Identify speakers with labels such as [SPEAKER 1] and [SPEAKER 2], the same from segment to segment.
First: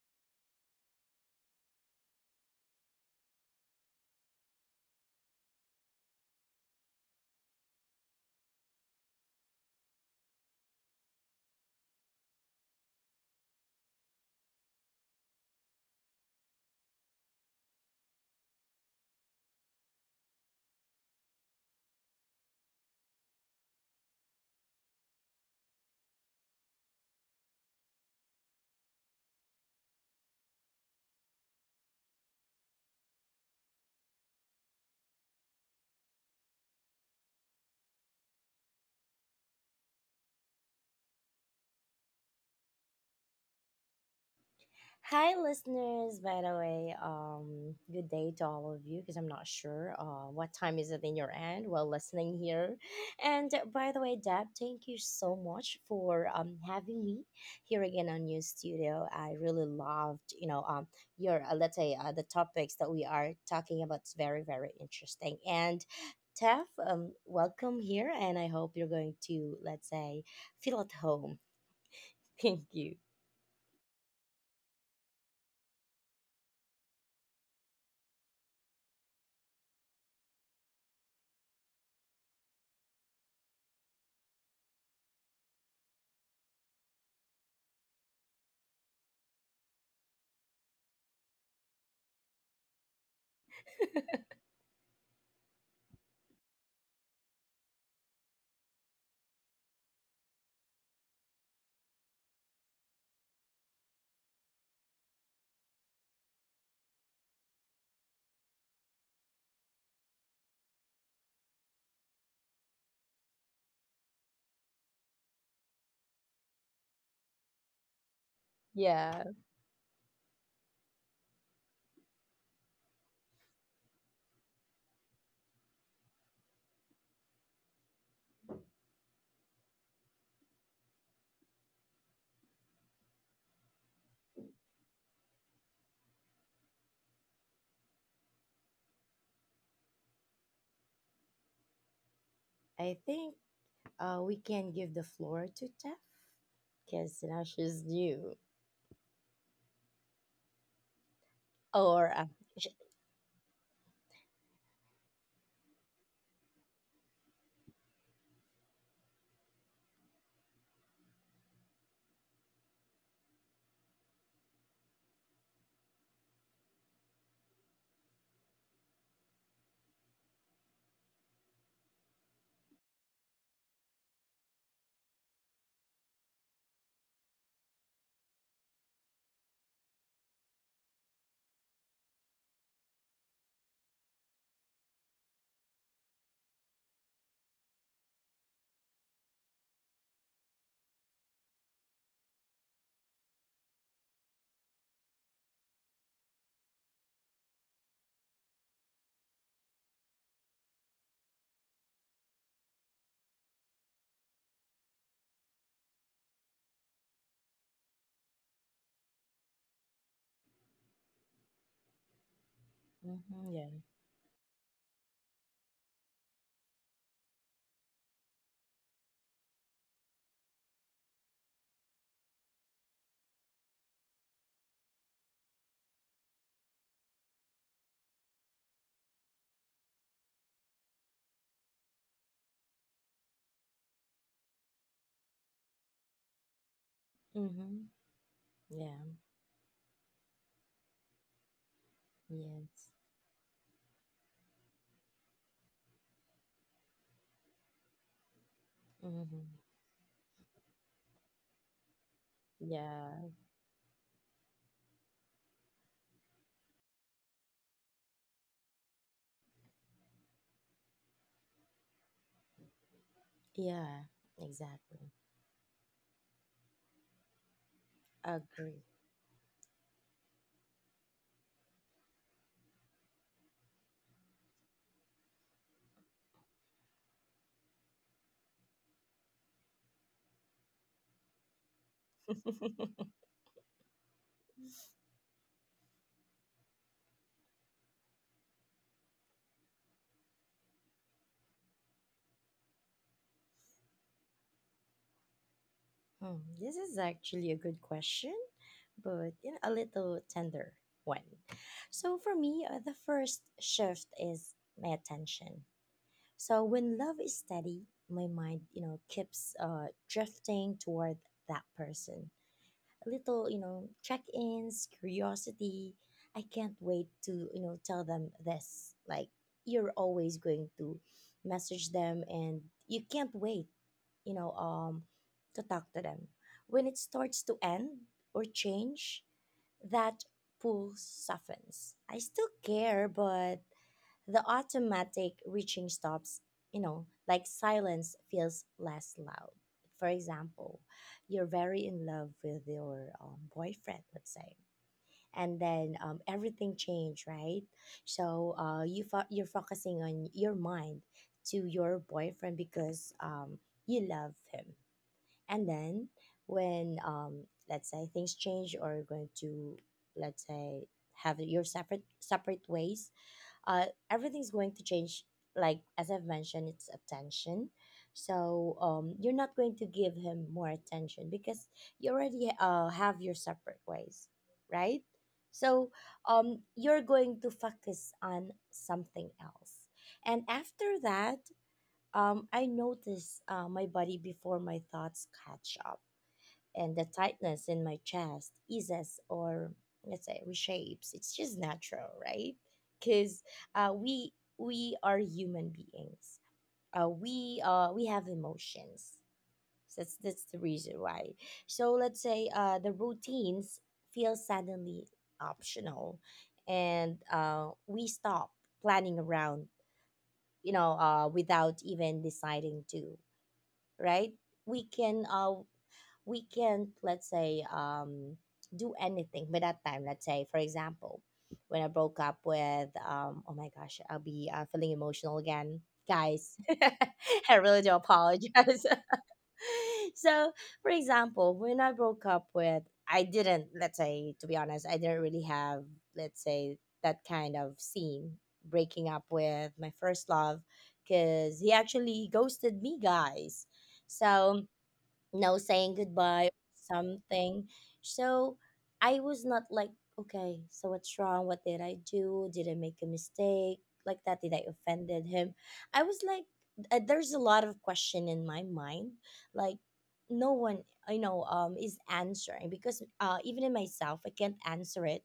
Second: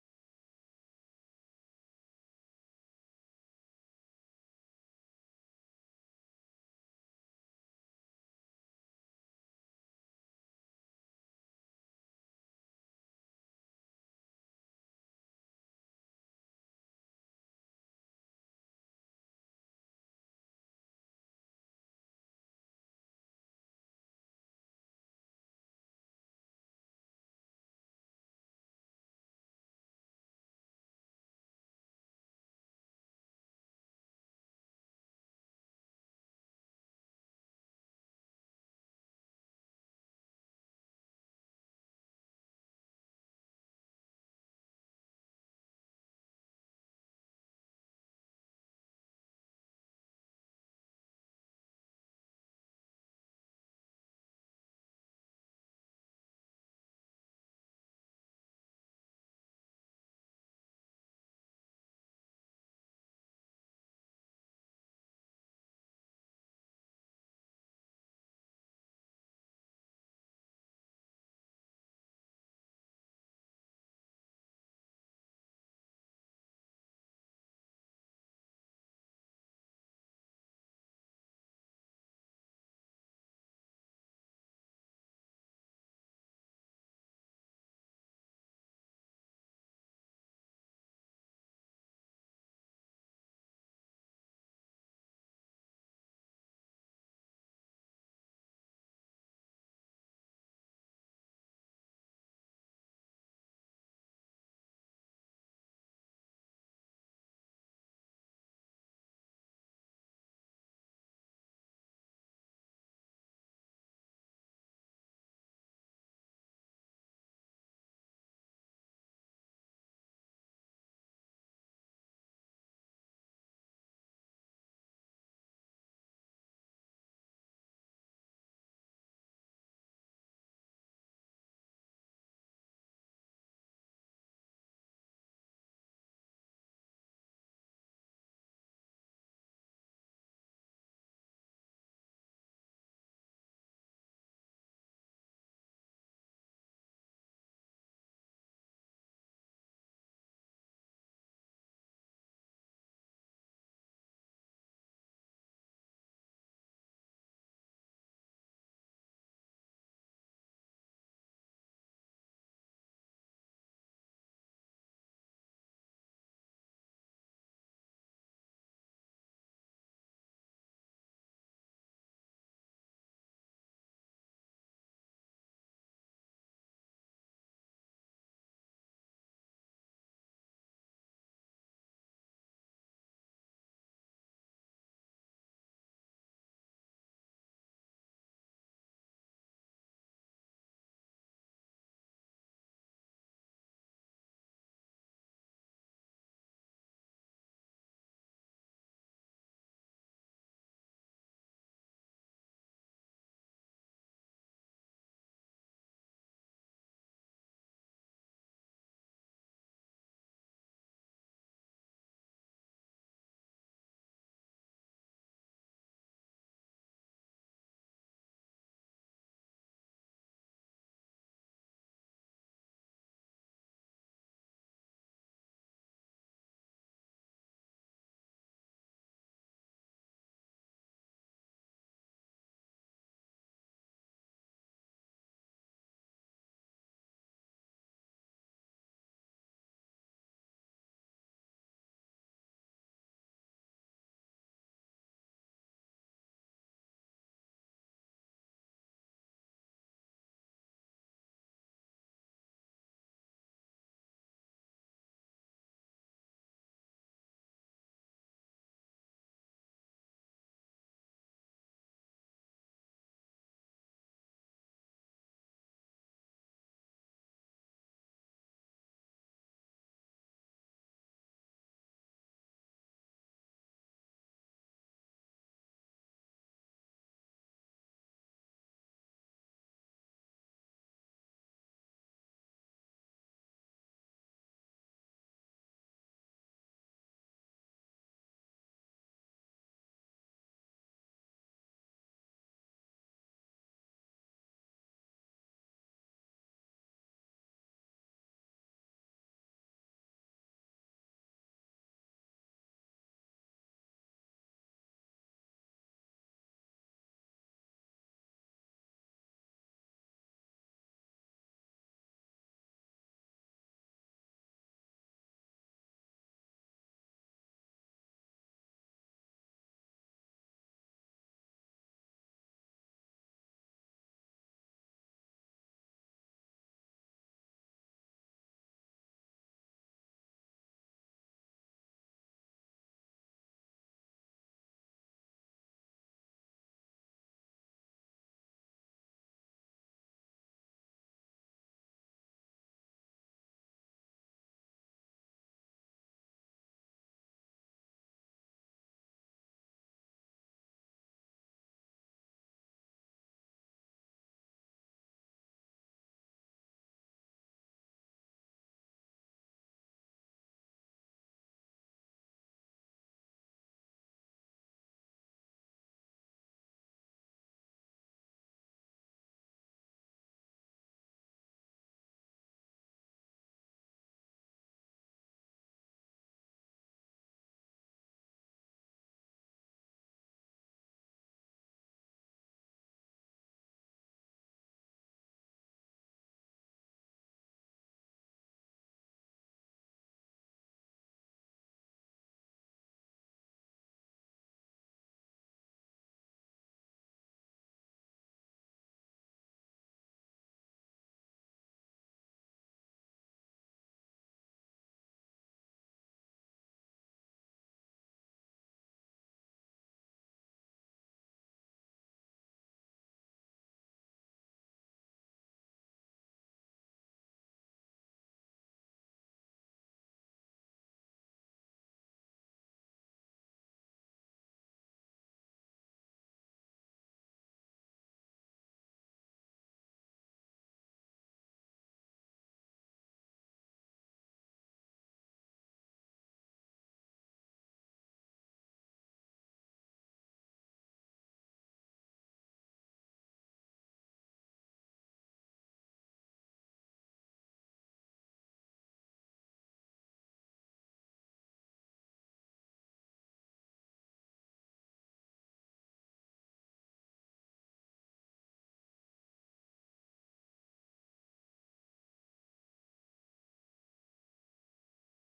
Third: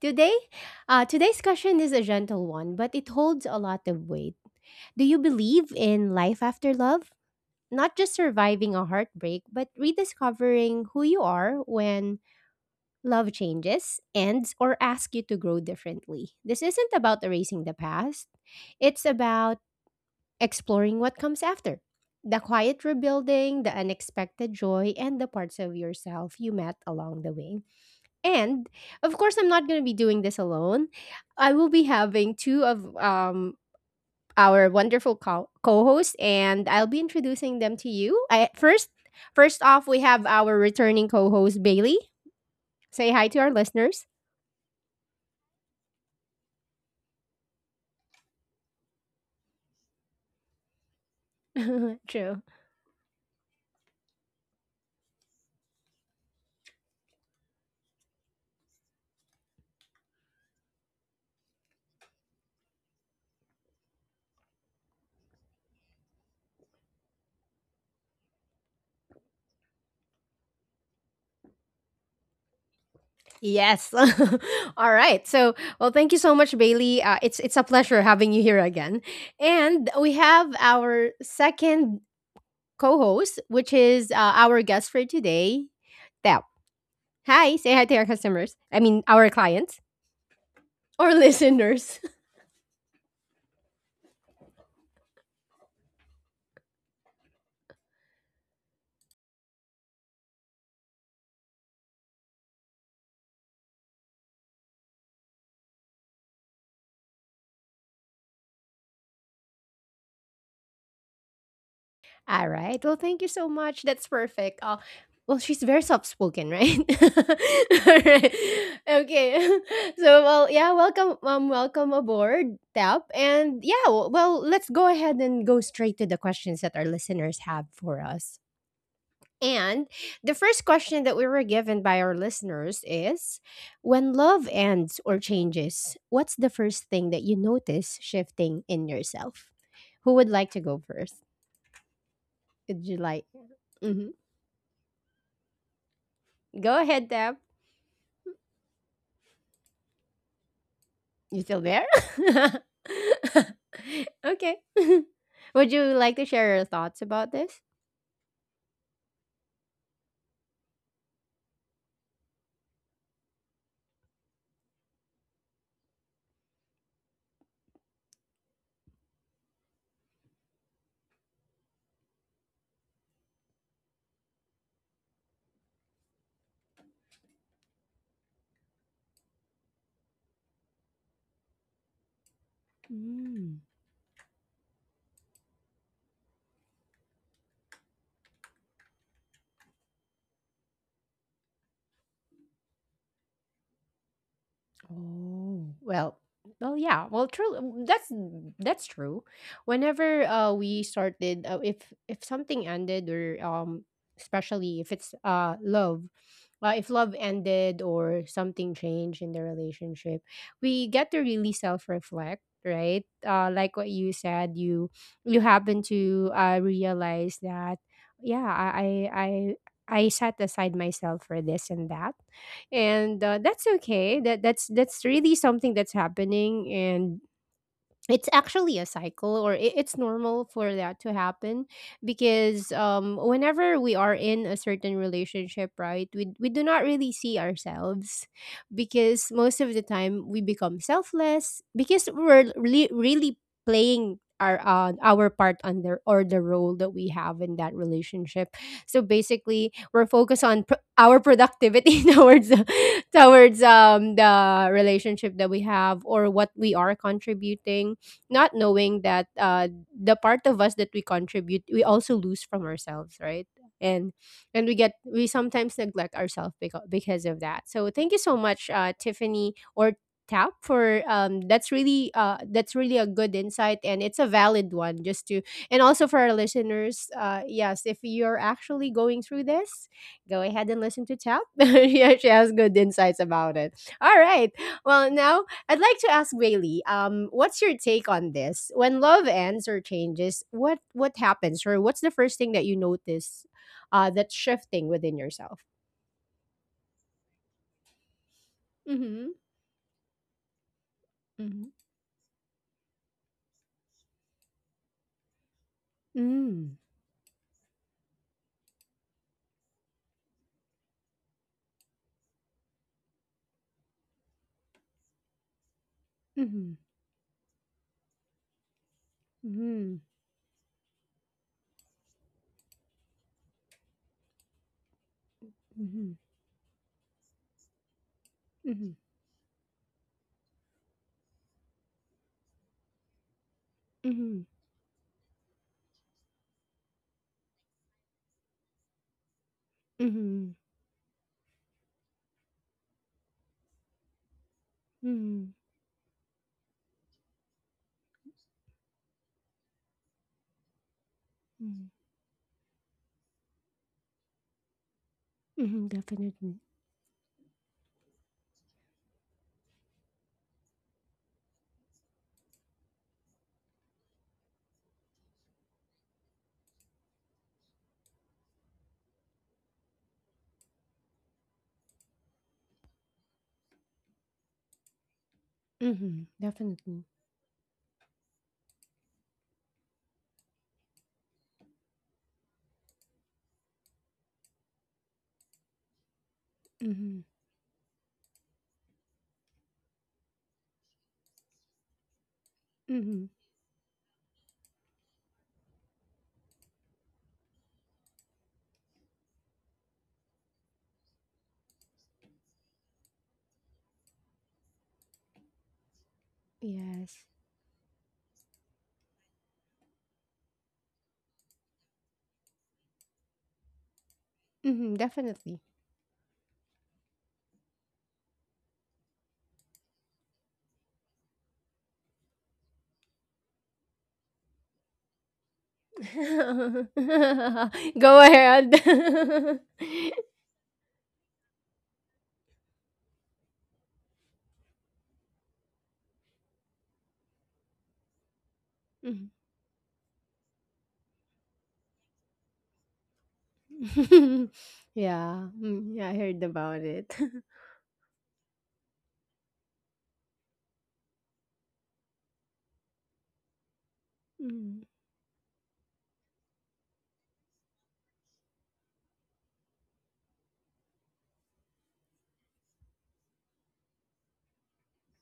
[SPEAKER 1] Today's question is a gentle one, but it holds a lot of weight. Do you believe in life after love? Not just surviving a heartbreak, but rediscovering who you are when love changes, ends, or asks you to grow differently. This isn't about erasing the past, it's about exploring what comes after. The quiet rebuilding, the unexpected joy, and the parts of yourself you met along the way. And of course, I'm not going to be doing this alone. I will be having two of our wonderful co-hosts, and I'll be introducing them to you. First off, we have our returning co-host Bailey. Say hi to our listeners.
[SPEAKER 2] Hi, listeners. By the way, good day to all of you because I'm not sure what time is it in your end while listening
[SPEAKER 1] True.
[SPEAKER 2] here. And by the way, Deb, thank you so much for having me here again on your studio. I really loved, your let's say the topics that we are talking about. It's very, very interesting. And Tef, welcome here, and I hope you're going to let's say feel at home. Thank you.
[SPEAKER 1] Yes. All right. Thank you so much, Bailey. It's a pleasure having you here again. And we have our second co-host, which is our guest for today. Hi, say hi to our customers. I mean, our clients or listeners. All right. Well, thank you so much. That's perfect. Oh, well, she's very soft spoken, right? All right.
[SPEAKER 2] Yeah.
[SPEAKER 1] Okay. Welcome, welcome aboard, Tap. And yeah, well, let's go ahead and go straight to the questions that our listeners have for us. And the first question that we were given by our listeners is, when love ends or changes, what's the first thing that you notice shifting in yourself? Who would like to go first? Would
[SPEAKER 2] I
[SPEAKER 1] you like?
[SPEAKER 2] think
[SPEAKER 1] Mhm.
[SPEAKER 2] We can give the floor to Tef
[SPEAKER 1] Go ahead,
[SPEAKER 2] because
[SPEAKER 1] Deb.
[SPEAKER 2] now she's new.
[SPEAKER 1] You still there?
[SPEAKER 2] Or uh, sh-
[SPEAKER 1] Okay. Would you like to share your thoughts about this? Mm. Oh, well, True. That's that's true. Whenever we started, if something ended, or especially if it's love, if love ended or something changed in the relationship, we get to really self reflect, right?
[SPEAKER 2] mhm, yeah,
[SPEAKER 1] Like what you said, you happen to realize that, yeah, I set aside myself for this and that, and that's okay, that's really something that's happening, and it's actually a cycle, or it's normal for that to happen because whenever we are in a certain relationship, right, we do not really see
[SPEAKER 2] mm-hmm,
[SPEAKER 1] ourselves
[SPEAKER 2] yeah,
[SPEAKER 1] because most of the time we become selfless because we're
[SPEAKER 2] yes,
[SPEAKER 1] really playing our part under or the role that we have in that relationship. So
[SPEAKER 2] mm-hmm,
[SPEAKER 1] basically we're focused on our productivity towards
[SPEAKER 2] yeah,
[SPEAKER 1] the relationship that we have or what we are contributing, not knowing that the part of us that we contribute, we also lose from ourselves, right?
[SPEAKER 2] yeah,
[SPEAKER 1] And and we get,
[SPEAKER 2] exactly.
[SPEAKER 1] we sometimes neglect ourselves because of that. So thank you so much,
[SPEAKER 2] Agree.
[SPEAKER 1] Tiffany or Tap for that's really a good insight and it's a valid one just to, and also for our listeners, yes, if you're actually going through this, go ahead and listen to Tap. Yeah, she has good insights about it. All right, well now I'd like to ask Bailey, what's your take on this? When love ends or changes, what happens, or what's the first thing that you notice that's shifting within yourself?
[SPEAKER 2] This is actually a good question, but
[SPEAKER 1] Mm-hmm.
[SPEAKER 2] you know, a little tender one.
[SPEAKER 1] Mm-hmm.
[SPEAKER 2] So for me, the first shift is my attention. So
[SPEAKER 1] Mm.
[SPEAKER 2] when love is steady, my mind, you know, keeps drifting toward that person, little, you know, check-ins, curiosity. I
[SPEAKER 1] Mm-hmm.
[SPEAKER 2] can't wait to, you know, tell them this. Like, you're
[SPEAKER 1] Mm-hmm.
[SPEAKER 2] always going to message them and you can't wait, you know, to talk to
[SPEAKER 1] Mm-hmm.
[SPEAKER 2] them. When it starts to end or
[SPEAKER 1] Mm-hmm.
[SPEAKER 2] change, that pull softens. I still care, but the
[SPEAKER 1] Mm-hmm.
[SPEAKER 2] automatic reaching stops, you know, like silence feels less loud. For
[SPEAKER 1] Mm-hmm.
[SPEAKER 2] example, you're very in love with your boyfriend, let's say,
[SPEAKER 1] Mm-hmm.
[SPEAKER 2] and then everything changed, right? So you're focusing on your mind to
[SPEAKER 1] Mm-hmm.
[SPEAKER 2] your boyfriend because you love him. And
[SPEAKER 1] Mm-hmm.
[SPEAKER 2] then
[SPEAKER 1] Definitely.
[SPEAKER 2] when, let's say, things change or going to, let's say, have your separate separate ways, uh everything's going to change, like as I've mentioned, it's attention. So you're not going to give him more attention because you already have your separate ways, right? So
[SPEAKER 1] Mm-hmm.
[SPEAKER 2] you're
[SPEAKER 1] Definitely.
[SPEAKER 2] going to focus on something else. And after that, I notice my body before my thoughts catch up, and the
[SPEAKER 1] Mm-hmm.
[SPEAKER 2] tightness in my chest eases or, let's say, reshapes. It's just natural, right?
[SPEAKER 1] Mm-hmm.
[SPEAKER 2] Because uh, we we are human beings. We have emotions. So that's the reason why. So let's say the routines feel suddenly optional, and
[SPEAKER 1] Yes.
[SPEAKER 2] we stop planning around, you know, without even deciding to, right? We
[SPEAKER 1] Mm-hmm.
[SPEAKER 2] can uh
[SPEAKER 1] Definitely.
[SPEAKER 2] we can, let's say, do anything by that time. Let's say, for example, when I broke up with oh my gosh, I'll be feeling emotional again. Guys, I really do
[SPEAKER 1] Go ahead.
[SPEAKER 2] apologize. So, for example, when I broke up with, I didn't, let's say, to be honest, I didn't really have, let's say, that kind of scene breaking up
[SPEAKER 1] Mhm.
[SPEAKER 2] with my first love because he actually ghosted me, guys. So
[SPEAKER 1] Yeah,
[SPEAKER 2] no saying
[SPEAKER 1] yeah, I heard
[SPEAKER 2] goodbye or
[SPEAKER 1] about it.
[SPEAKER 2] something. So I was not like, okay, so what's wrong? What did I do? Did I make a mistake? Like that? Did I offended him? I was like, there's a lot of question in my mind. Like, no one I know is answering because even in myself I can't answer it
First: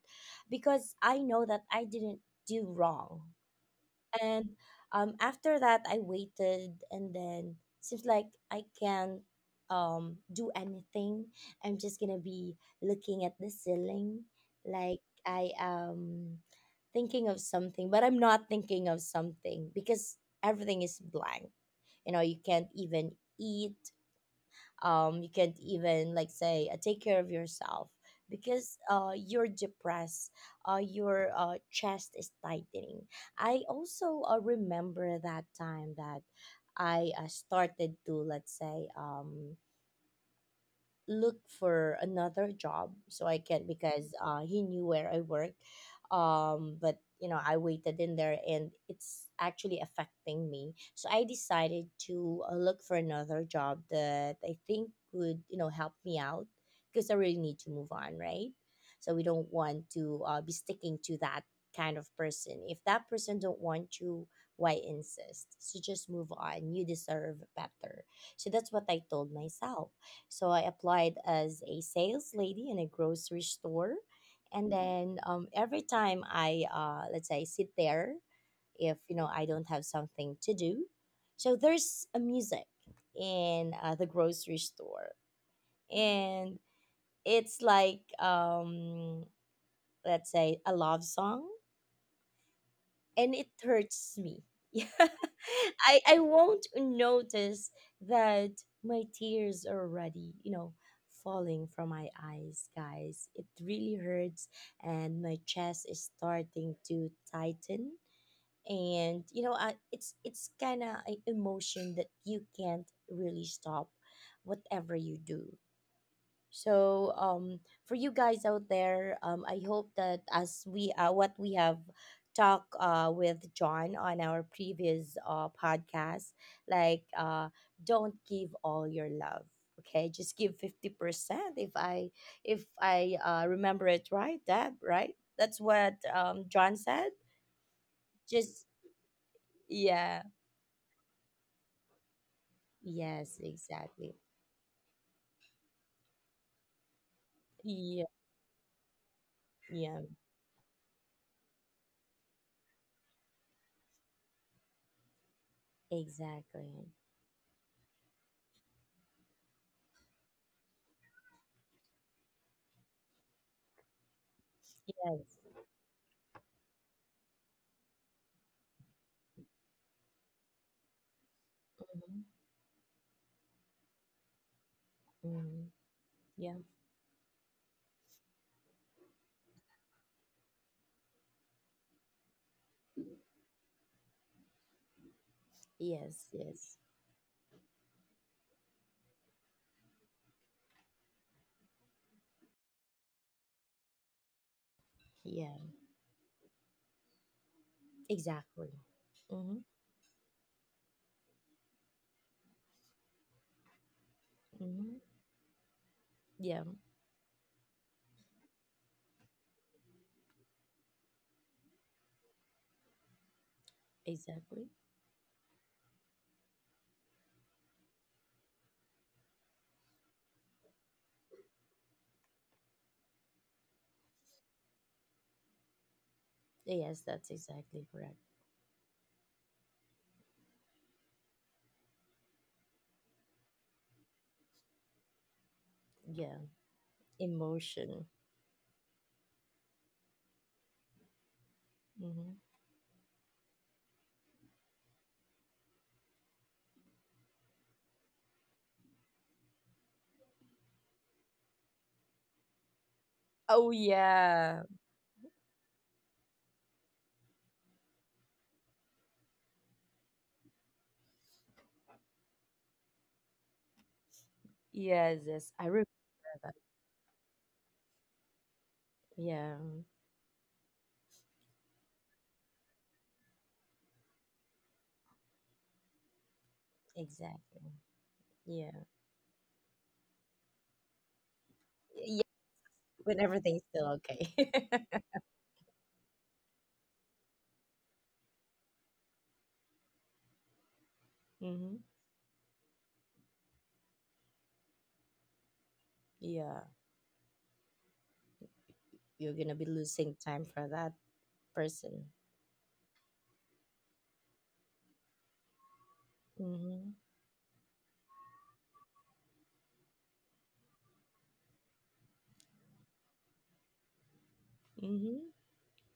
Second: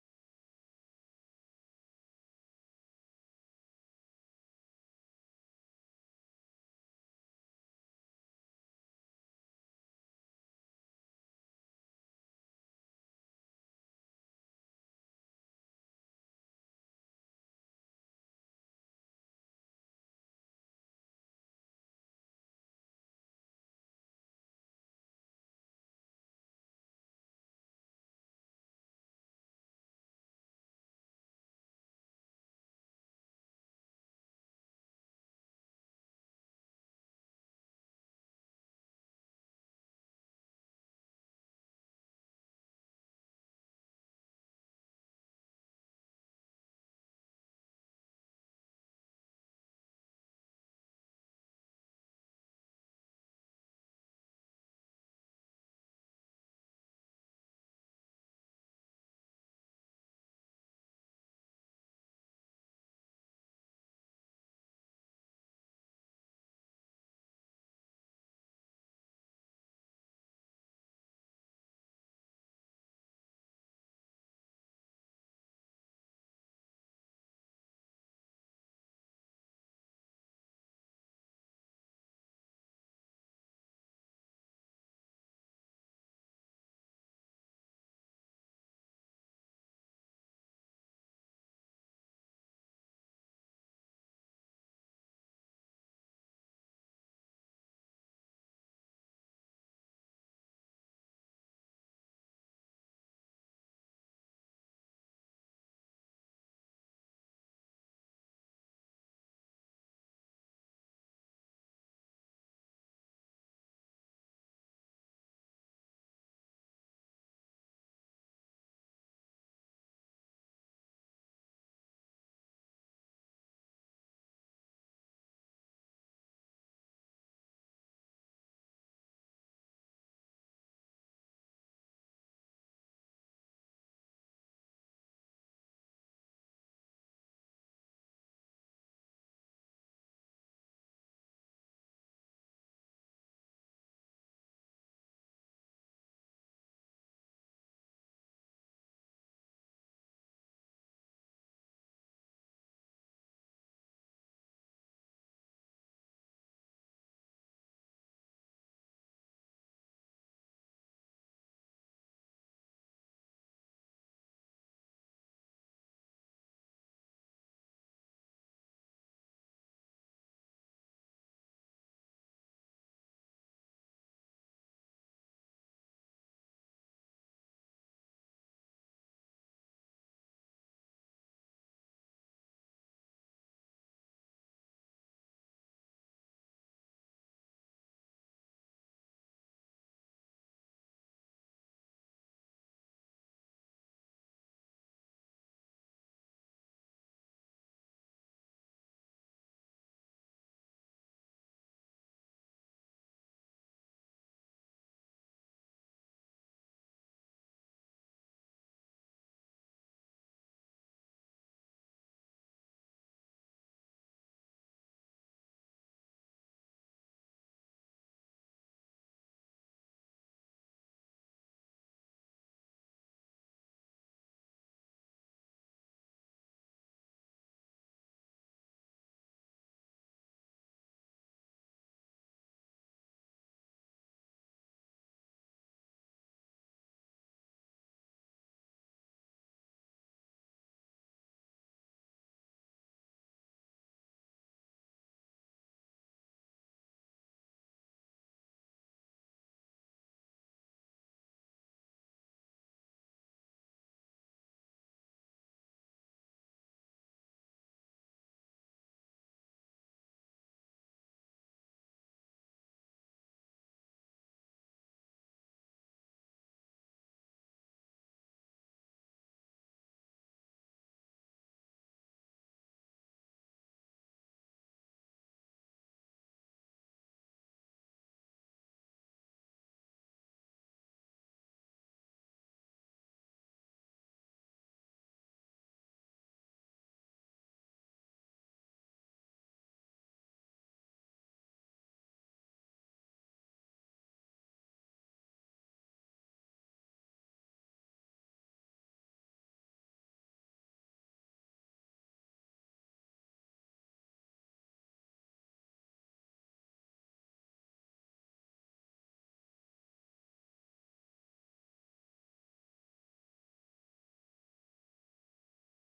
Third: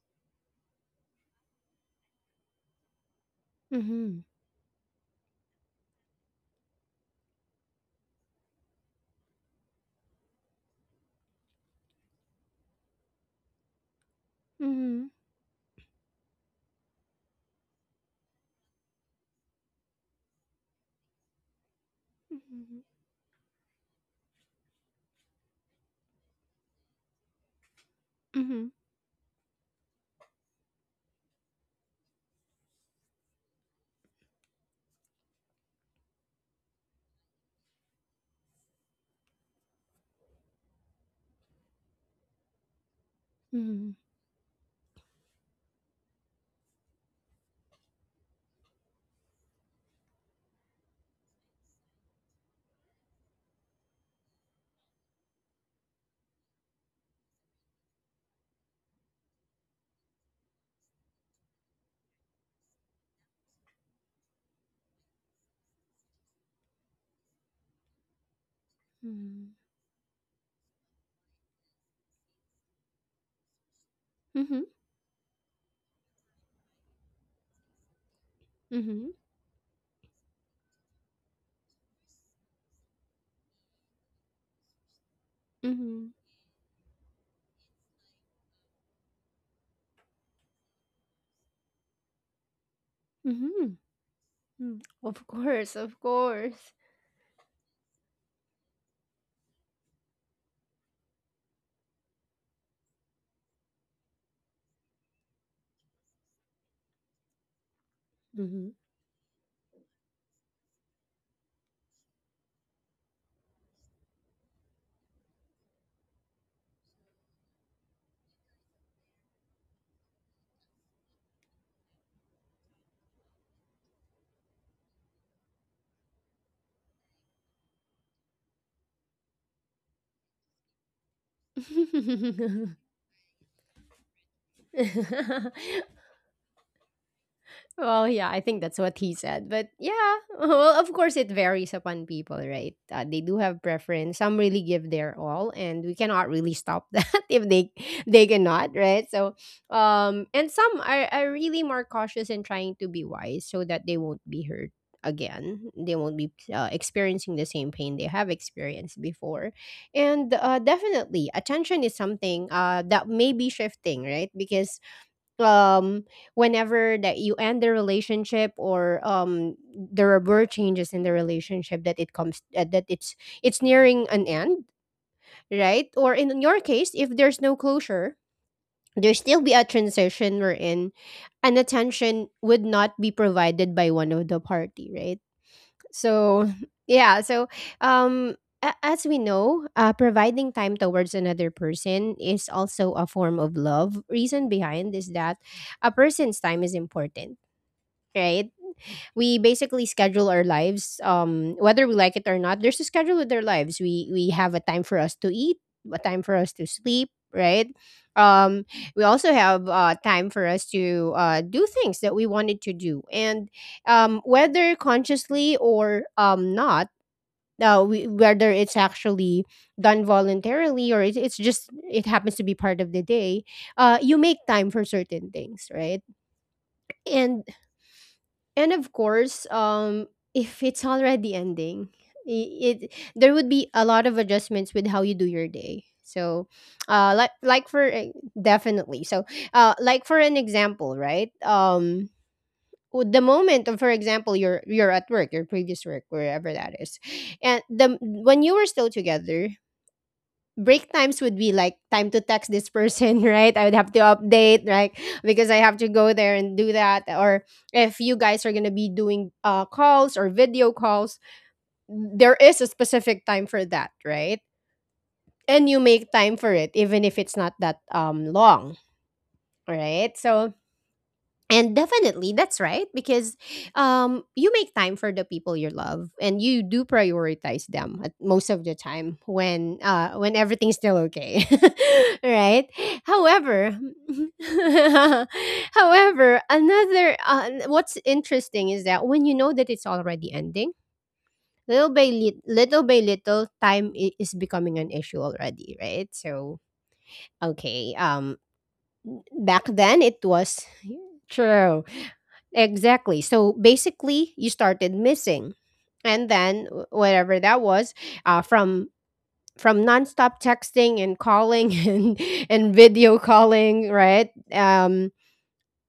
[SPEAKER 2] because I know that I didn't do wrong.
[SPEAKER 1] Mm-hmm.
[SPEAKER 2] And after that, I waited, and then seems like I can't do anything. I'm just gonna be looking at the ceiling, like,
[SPEAKER 1] Mm-hmm.
[SPEAKER 2] I am thinking of something but I'm not thinking of something because everything is blank. You know, you can't
[SPEAKER 1] Mm-hmm.
[SPEAKER 2] even eat, you can't even, like, say, take care of yourself
[SPEAKER 1] Mm-hmm.
[SPEAKER 2] because you're depressed, your chest is tightening. I also remember that time that I started to, let's say, look for another job, so I can,
[SPEAKER 1] Mm-hmm.
[SPEAKER 2] because he knew where I worked. But you know, I waited in there and it's actually affecting me. So I decided to look for another job that I think would, you know, help me out because I really need to move on, right? So we don't want to be sticking to that kind of person. If that person don't want you, why insist? So just move on. You deserve better. So that's what I told myself. So I applied as a sales lady in a grocery store.
[SPEAKER 1] Mm-hmm. Mm-hmm.
[SPEAKER 2] And then, every time I, let's say, sit there, if
[SPEAKER 1] Mm-hmm.
[SPEAKER 2] you know I don't have something to do, so there's a music in the grocery store,
[SPEAKER 1] Mm-hmm.
[SPEAKER 2] and it's like, let's say, a love song, and it
[SPEAKER 1] Mm-hmm.
[SPEAKER 2] hurts me.
[SPEAKER 1] Mm.
[SPEAKER 2] Yeah.
[SPEAKER 1] Of course,
[SPEAKER 2] I
[SPEAKER 1] of
[SPEAKER 2] I won't
[SPEAKER 1] course.
[SPEAKER 2] notice that my tears are already, you know, falling from my eyes, guys. It really hurts, and my chest is starting to tighten.
[SPEAKER 1] Mm-hmm.
[SPEAKER 2] And you know, it's kind of an emotion that you can't really stop whatever you do. So, for you guys out there, I hope that as we what we have talked with John on our previous podcast, like, don't give all your love. Okay, just give 50%. If I remember it right, Deb, right? That's what, John said.
[SPEAKER 1] Well, yeah, I think
[SPEAKER 2] Just,
[SPEAKER 1] that's what he said. But yeah,
[SPEAKER 2] yeah,
[SPEAKER 1] well, of course, it varies upon people, right? They
[SPEAKER 2] yes,
[SPEAKER 1] do have
[SPEAKER 2] exactly.
[SPEAKER 1] preference. Some really give their all, and we cannot really stop that if
[SPEAKER 2] Yeah,
[SPEAKER 1] they cannot, right? So,
[SPEAKER 2] yeah,
[SPEAKER 1] and some are really more cautious in trying to be wise so that they won't be hurt again. They won't be
[SPEAKER 2] exactly.
[SPEAKER 1] experiencing the same pain they have experienced before, and definitely attention is something that may be shifting, right? Because
[SPEAKER 2] Yes.
[SPEAKER 1] um whenever that you end the relationship, or there were changes in the relationship that it
[SPEAKER 2] Mm-hmm.
[SPEAKER 1] comes that it's nearing an end,
[SPEAKER 2] Mm-hmm.
[SPEAKER 1] right, or in
[SPEAKER 2] Yeah.
[SPEAKER 1] your case, if there's no closure, there still be a transition wherein an attention would not be provided by one of the party, right.
[SPEAKER 2] Yes,
[SPEAKER 1] So,
[SPEAKER 2] yes,
[SPEAKER 1] yeah. So, um, as we know, providing time towards another person is also a form of love. Reason behind is that
[SPEAKER 2] yeah,
[SPEAKER 1] a person's time is important, right?
[SPEAKER 2] exactly.
[SPEAKER 1] We
[SPEAKER 2] Mm-hmm,
[SPEAKER 1] basically schedule our lives, whether we like it or not, there's a schedule with their lives. We have a time for
[SPEAKER 2] mm-hmm.
[SPEAKER 1] us to eat, a time for us
[SPEAKER 2] Yeah,
[SPEAKER 1] to sleep, right? Um, we also have time for us to do things that we wanted to do, and
[SPEAKER 2] exactly.
[SPEAKER 1] whether consciously or not, we, whether it's actually done voluntarily or it's just it happens to be part of the day, you make time for certain things, right?
[SPEAKER 2] Yes, that's
[SPEAKER 1] and
[SPEAKER 2] exactly correct.
[SPEAKER 1] and of course, if it's already ending, it there would be a lot of adjustments with how you do your day.
[SPEAKER 2] Yeah,
[SPEAKER 1] So, like for
[SPEAKER 2] emotion.
[SPEAKER 1] definitely. So, like for an example, right?
[SPEAKER 2] Mm-hmm.
[SPEAKER 1] The moment of, for example, you're at work, your previous work, wherever that is, and the when you were still together, break times would be like time to text this person, right? I
[SPEAKER 2] Oh,
[SPEAKER 1] would have to
[SPEAKER 2] yeah.
[SPEAKER 1] update, right? Because I have to go there and do that. Or if you guys are going to be doing calls or video calls, there is a specific time for that, right?
[SPEAKER 2] Yes, yes, I
[SPEAKER 1] And you
[SPEAKER 2] remember
[SPEAKER 1] make time for
[SPEAKER 2] that.
[SPEAKER 1] it, even if it's not that long,
[SPEAKER 2] Yeah,
[SPEAKER 1] right? So, and definitely, that's right because you make time for the people you love, and you do prioritize
[SPEAKER 2] exactly.
[SPEAKER 1] them at most of the
[SPEAKER 2] Yeah,
[SPEAKER 1] time when everything's still okay,
[SPEAKER 2] yeah,
[SPEAKER 1] right?
[SPEAKER 2] when everything's
[SPEAKER 1] However,
[SPEAKER 2] still okay.
[SPEAKER 1] however, another what's interesting is that when you know that it's already ending,
[SPEAKER 2] Mm-hmm.
[SPEAKER 1] little by little, time is becoming an issue already, right? So
[SPEAKER 2] Yeah,
[SPEAKER 1] okay,
[SPEAKER 2] you're gonna be
[SPEAKER 1] back then
[SPEAKER 2] losing
[SPEAKER 1] it
[SPEAKER 2] time
[SPEAKER 1] was
[SPEAKER 2] for that
[SPEAKER 1] true.
[SPEAKER 2] person.
[SPEAKER 1] Exactly. So basically, you started missing, and then
[SPEAKER 2] Mm-hmm.
[SPEAKER 1] whatever that was, uh, from from nonstop texting and calling and video calling, right?
[SPEAKER 2] Mm-hmm.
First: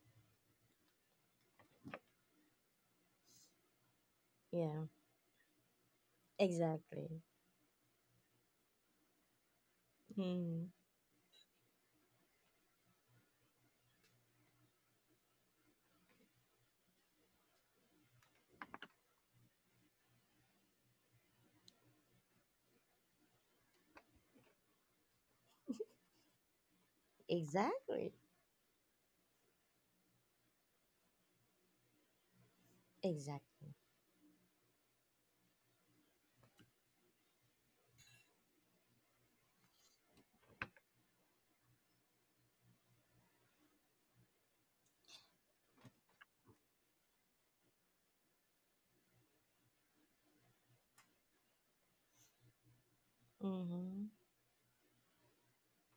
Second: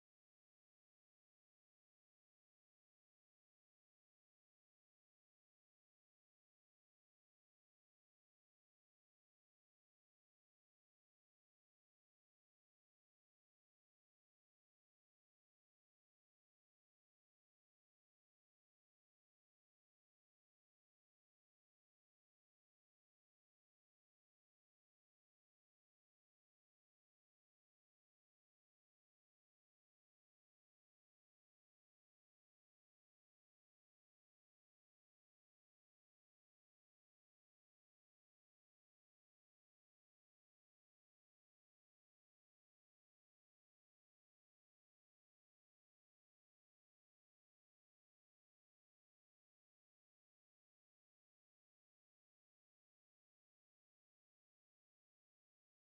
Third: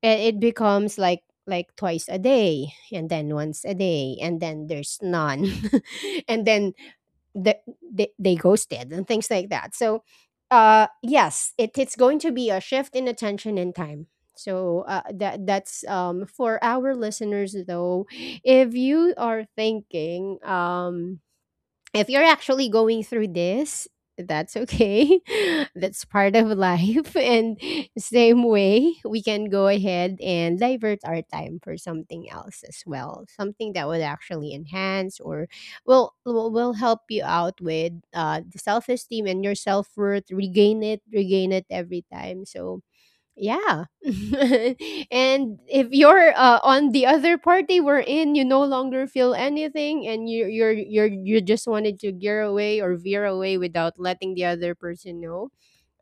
[SPEAKER 1] And it becomes like twice a day, and then once a day, and then
[SPEAKER 2] Yeah,
[SPEAKER 1] there's none, and then
[SPEAKER 2] exactly.
[SPEAKER 1] the, they ghosted and things like that. So
[SPEAKER 2] Mm-hmm.
[SPEAKER 1] yes, it's going to be a shift in attention and time. So that that's for our listeners though, if you are thinking, if you're actually going through this, that's okay. That's part of life. And
[SPEAKER 2] Exactly,
[SPEAKER 1] same way, we can go ahead and divert our time for something else as well. Something
[SPEAKER 2] exactly.
[SPEAKER 1] that would actually enhance or will help you out with the self esteem and your self worth. Regain it every time. So yeah. And if you're on the other party we're in, you no longer feel anything and you're you just wanted to gear away or veer away without
[SPEAKER 2] Mm-hmm.
[SPEAKER 1] letting the other person know.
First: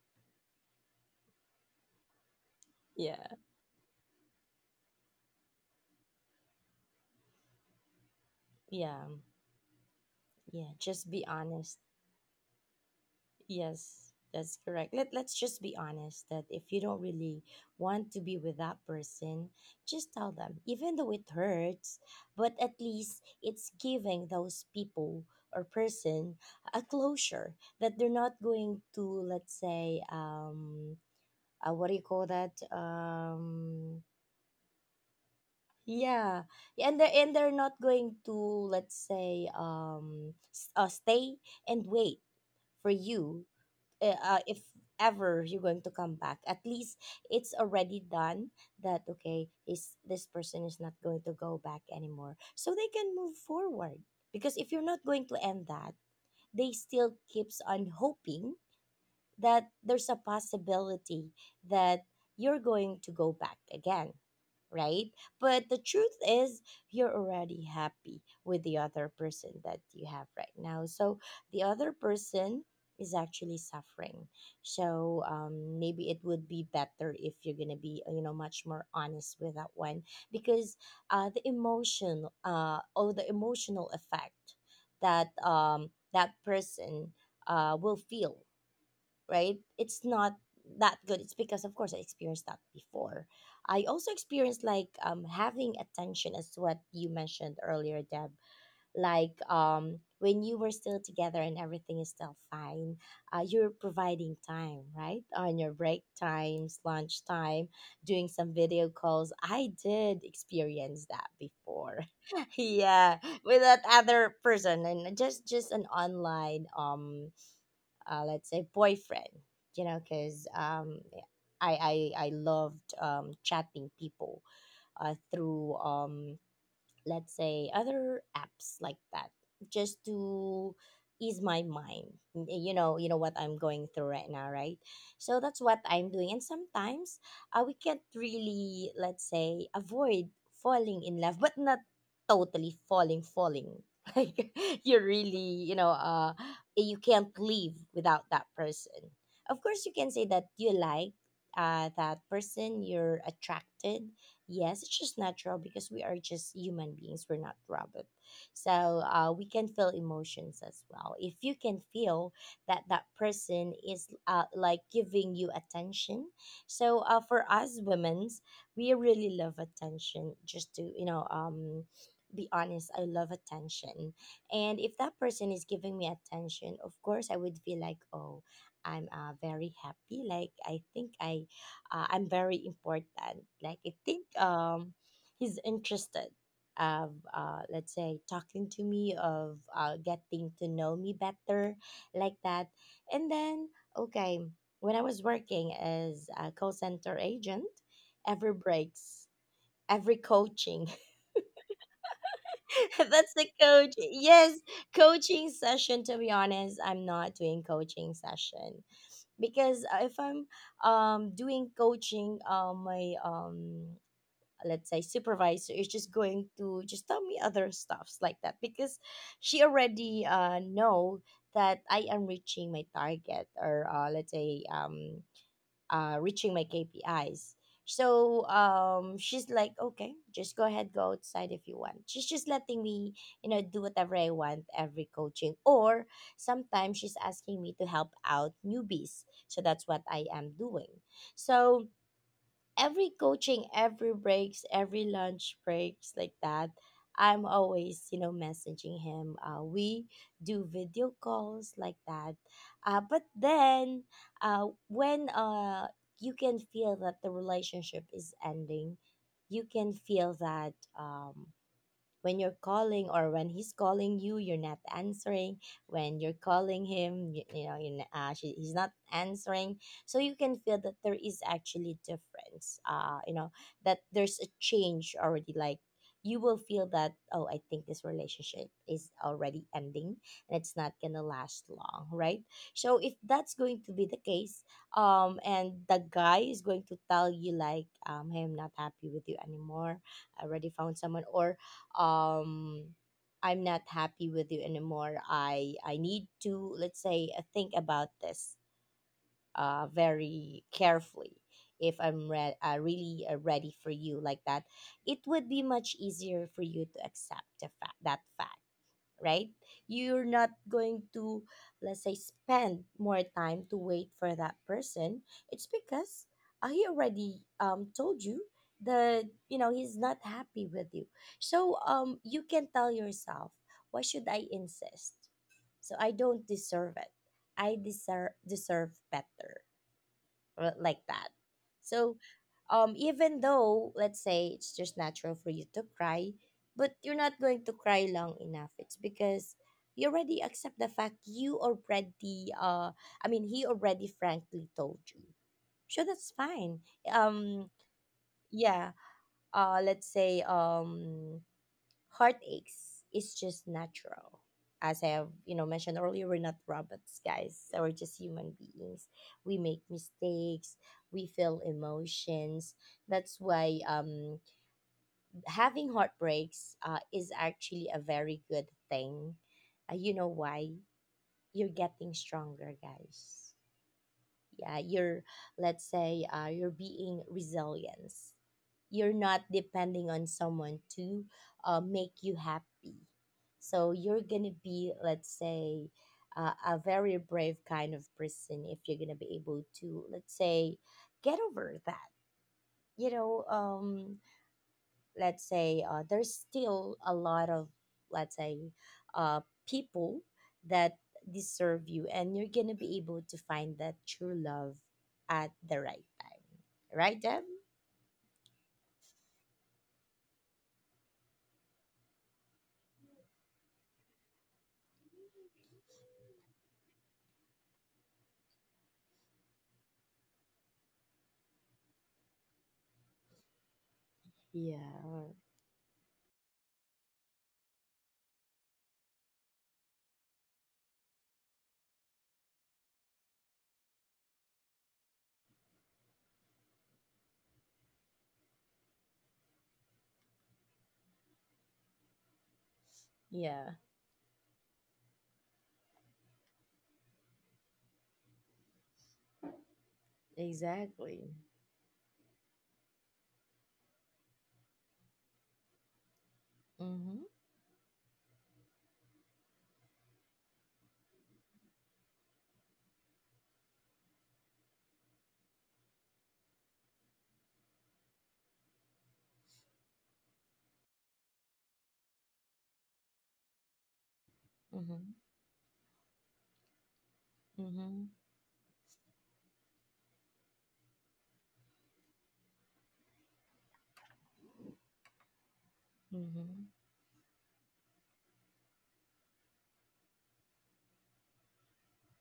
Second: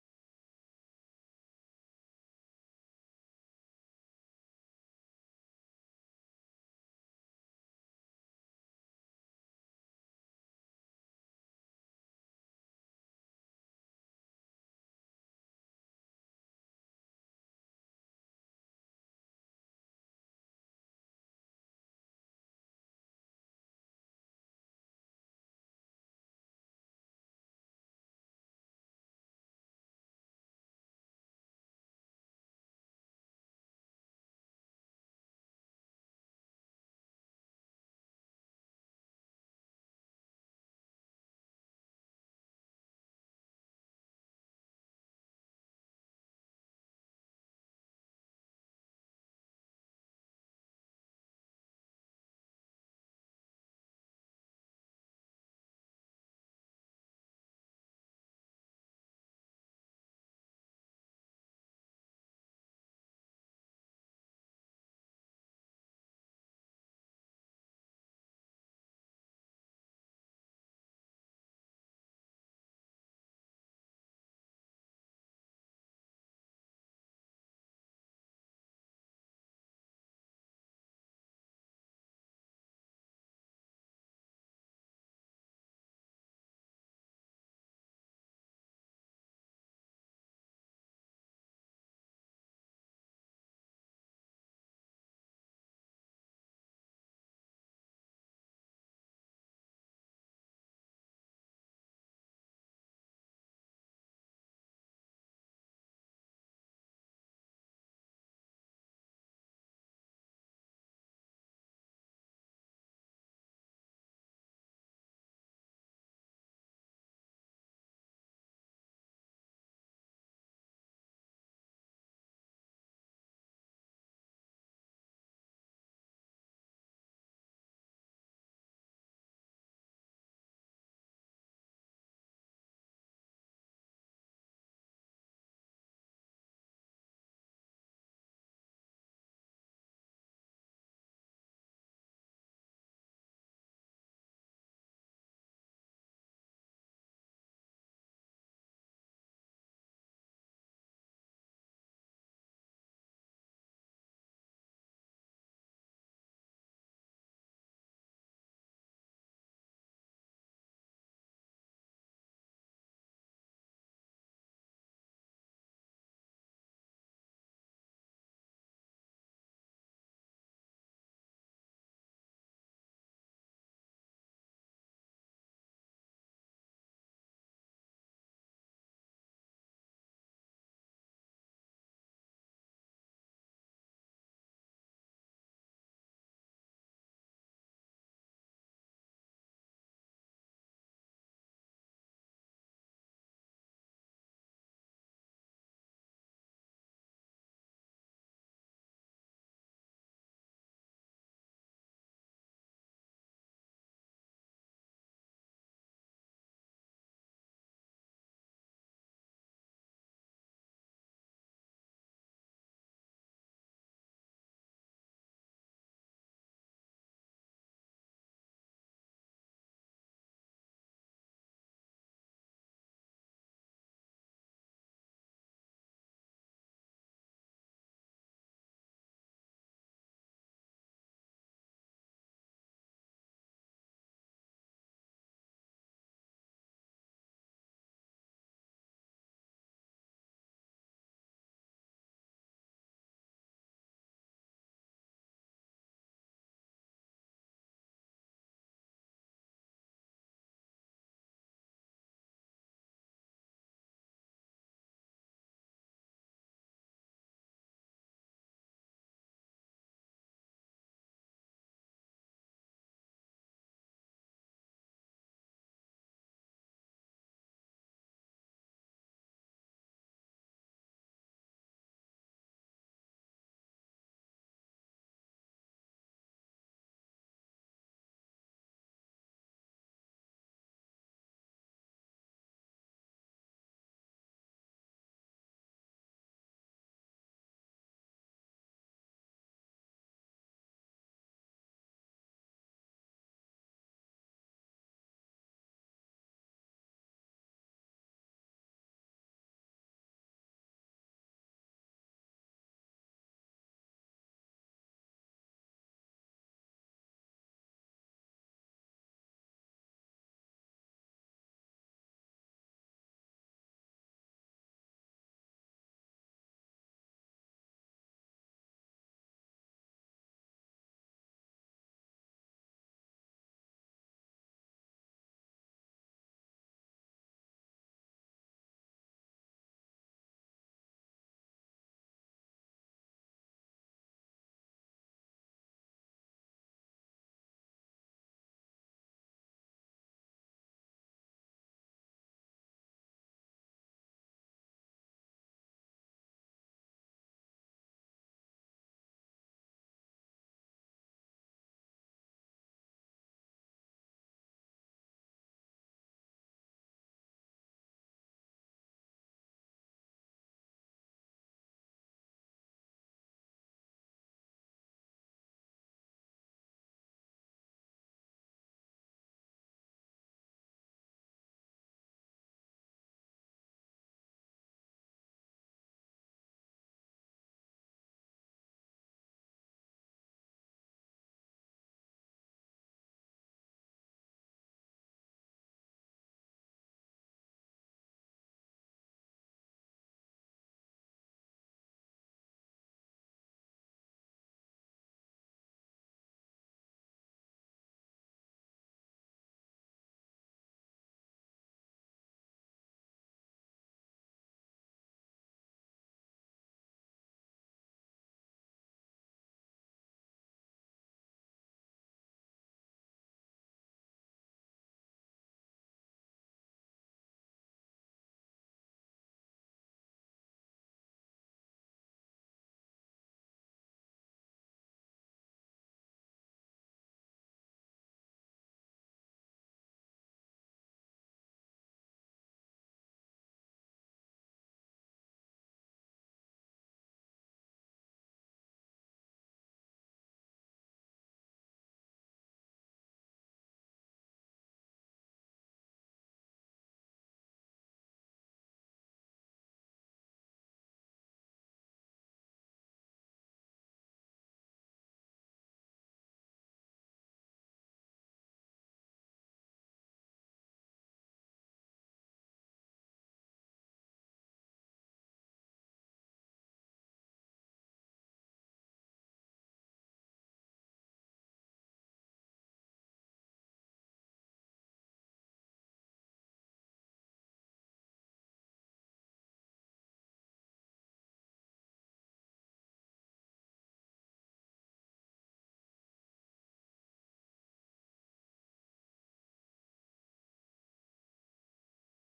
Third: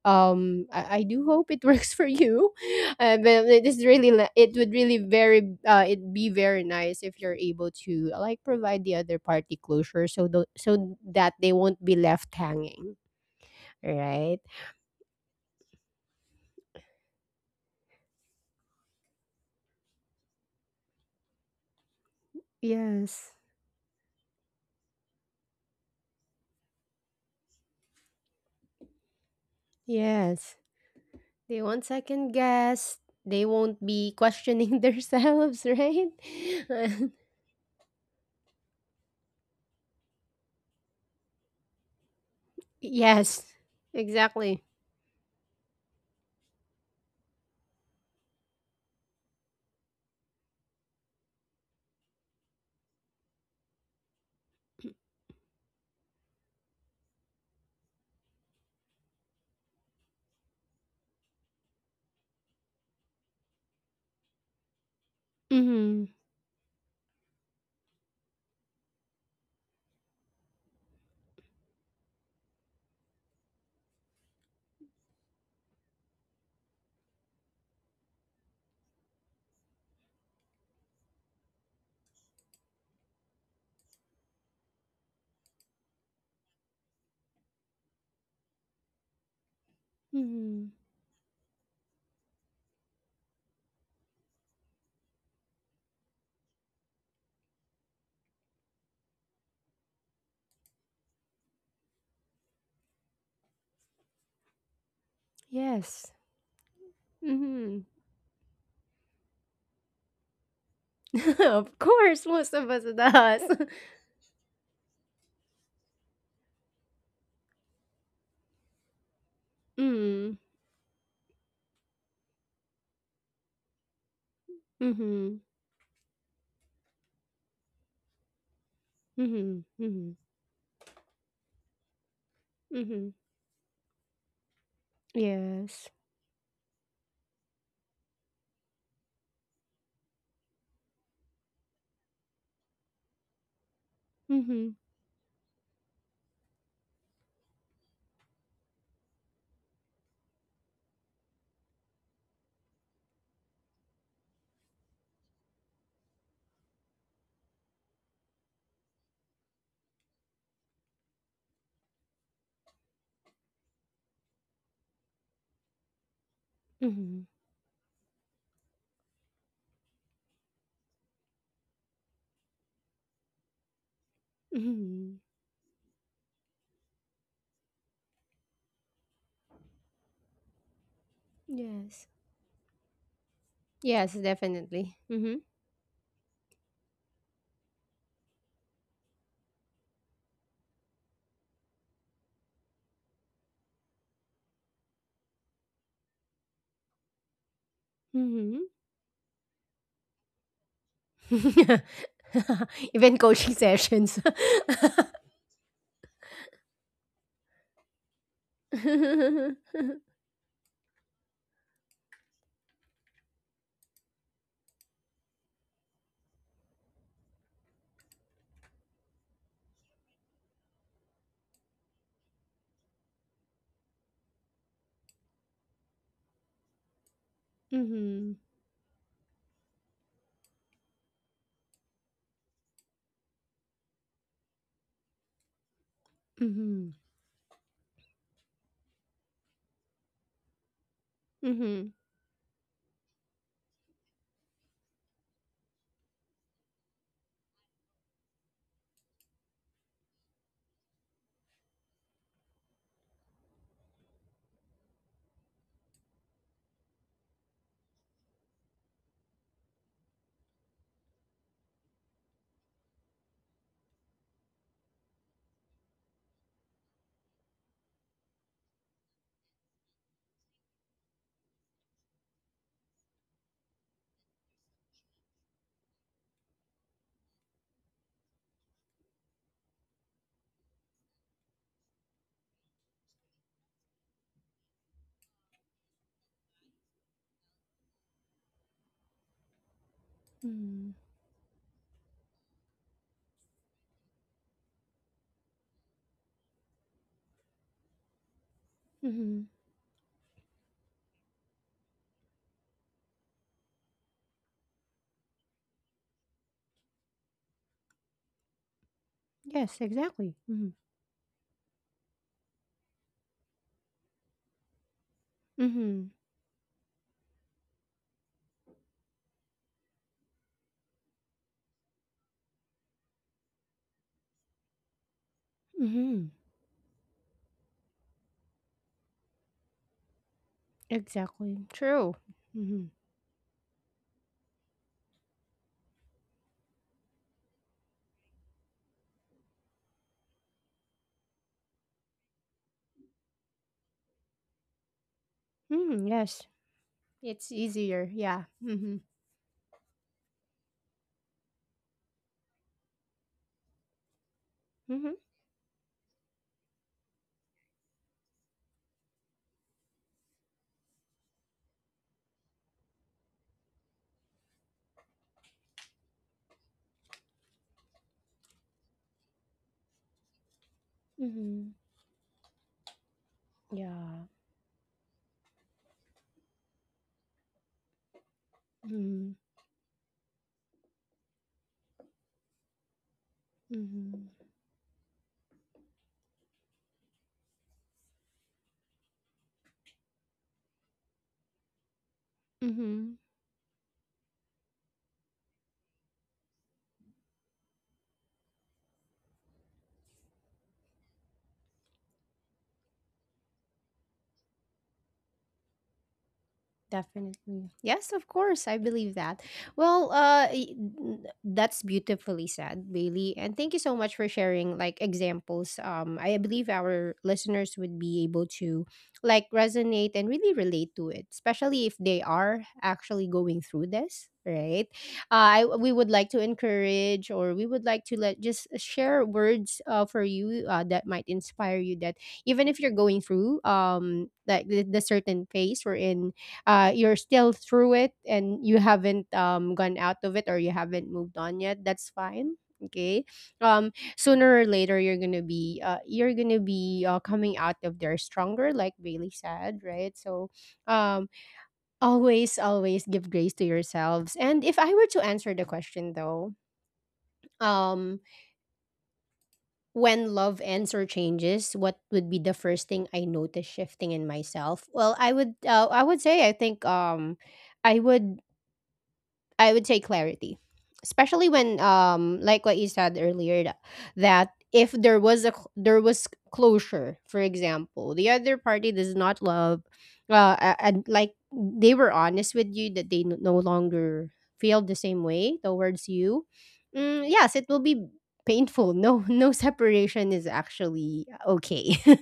[SPEAKER 1] Um, I do hope it works for you.
[SPEAKER 2] Yeah,
[SPEAKER 1] But it is really it would really very it be very nice if you're able to like provide the
[SPEAKER 2] yeah,
[SPEAKER 1] other party closure so the
[SPEAKER 2] yeah.
[SPEAKER 1] so
[SPEAKER 2] Just be
[SPEAKER 1] that they
[SPEAKER 2] honest.
[SPEAKER 1] won't be left hanging.
[SPEAKER 2] Yes,
[SPEAKER 1] Right?
[SPEAKER 2] that's correct. Let, let's just be honest that if you don't really want to be with that person, just tell them. Even though it hurts, but at least
[SPEAKER 1] Yes.
[SPEAKER 2] it's giving those people or person a closure that they're not going to, let's say,
[SPEAKER 1] Yes. They won't
[SPEAKER 2] what do you call
[SPEAKER 1] second
[SPEAKER 2] that?
[SPEAKER 1] guess. They won't be questioning themselves, right?
[SPEAKER 2] Yeah, and they're and they're not going to, let's say, stay and wait for
[SPEAKER 1] Yes,
[SPEAKER 2] you. If
[SPEAKER 1] exactly.
[SPEAKER 2] ever you're going to come back, at least it's already done that, okay, is this person is not going to go back anymore, so they can move forward. Because if you're not going to end that, they still keeps on hoping that there's a possibility that you're going to go back again, right? But the
[SPEAKER 1] Mm-hmm.
[SPEAKER 2] truth is, you're already happy with the other person that you have right now. So the other person is actually suffering. So maybe it would be better if you're gonna be, you know, much more honest with that one because the emotion, or the emotional effect that, that person will feel, right? It's not
[SPEAKER 1] Mm-hmm.
[SPEAKER 2] that good. It's because, of course, I experienced that before. I also experienced, like, having attention, as what you mentioned earlier, Deb. Like, when you were still together and everything is still fine, you're providing time, right? On your break
[SPEAKER 1] Yes.
[SPEAKER 2] times, lunch time,
[SPEAKER 1] Mm-hmm.
[SPEAKER 2] doing some video calls. I did experience that
[SPEAKER 1] Of
[SPEAKER 2] before.
[SPEAKER 1] course, most of us
[SPEAKER 2] Yeah,
[SPEAKER 1] does.
[SPEAKER 2] with that other person, and just an online let's say boyfriend, you know,
[SPEAKER 1] Mm.
[SPEAKER 2] because, I loved chatting people uh,
[SPEAKER 1] Mm-hmm.
[SPEAKER 2] through um, let's say other apps like that,
[SPEAKER 1] Mm-hmm.
[SPEAKER 2] just
[SPEAKER 1] Mm-hmm.
[SPEAKER 2] to ease my mind. You know, you
[SPEAKER 1] Mm-hmm.
[SPEAKER 2] know what I'm going through right now, right? So that's what
[SPEAKER 1] Yes.
[SPEAKER 2] I'm doing. And sometimes we can't really, let's say, avoid falling in love, but not totally falling. Like,
[SPEAKER 1] Mm-hmm.
[SPEAKER 2] you really, you know, you can't live without that person. Of course, you can say that you like that person, you're attracted. Yes, it's just natural because we are just human beings. We're not robot. So we can feel emotions as well. If you can feel that that person is like giving you attention. So
[SPEAKER 1] Mm-hmm.
[SPEAKER 2] for us women, we really love attention. Just to, you know, be honest, I love attention. And if
[SPEAKER 1] Mm-hmm.
[SPEAKER 2] that person is giving me attention, of course, I would feel like, oh, I'm very happy. Like, I think
[SPEAKER 1] Yes.
[SPEAKER 2] I'm very important. Like, I
[SPEAKER 1] Yes,
[SPEAKER 2] think,
[SPEAKER 1] definitely.
[SPEAKER 2] he's interested of let's say talking to me, of getting to know me better, like that. And then, okay, when I was working as a call center agent, every
[SPEAKER 1] Mm-hmm.
[SPEAKER 2] breaks, every coaching,
[SPEAKER 1] Mm-hmm. Even
[SPEAKER 2] that's the
[SPEAKER 1] coaching
[SPEAKER 2] coach.
[SPEAKER 1] sessions.
[SPEAKER 2] Yes, coaching session. To be honest, I'm not doing coaching session because if I'm doing coaching, my let's say supervisor is just going to just tell me other stuffs like that because she already know that I am reaching my target or, let's say, reaching my KPIs.
[SPEAKER 1] Mhm.
[SPEAKER 2] So she's like, okay, just go ahead, go outside if you want. She's just letting me, you know, do whatever I want every coaching, or
[SPEAKER 1] Mhm.
[SPEAKER 2] sometimes she's asking me to help out newbies. So that's what I am doing. So
[SPEAKER 1] Mhm.
[SPEAKER 2] every coaching, every breaks, every lunch breaks like that, I'm always, you know, messaging him. We do video calls like that. But then, when you can feel that the relationship is ending. You can feel that um, when you're calling or when he's calling you, you're not answering. When you're calling him, you know he's not answering. So you can feel that there is actually difference. That there's a change already, like, you will feel that, oh, I think this relationship is already ending, and it's not gonna last long, right? So if that's going to be the case, and the guy is going to tell you, like, hey, I'm not happy with you anymore. I already
[SPEAKER 1] Mhm.
[SPEAKER 2] found someone, or um I'm not happy with you anymore. I need to, let's say, think about this
[SPEAKER 1] Mhm.
[SPEAKER 2] very carefully, if I'm really ready for you, like that. It would be much easier for you to accept the fact that fact, right?
[SPEAKER 1] Yes,
[SPEAKER 2] You're
[SPEAKER 1] exactly.
[SPEAKER 2] not
[SPEAKER 1] Mhm.
[SPEAKER 2] going to, let's say, spend more time to wait for that person. It's
[SPEAKER 1] Mhm.
[SPEAKER 2] because he already told you that, he's not happy with you. So, you can tell yourself, why should I insist? So I
[SPEAKER 1] Mhm.
[SPEAKER 2] don't deserve it. I deserve better, like that.
[SPEAKER 1] Exactly.
[SPEAKER 2] So,
[SPEAKER 1] True. Mhm.
[SPEAKER 2] even though, let's say, it's just natural for you to cry, but you're not going to cry long enough. It's because you already accept the fact, you already I mean, he already frankly told you. So
[SPEAKER 1] Mhm.
[SPEAKER 2] that's
[SPEAKER 1] Yes.
[SPEAKER 2] fine.
[SPEAKER 1] It's
[SPEAKER 2] Um
[SPEAKER 1] easier. Yeah.
[SPEAKER 2] yeah,
[SPEAKER 1] Mhm.
[SPEAKER 2] let's say, heartaches is just natural. As
[SPEAKER 1] Mhm.
[SPEAKER 2] I have, mentioned earlier, we're not robots, guys. So we're just human beings. We make mistakes. We feel emotions. That's why, having heartbreaks is actually a very good thing. You know why? You're
[SPEAKER 1] Mhm.
[SPEAKER 2] getting stronger, guys,
[SPEAKER 1] Yeah.
[SPEAKER 2] yeah, you're let's say, you're being resilience. You're
[SPEAKER 1] Mhm.
[SPEAKER 2] not depending on someone to make you happy. So you're
[SPEAKER 1] Mhm.
[SPEAKER 2] gonna be, let's say, a very brave kind of person if you're gonna be able to, let's say, get over that. you
[SPEAKER 1] Mhm.
[SPEAKER 2] know um let's say, there's still a lot of, let's say, uh, people that deserve you, and you're gonna be able to find that true love at the right time, right, Deb?
[SPEAKER 1] Definitely. Yes, of course. I believe that. Well, that's beautifully said, Bailey. And thank you so much for sharing like examples. Um, I believe our listeners would be able to like resonate and really relate to it, especially if they are actually going through this, right?
[SPEAKER 2] Yeah,
[SPEAKER 1] I we would like to encourage, or we would like to let just share words for you that might inspire you that even if you're going through like the certain phase we're in, you're still through it and you haven't gone out of it, or you haven't moved on yet, that's fine, okay.
[SPEAKER 2] yeah,
[SPEAKER 1] Sooner or later, you're gonna be coming out of there stronger, like Bailey said, right? So um
[SPEAKER 2] exactly.
[SPEAKER 1] always, always give grace to yourselves. And if I were to answer the question though,
[SPEAKER 2] Mm-hmm.
[SPEAKER 1] um when love ends or changes, what would be the first thing I notice shifting in myself? Well, I would say I think, um i would I would say clarity, especially when, um, like what you said earlier, that if
[SPEAKER 2] Mm-hmm.
[SPEAKER 1] there was a there was closure, for
[SPEAKER 2] Mm-hmm.
[SPEAKER 1] example, the other party does not love, and like they were honest with you that they no longer feel the same way towards you.
[SPEAKER 2] Mm-hmm.
[SPEAKER 1] Mm, yes, it will be painful. No, no separation is actually okay,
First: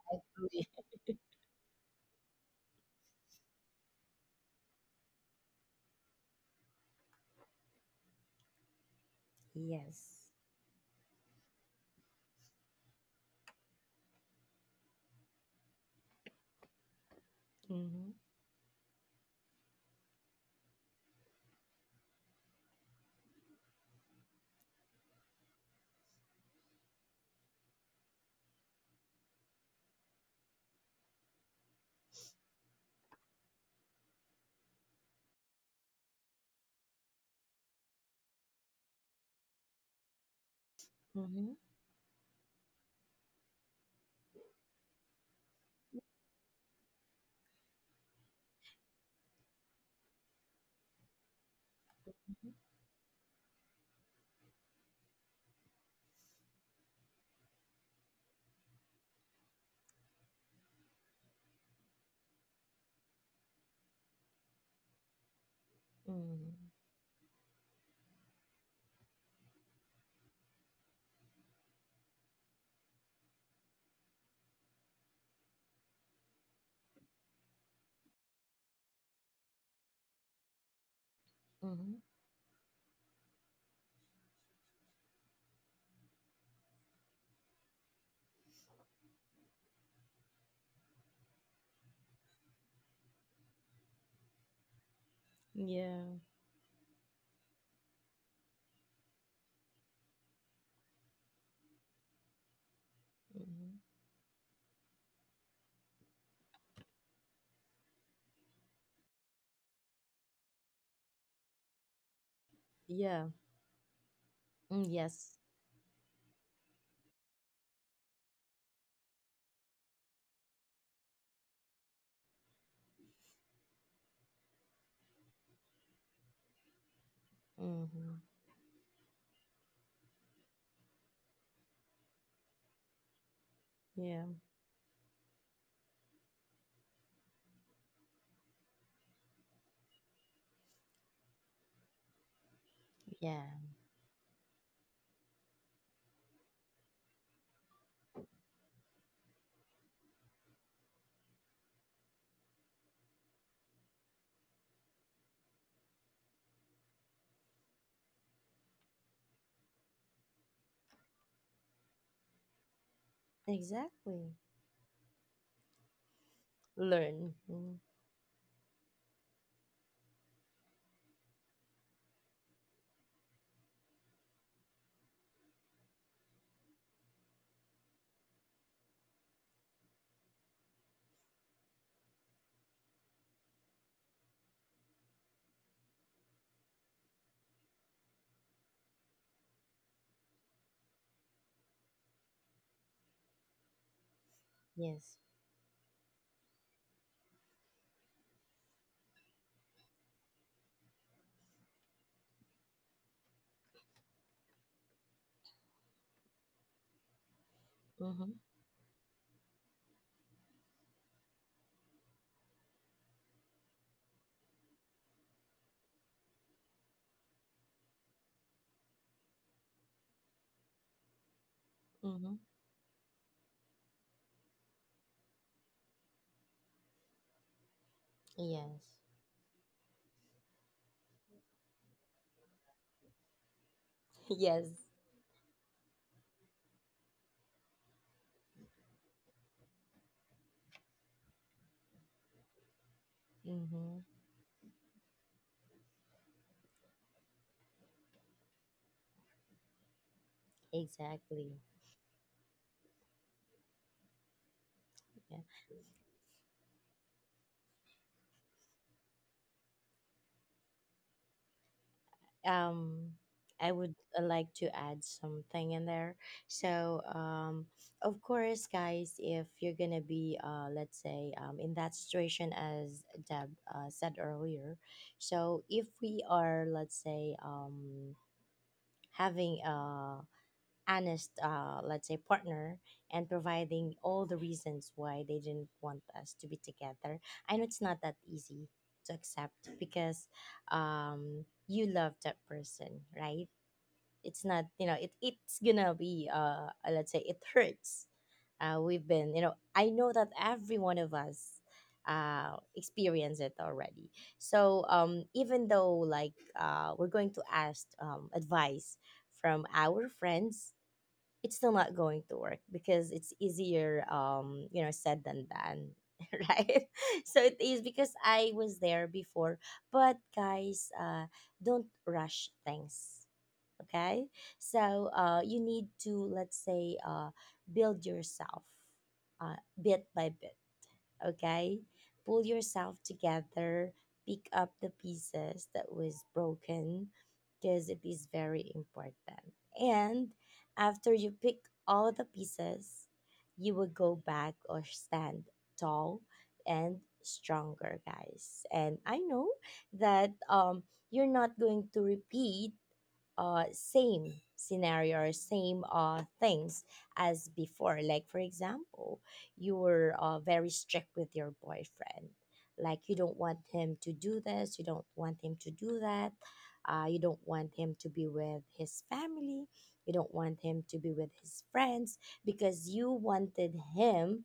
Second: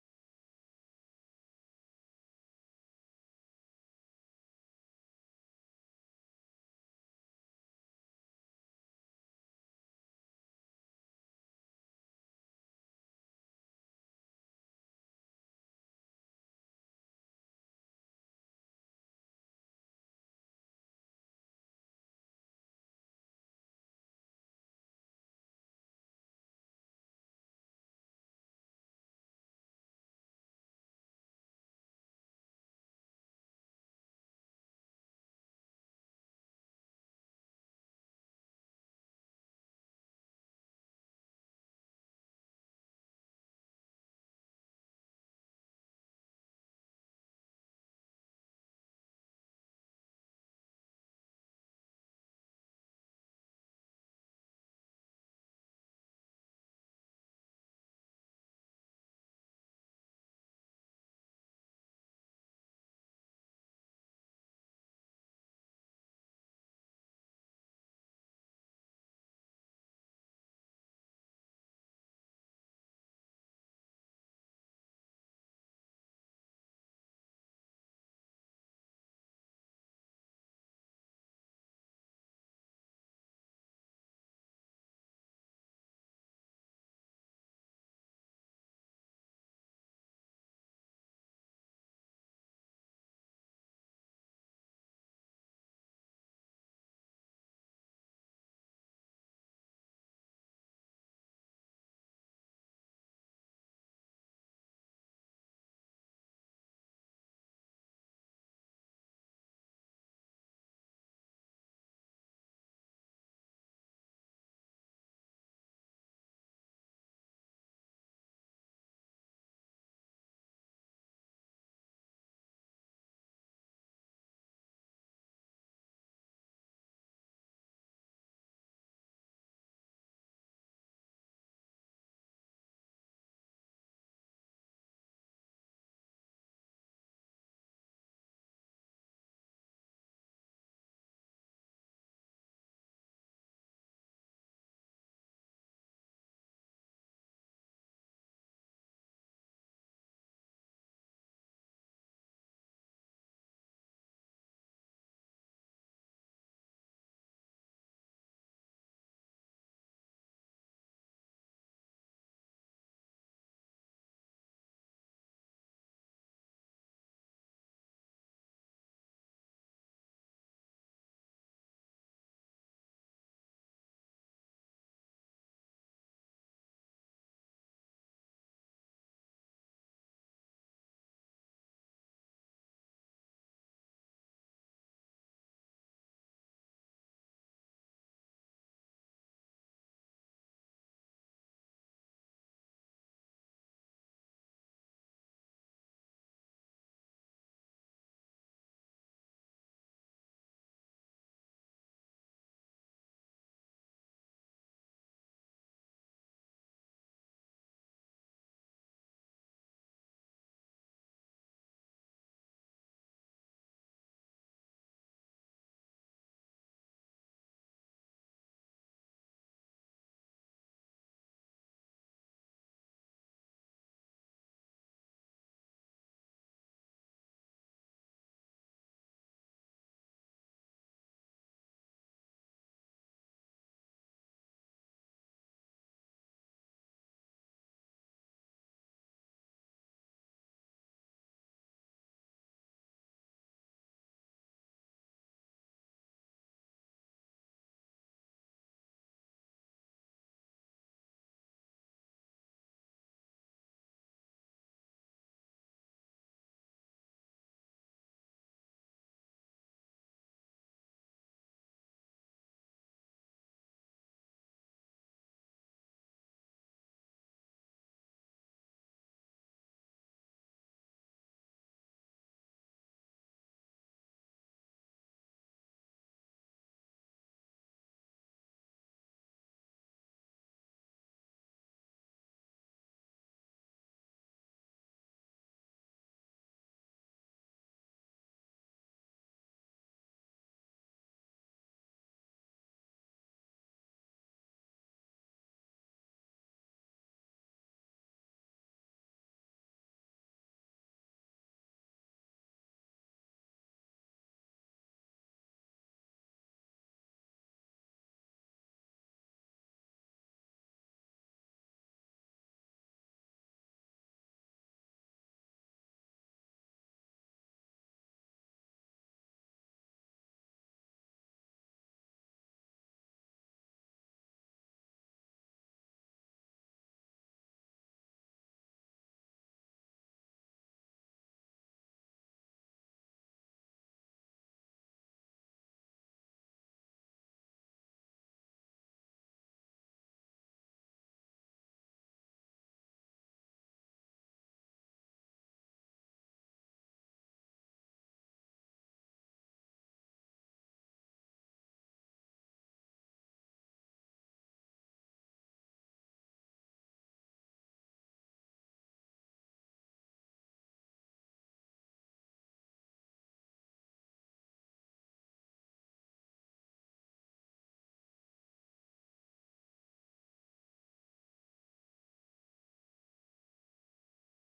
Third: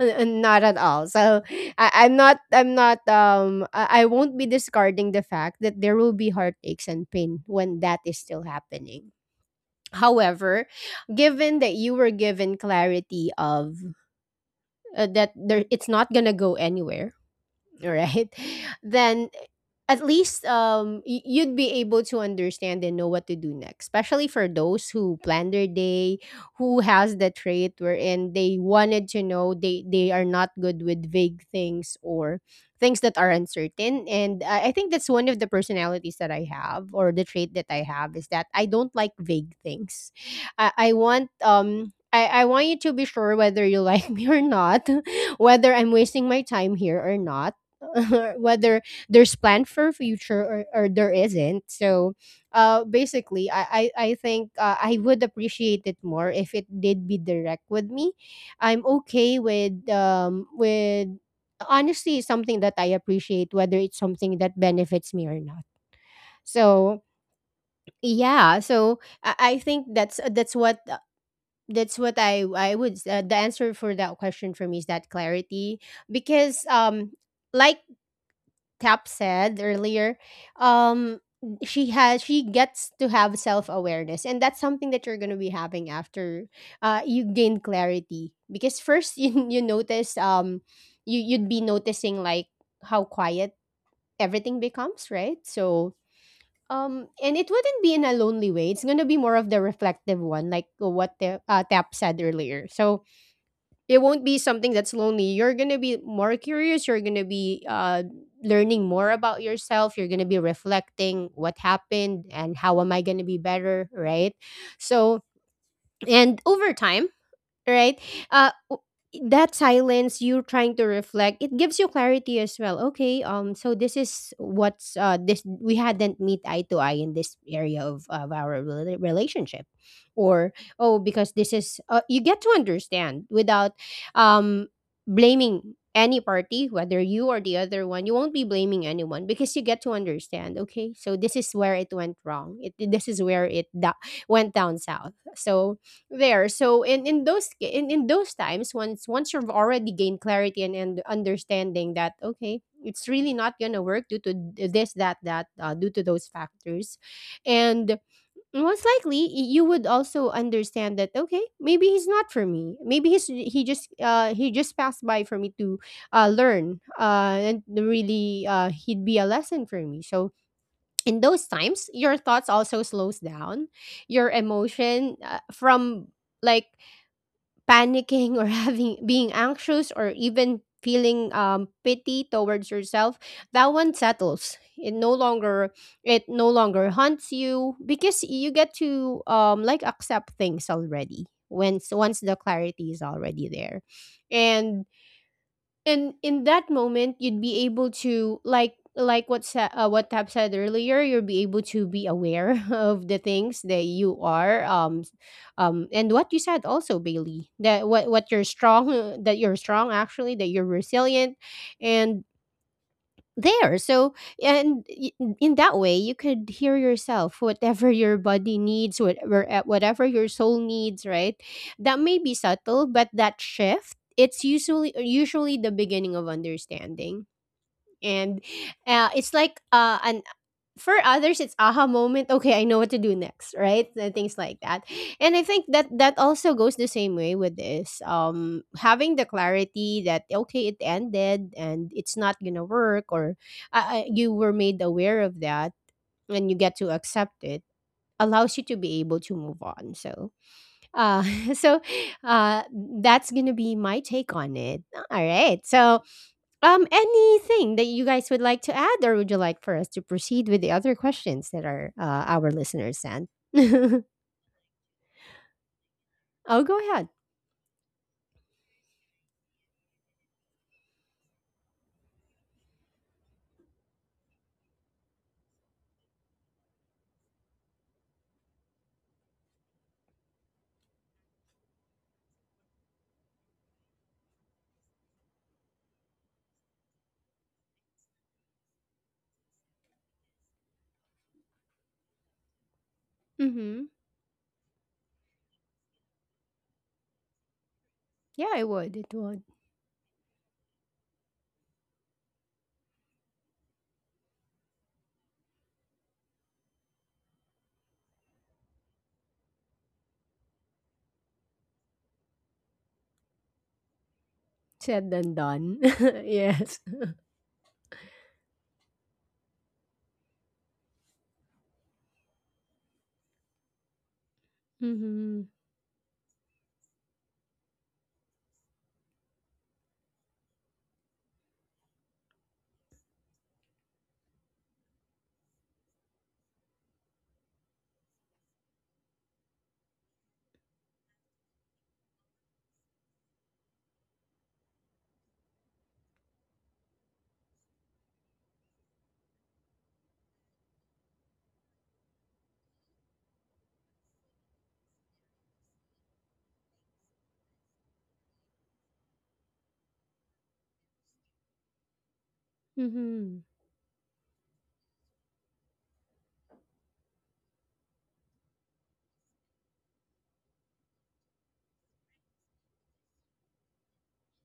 [SPEAKER 1] N- not at all. So I, I'm not I won't be discarding the fact that there will be heartaches and pain when that is still happening.
[SPEAKER 2] Yes.
[SPEAKER 1] However, given that you were given clarity of, that there, it's not going to go anywhere,
[SPEAKER 2] Mm-hmm.
[SPEAKER 1] right? Then at least, um, you'd be able to understand and know what to do next, especially for those who plan their day, who has the trait wherein they wanted to know. They are not good with vague things or things that are uncertain. And I think that's one of the personalities that I have, or the trait that I have, is that I don't like vague things. I want,
[SPEAKER 2] Mm-hmm.
[SPEAKER 1] um, I want you to be sure whether you like me or not, whether I'm wasting my time here or not, whether there's plan for future, or there isn't. So basically, I think, I would appreciate it more if it did be direct with me. I'm okay with, um, with honestly something that I appreciate, whether it's something that benefits me or not.
[SPEAKER 2] Mm-hmm.
[SPEAKER 1] So yeah, so I think that's that's what I would, the answer for that question for me is that clarity. Because, um, like Cap said earlier, um, she
[SPEAKER 2] Mm-hmm.
[SPEAKER 1] has she gets to have self awareness, and that's something that you're gonna be having after, you gain clarity. Because first, you notice, you'd be noticing like how quiet everything becomes, right? So,
[SPEAKER 2] Yeah.
[SPEAKER 1] and it wouldn't be in a lonely way. It's gonna be more of the reflective one, like what the, Tap said earlier. So
[SPEAKER 2] Mm-hmm.
[SPEAKER 1] it won't be something that's lonely. You're gonna be more curious. You're gonna be, learning more about yourself. You're gonna be reflecting what happened and how am I
[SPEAKER 2] Yeah.
[SPEAKER 1] gonna be better, right?
[SPEAKER 2] Mm,
[SPEAKER 1] So,
[SPEAKER 2] yes.
[SPEAKER 1] and over time, right? Uh, w- that silence you're trying to reflect, it gives you clarity as well. Okay, so this is what's uh, this we hadn't meet eye to eye in this area
[SPEAKER 2] Mm-hmm.
[SPEAKER 1] of our relationship, or oh, because this is, you get to understand without
[SPEAKER 2] Yeah.
[SPEAKER 1] um blaming any party, whether you or the other one. You won't be blaming anyone because you get to understand, okay, so this is where it went wrong. This is
[SPEAKER 2] Yeah.
[SPEAKER 1] where it went down south. So there, so in those times, once, once you've already gained clarity, and understanding that, okay, it's really not gonna work due to this, that, that, due to those factors. And most likely, you would also understand that, okay, maybe he's not for me. Maybe he just,
[SPEAKER 2] Exactly.
[SPEAKER 1] he just passed by for me to, uh, learn,
[SPEAKER 2] Learn.
[SPEAKER 1] uh, and
[SPEAKER 2] Mm.
[SPEAKER 1] really, uh, he'd be a lesson for me. So in those times your thoughts also slows down. Your emotion, from like panicking or having being anxious or even feeling, pity towards yourself, that one settles. It no longer, it no longer haunts you, because you get to, um, like accept things already once, once the clarity is already there. and
[SPEAKER 2] Yes.
[SPEAKER 1] and in that moment, you'd be able to, like what what Tab said earlier, you'll be able to be aware of the things that you are, and what you said also, Bailey, that what you're
[SPEAKER 2] Mm-hmm.
[SPEAKER 1] strong, that you're strong, actually, that you're resilient. And there, so and in that way, you could hear yourself, whatever your body needs, whatever your soul needs, right? That may be
[SPEAKER 2] Mm-hmm.
[SPEAKER 1] subtle, but that shift, it's usually the beginning of understanding. And,
[SPEAKER 2] Yes.
[SPEAKER 1] it's like, an, for others, it's aha moment. Okay, I know what to do next, right? And things like
[SPEAKER 2] Yes.
[SPEAKER 1] that. And I think that that also goes the same way with this, um, having the clarity that, okay, it ended and it's not gonna work, or
[SPEAKER 2] Mm-hmm.
[SPEAKER 1] you were made aware of that and you get to accept it allows you to be able to move on. So uh
[SPEAKER 2] Exactly.
[SPEAKER 1] so uh, that's gonna be my take on it. All
[SPEAKER 2] Yeah.
[SPEAKER 1] right. So anything that you guys would like to add, or would you like for us to proceed with the other questions that are, our listeners
[SPEAKER 2] Um,
[SPEAKER 1] sent?
[SPEAKER 2] I would,
[SPEAKER 1] Oh,
[SPEAKER 2] like to add something in there.
[SPEAKER 1] go
[SPEAKER 2] So,
[SPEAKER 1] ahead.
[SPEAKER 2] of course, guys, if you're gonna be, let's say, in that situation, as Deb said earlier. So if we are, let's say, having a honest, let's say, partner, and providing all the reasons why they didn't want us to be together. I know it's not that easy to accept, because, you love that person, right?
[SPEAKER 1] Mm-hmm.
[SPEAKER 2] It's not, you know, it's gonna be, let's say, it hurts.
[SPEAKER 1] Yeah, I would.
[SPEAKER 2] We've
[SPEAKER 1] It
[SPEAKER 2] been,
[SPEAKER 1] would.
[SPEAKER 2] I know that every one of us experience it already. So, even though, like, we're going to ask, advice from our friends. It's still not going to work because it's easier
[SPEAKER 1] Said
[SPEAKER 2] said
[SPEAKER 1] and
[SPEAKER 2] than
[SPEAKER 1] done.
[SPEAKER 2] done.
[SPEAKER 1] Yes.
[SPEAKER 2] Right. So it is, because I was there before. But guys, don't rush things, okay. So
[SPEAKER 1] Mm-hmm.
[SPEAKER 2] you need to, let's say, build yourself bit by bit, okay? Pull yourself together, pick up the pieces that was broken, because it is very important. And after you pick all the pieces, you will go back or stand tall and stronger, guys. And I know that, you're not going to repeat same scenario or same, things as before. Like, for example, you were, very strict with your boyfriend. Like, you don't
[SPEAKER 1] Mm-hmm.
[SPEAKER 2] want him to do this, you don't want him to do that, you don't want him to be with his family, you don't want him to be with his friends, because you wanted him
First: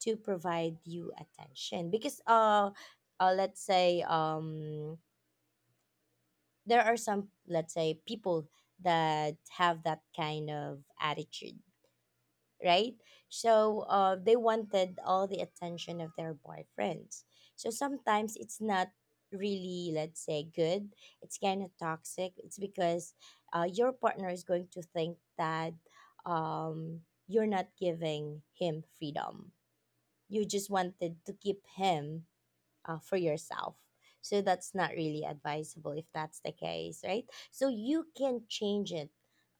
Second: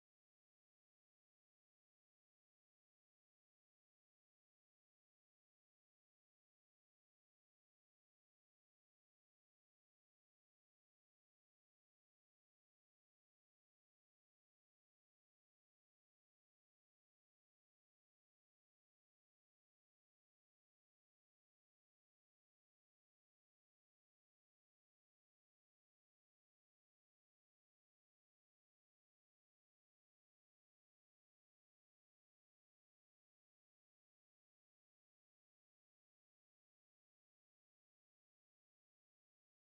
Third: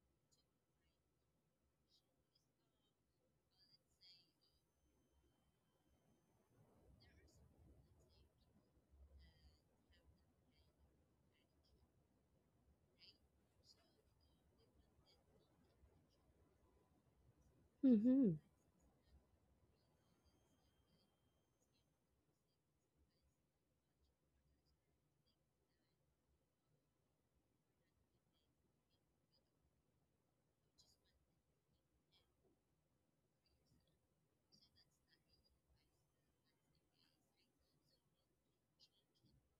[SPEAKER 2] to provide you attention. Because, let's say, there are some, let's say, people that have that kind of attitude, right? So, they wanted all the attention of their boyfriends. So
[SPEAKER 1] Mm-hmm.
[SPEAKER 2] sometimes it's not really, let's say, good. It's kind of toxic. It's because, your partner is going to think that, um, you're not giving him freedom, you just wanted to keep him, for yourself. So that's not really advisable if that's the case, right? So you can change it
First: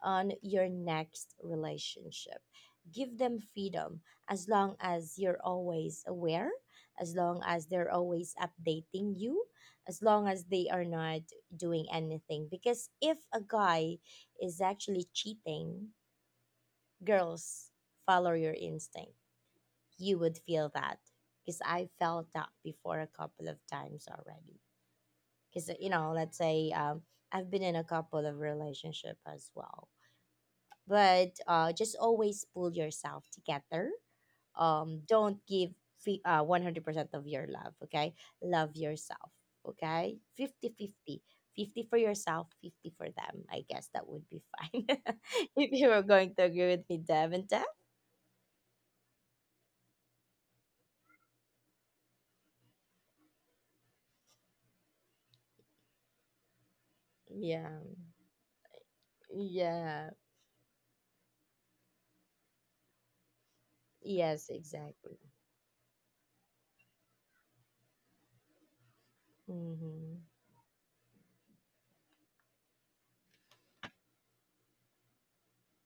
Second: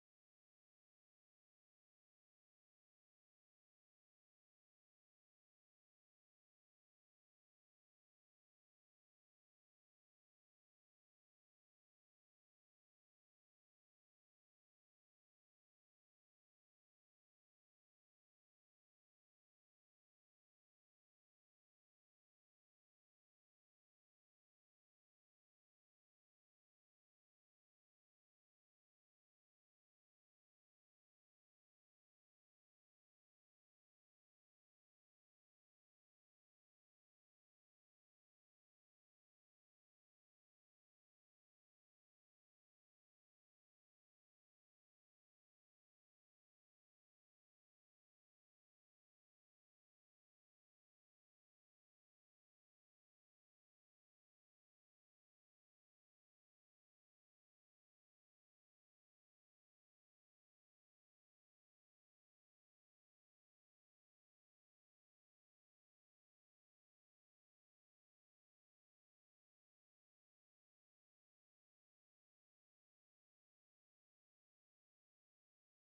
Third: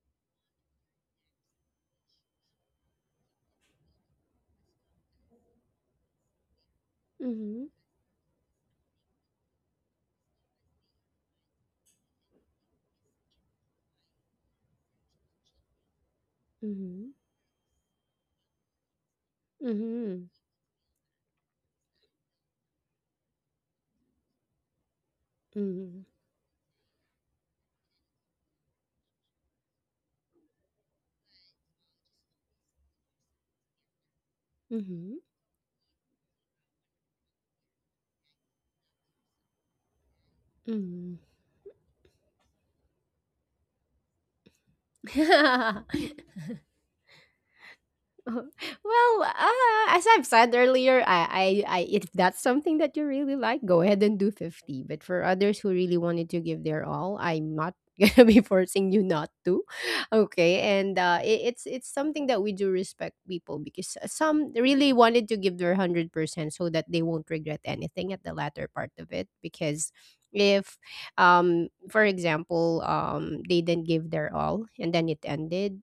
[SPEAKER 2] on your next relationship. Give them freedom, as long as you're always aware, as long
[SPEAKER 1] Mm-hmm.
[SPEAKER 2] as they're always updating you, as long as they are not doing anything. Because if a guy is actually cheating, girls, follow your instinct. You
[SPEAKER 1] Mm-hmm.
[SPEAKER 2] would feel that, because I felt that before a couple of times already. Because,
[SPEAKER 1] Mm-hmm.
[SPEAKER 2] let's say, I've been in a couple of relationship as well, but, just always pull yourself together.
[SPEAKER 1] Mm-hmm.
[SPEAKER 2] Don't give 100% of your love. Okay, love yourself. Okay, 50-50 fifty for yourself, 50 for them. I guess that would be fine. If you were
[SPEAKER 1] Mm-hmm.
[SPEAKER 2] going to agree with me, Dev and Dev.
[SPEAKER 1] Well, as I've said earlier, if that's something that you really like, go ahead and do 50%. But for others who really wanted to give their all, I'm not
[SPEAKER 2] Yeah.
[SPEAKER 1] gonna be forcing you not to.
[SPEAKER 2] Yeah.
[SPEAKER 1] Okay, and it's something that we do respect people because
[SPEAKER 2] Yes,
[SPEAKER 1] some really
[SPEAKER 2] exactly.
[SPEAKER 1] wanted to give their 100% so that they won't regret anything at the latter part of it because.
[SPEAKER 2] Mm-hmm.
[SPEAKER 1] If, for example, they didn't give their all and then it ended,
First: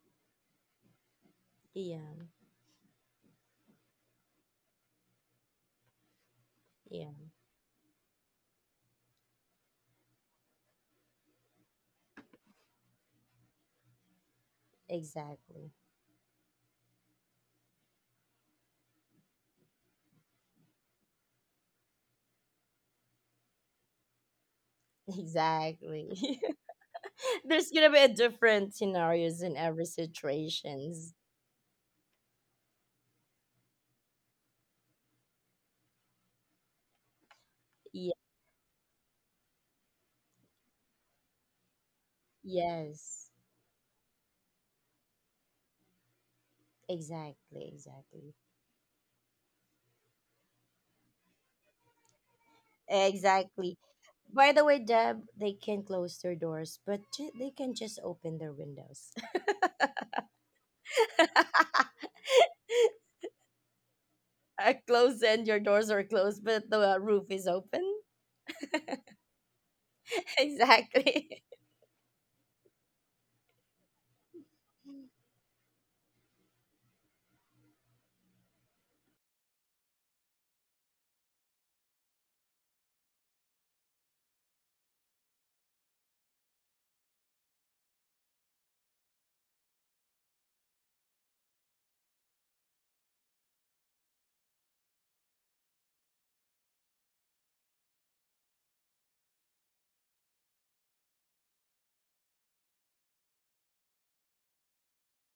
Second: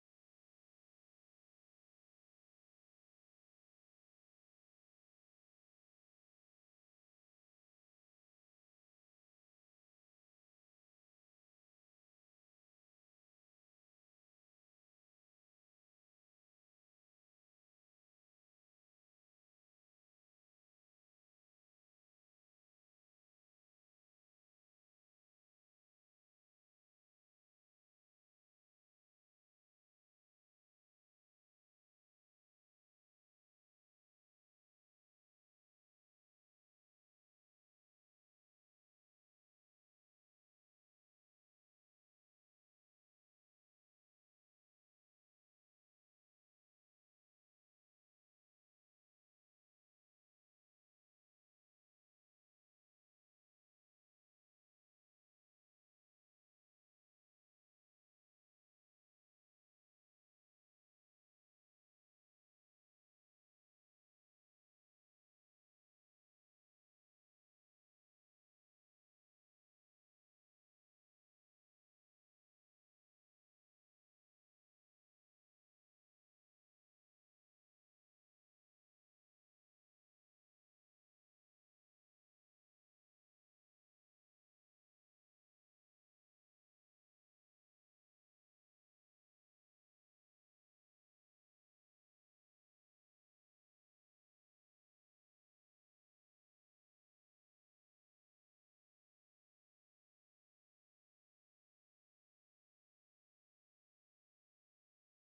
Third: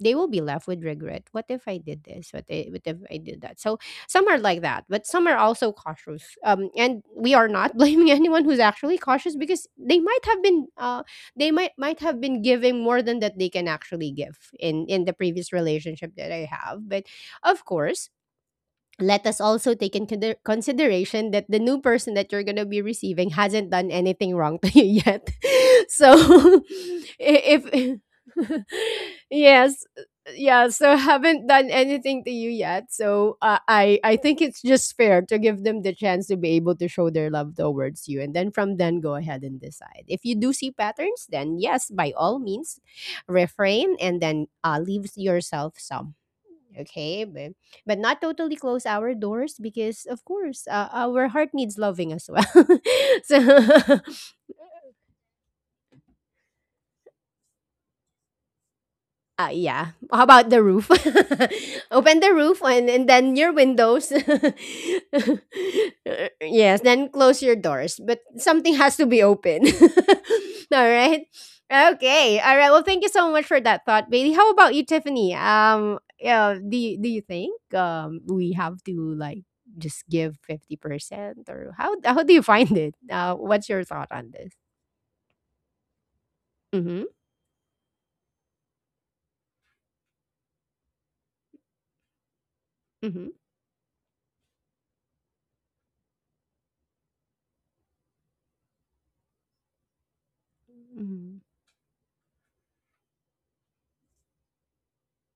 [SPEAKER 1] they will be left with regret. What if I did
[SPEAKER 2] Yeah,
[SPEAKER 1] this? What if I did that? So some are like that, but some are also cautious. And
[SPEAKER 2] yeah,
[SPEAKER 1] we are not blaming anyone who's actually cautious because they might have been they might have been giving more than that they can actually give in the previous
[SPEAKER 2] exactly.
[SPEAKER 1] relationship that I have. But of course, let us also take in consideration that the new person that you're going to be receiving hasn't done anything wrong to you yet.
[SPEAKER 2] Exactly.
[SPEAKER 1] So, I-
[SPEAKER 2] There's gonna be
[SPEAKER 1] if
[SPEAKER 2] a different scenarios in
[SPEAKER 1] yes,
[SPEAKER 2] every
[SPEAKER 1] yeah, so
[SPEAKER 2] situations.
[SPEAKER 1] haven't done anything to you yet. So, I think it's just fair to give them the chance to be able to show their love towards
[SPEAKER 2] Yeah,
[SPEAKER 1] you, and then from then go ahead and decide. If you do see patterns, then yes, by all means,
[SPEAKER 2] yes,
[SPEAKER 1] refrain and then, leave yourself some okay. but,
[SPEAKER 2] exactly,
[SPEAKER 1] but not
[SPEAKER 2] exactly,
[SPEAKER 1] totally close our doors because of course, our heart needs loving as well. So
[SPEAKER 2] exactly. By the way, Deb, they can close their doors, but they can just open their windows.
[SPEAKER 1] uh, yeah. How about the roof?
[SPEAKER 2] uh,
[SPEAKER 1] Open the roof and then your windows.
[SPEAKER 2] close and your doors are closed, but
[SPEAKER 1] Yes,
[SPEAKER 2] the,
[SPEAKER 1] then
[SPEAKER 2] roof
[SPEAKER 1] close
[SPEAKER 2] is
[SPEAKER 1] your
[SPEAKER 2] open.
[SPEAKER 1] doors. But something has to be open. All right.
[SPEAKER 2] Exactly.
[SPEAKER 1] Okay. All right. Well, thank you so much for that thought, Bailey. How about you, Tiffany? Yeah, do you think um, we have to like just give 50% or how do you find it? What's your thought on this? Mhm. Mhm. Mhm.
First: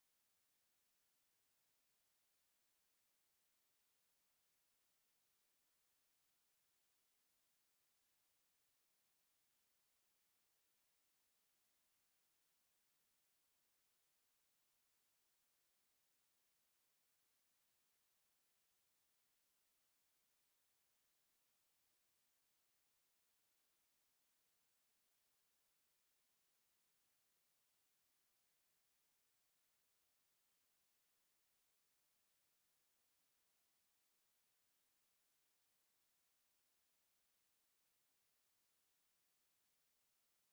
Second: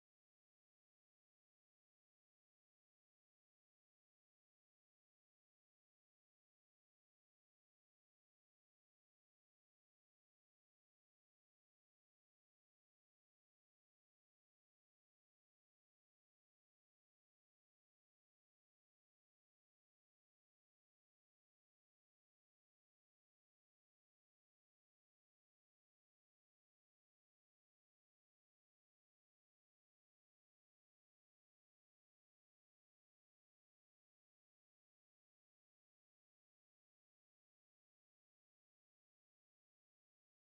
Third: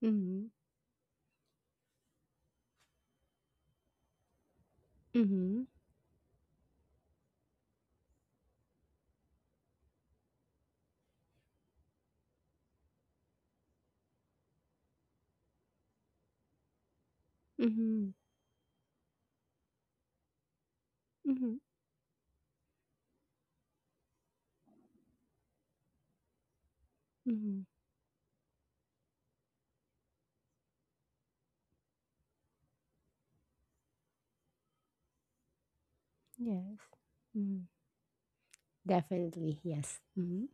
[SPEAKER 1] Mhm. Mhm. Mhm. Mhm, mhm. Yes. Mm, definitely, yes. Mhm,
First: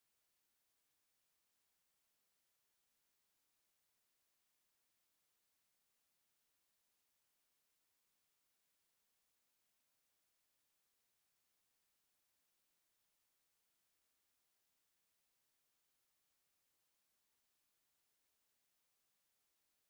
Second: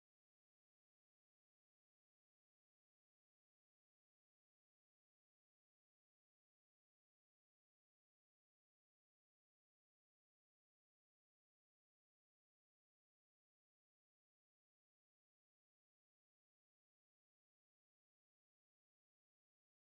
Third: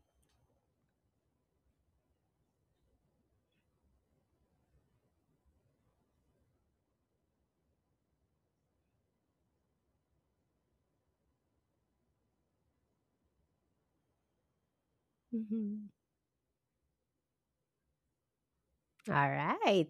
[SPEAKER 1] mhm. All right.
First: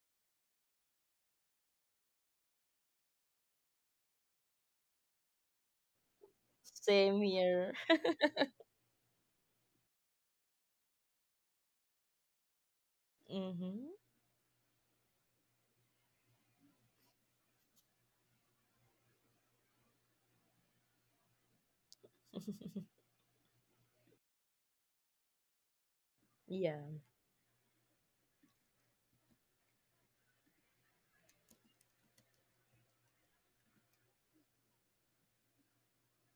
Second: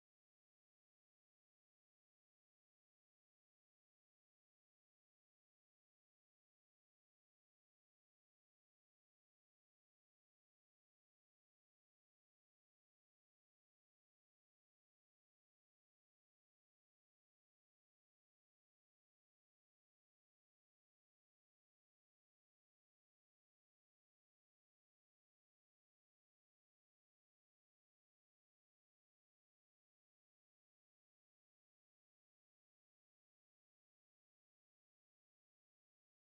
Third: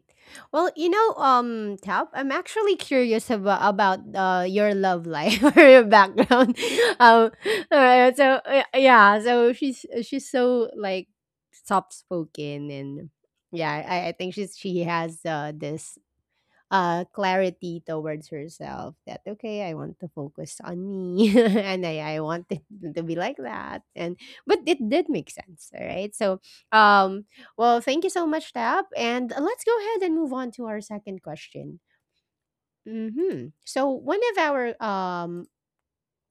[SPEAKER 1] Well, you know, Tap, I'm actually curious about your love life or your background.
[SPEAKER 2] Same
[SPEAKER 1] Um,
[SPEAKER 2] here.
[SPEAKER 1] so yeah, so she's, she's so like soft spoken and yeah,
[SPEAKER 2] Mm-hmm.
[SPEAKER 1] I think she has, this clarity towards herself that okay, I want to focus on me and I want it to be like that, and but it did make sense. All right, so
[SPEAKER 2] Yeah.
[SPEAKER 1] um, well thank you so much, Tab, and let's go ahead and move on to our second question. Mm-hmm. So one of our, um,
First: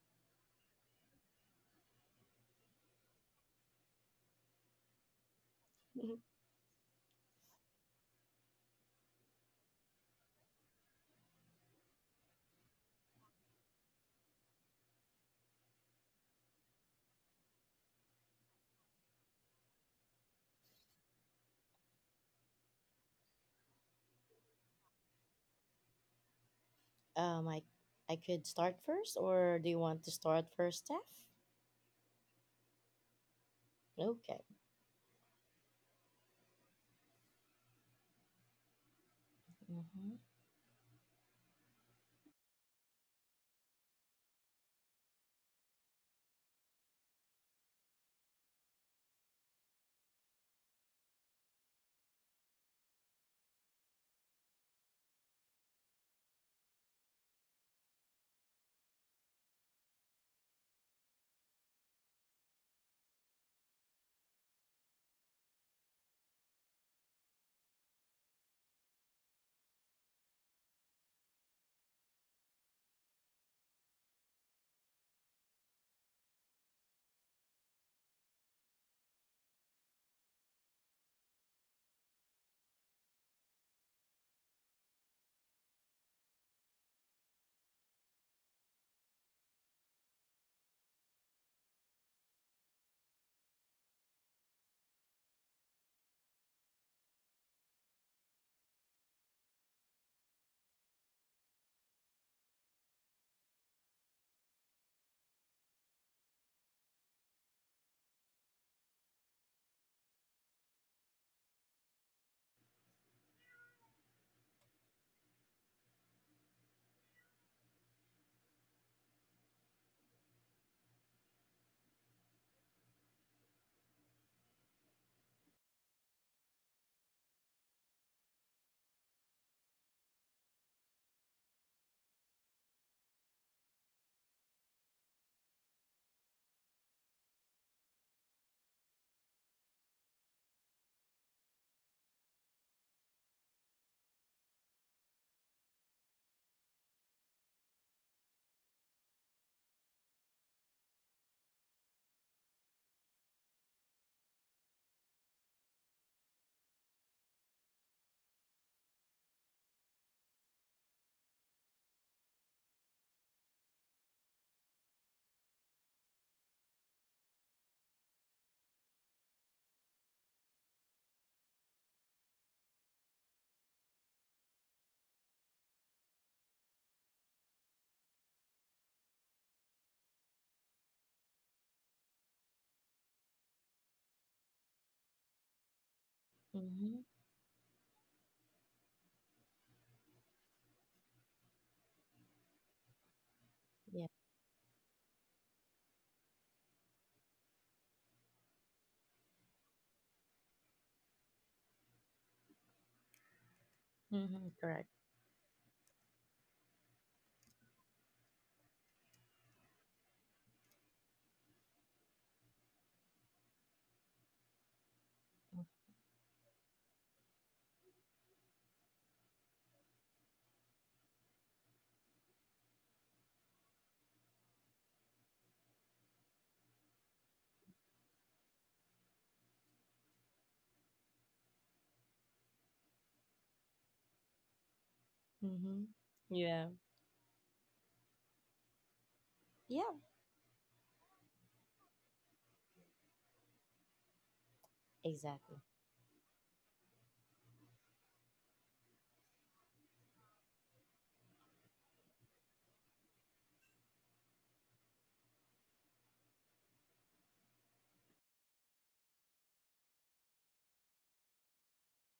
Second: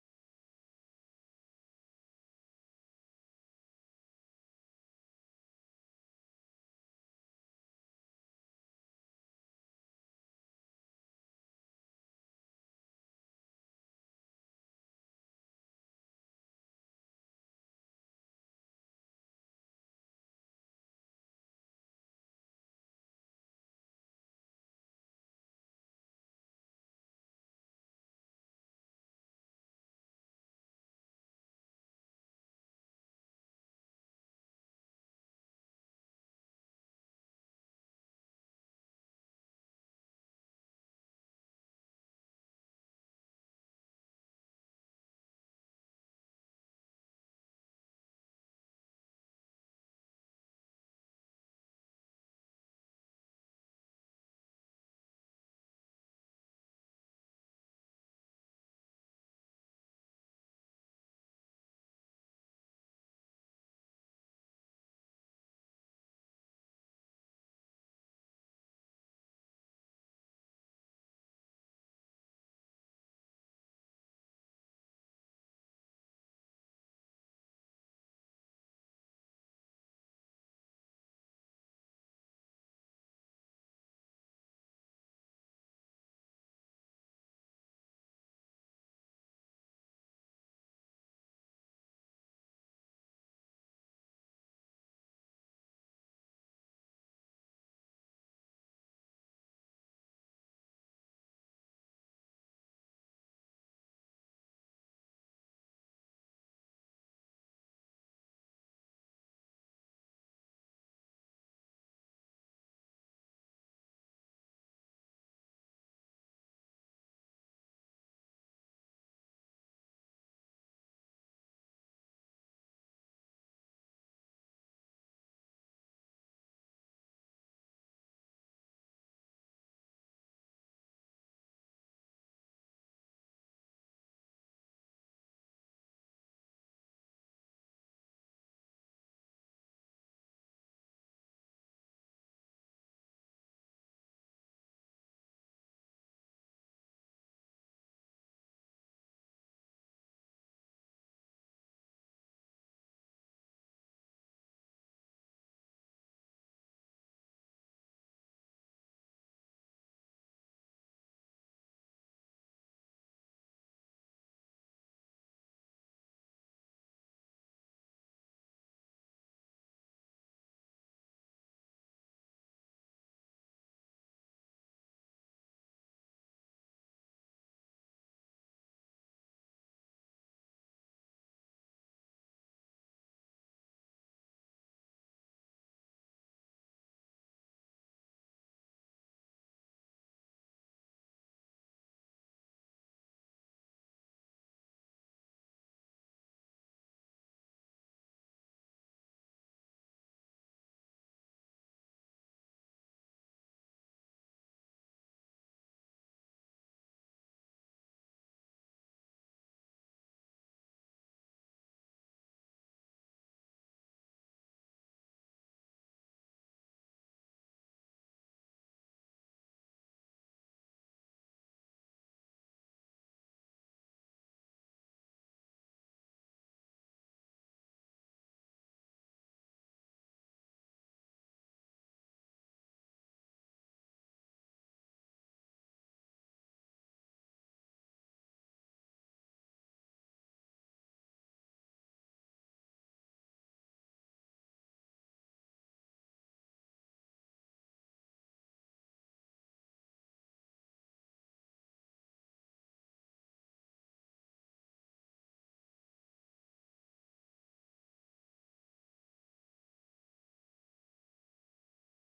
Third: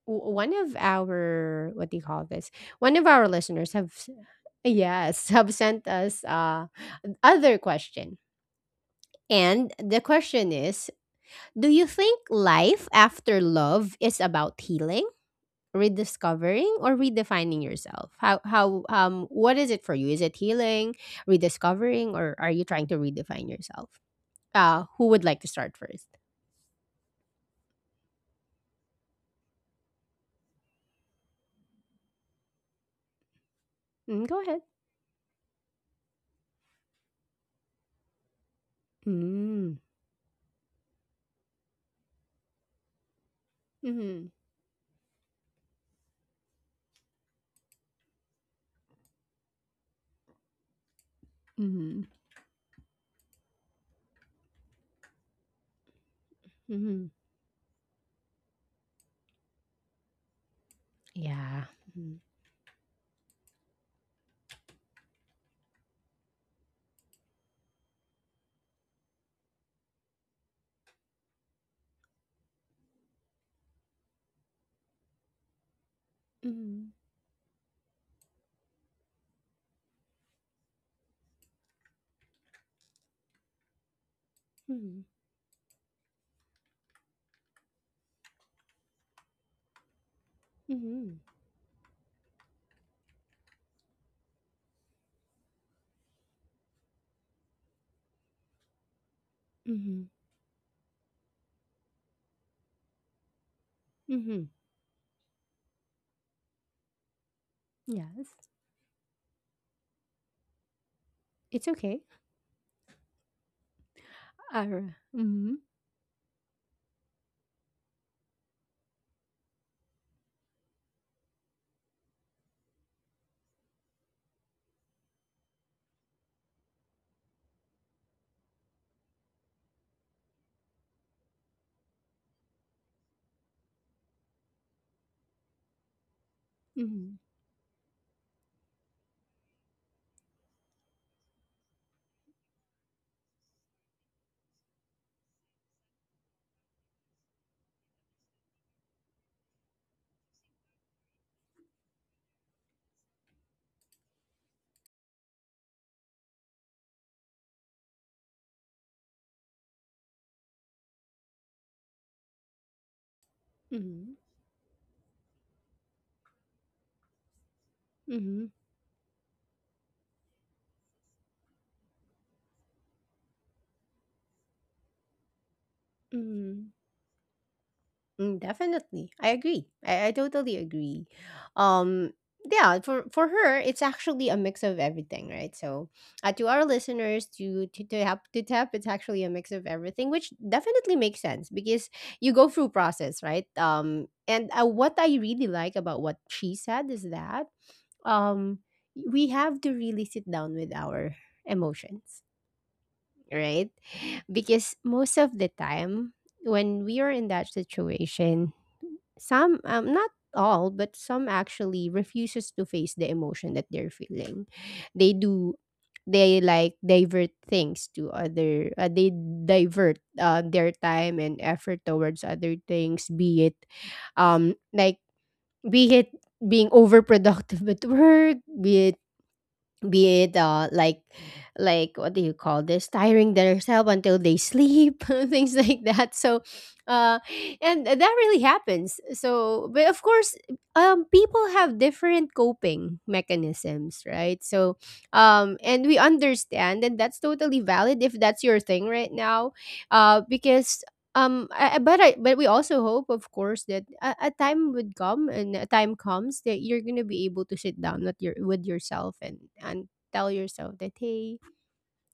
[SPEAKER 1] one of our, what do you call this, one of our listeners have yes, have sent us, uh, other question. And the question is, do you think life after love is about healing, rediscovering, or redefining yourself? How, um, what is it for you? Is it healing, rediscovering, or are you trying to redefine yourself? Who would like to start first?
[SPEAKER 2] Um, I I could start first, or do you want to start first, Steph?
[SPEAKER 1] Mm,
[SPEAKER 2] Okay.
[SPEAKER 1] go ahead. Mm.
[SPEAKER 2] Mm-hmm.
[SPEAKER 1] Mm-hmm. Mm-hmm. Mm-hmm. Yeah. Mm-hmm. Mm-hmm. Mm-hmm. Mm-hmm. Mm-hmm. Yes. It's okay. Uh, mm-hmm. Mm-hmm. Mm-hmm. Mm-hmm. Mm, definitely. I agree. I totally agree. Um, yeah, for her, it's actually a mix of everything, right? So, to our
[SPEAKER 2] Mm-hmm.
[SPEAKER 1] listeners, to tap to tap, it's actually a mix of everything, which definitely makes sense because you go through process, right?
[SPEAKER 2] Yeah.
[SPEAKER 1] Um, and what I really like about what she said is that um, we have to really sit down with our emotions, right?
[SPEAKER 2] Mm-hmm.
[SPEAKER 1] Because
[SPEAKER 2] Correct.
[SPEAKER 1] most of the time when we are in that situation, some, not all, but some actually refuses to face the emotion that they're feeling. They do, they like divert things to other, they divert their time and effort towards other things, be it like be it being overproductive at work, be it like what do you call this, tiring themselves until they sleep things
[SPEAKER 2] Mm-hmm.
[SPEAKER 1] like that. So
[SPEAKER 2] Yeah.
[SPEAKER 1] uh and that really happens. So, but
[SPEAKER 2] Yeah.
[SPEAKER 1] of course, people have different coping mechanisms, right? So
[SPEAKER 2] Exactly.
[SPEAKER 1] and we understand, and that's totally valid if that's your thing right now. Because, but we also hope, of course, that a time would come, and a time comes that you're gonna be able to sit down with yourself and tell yourself that, hey,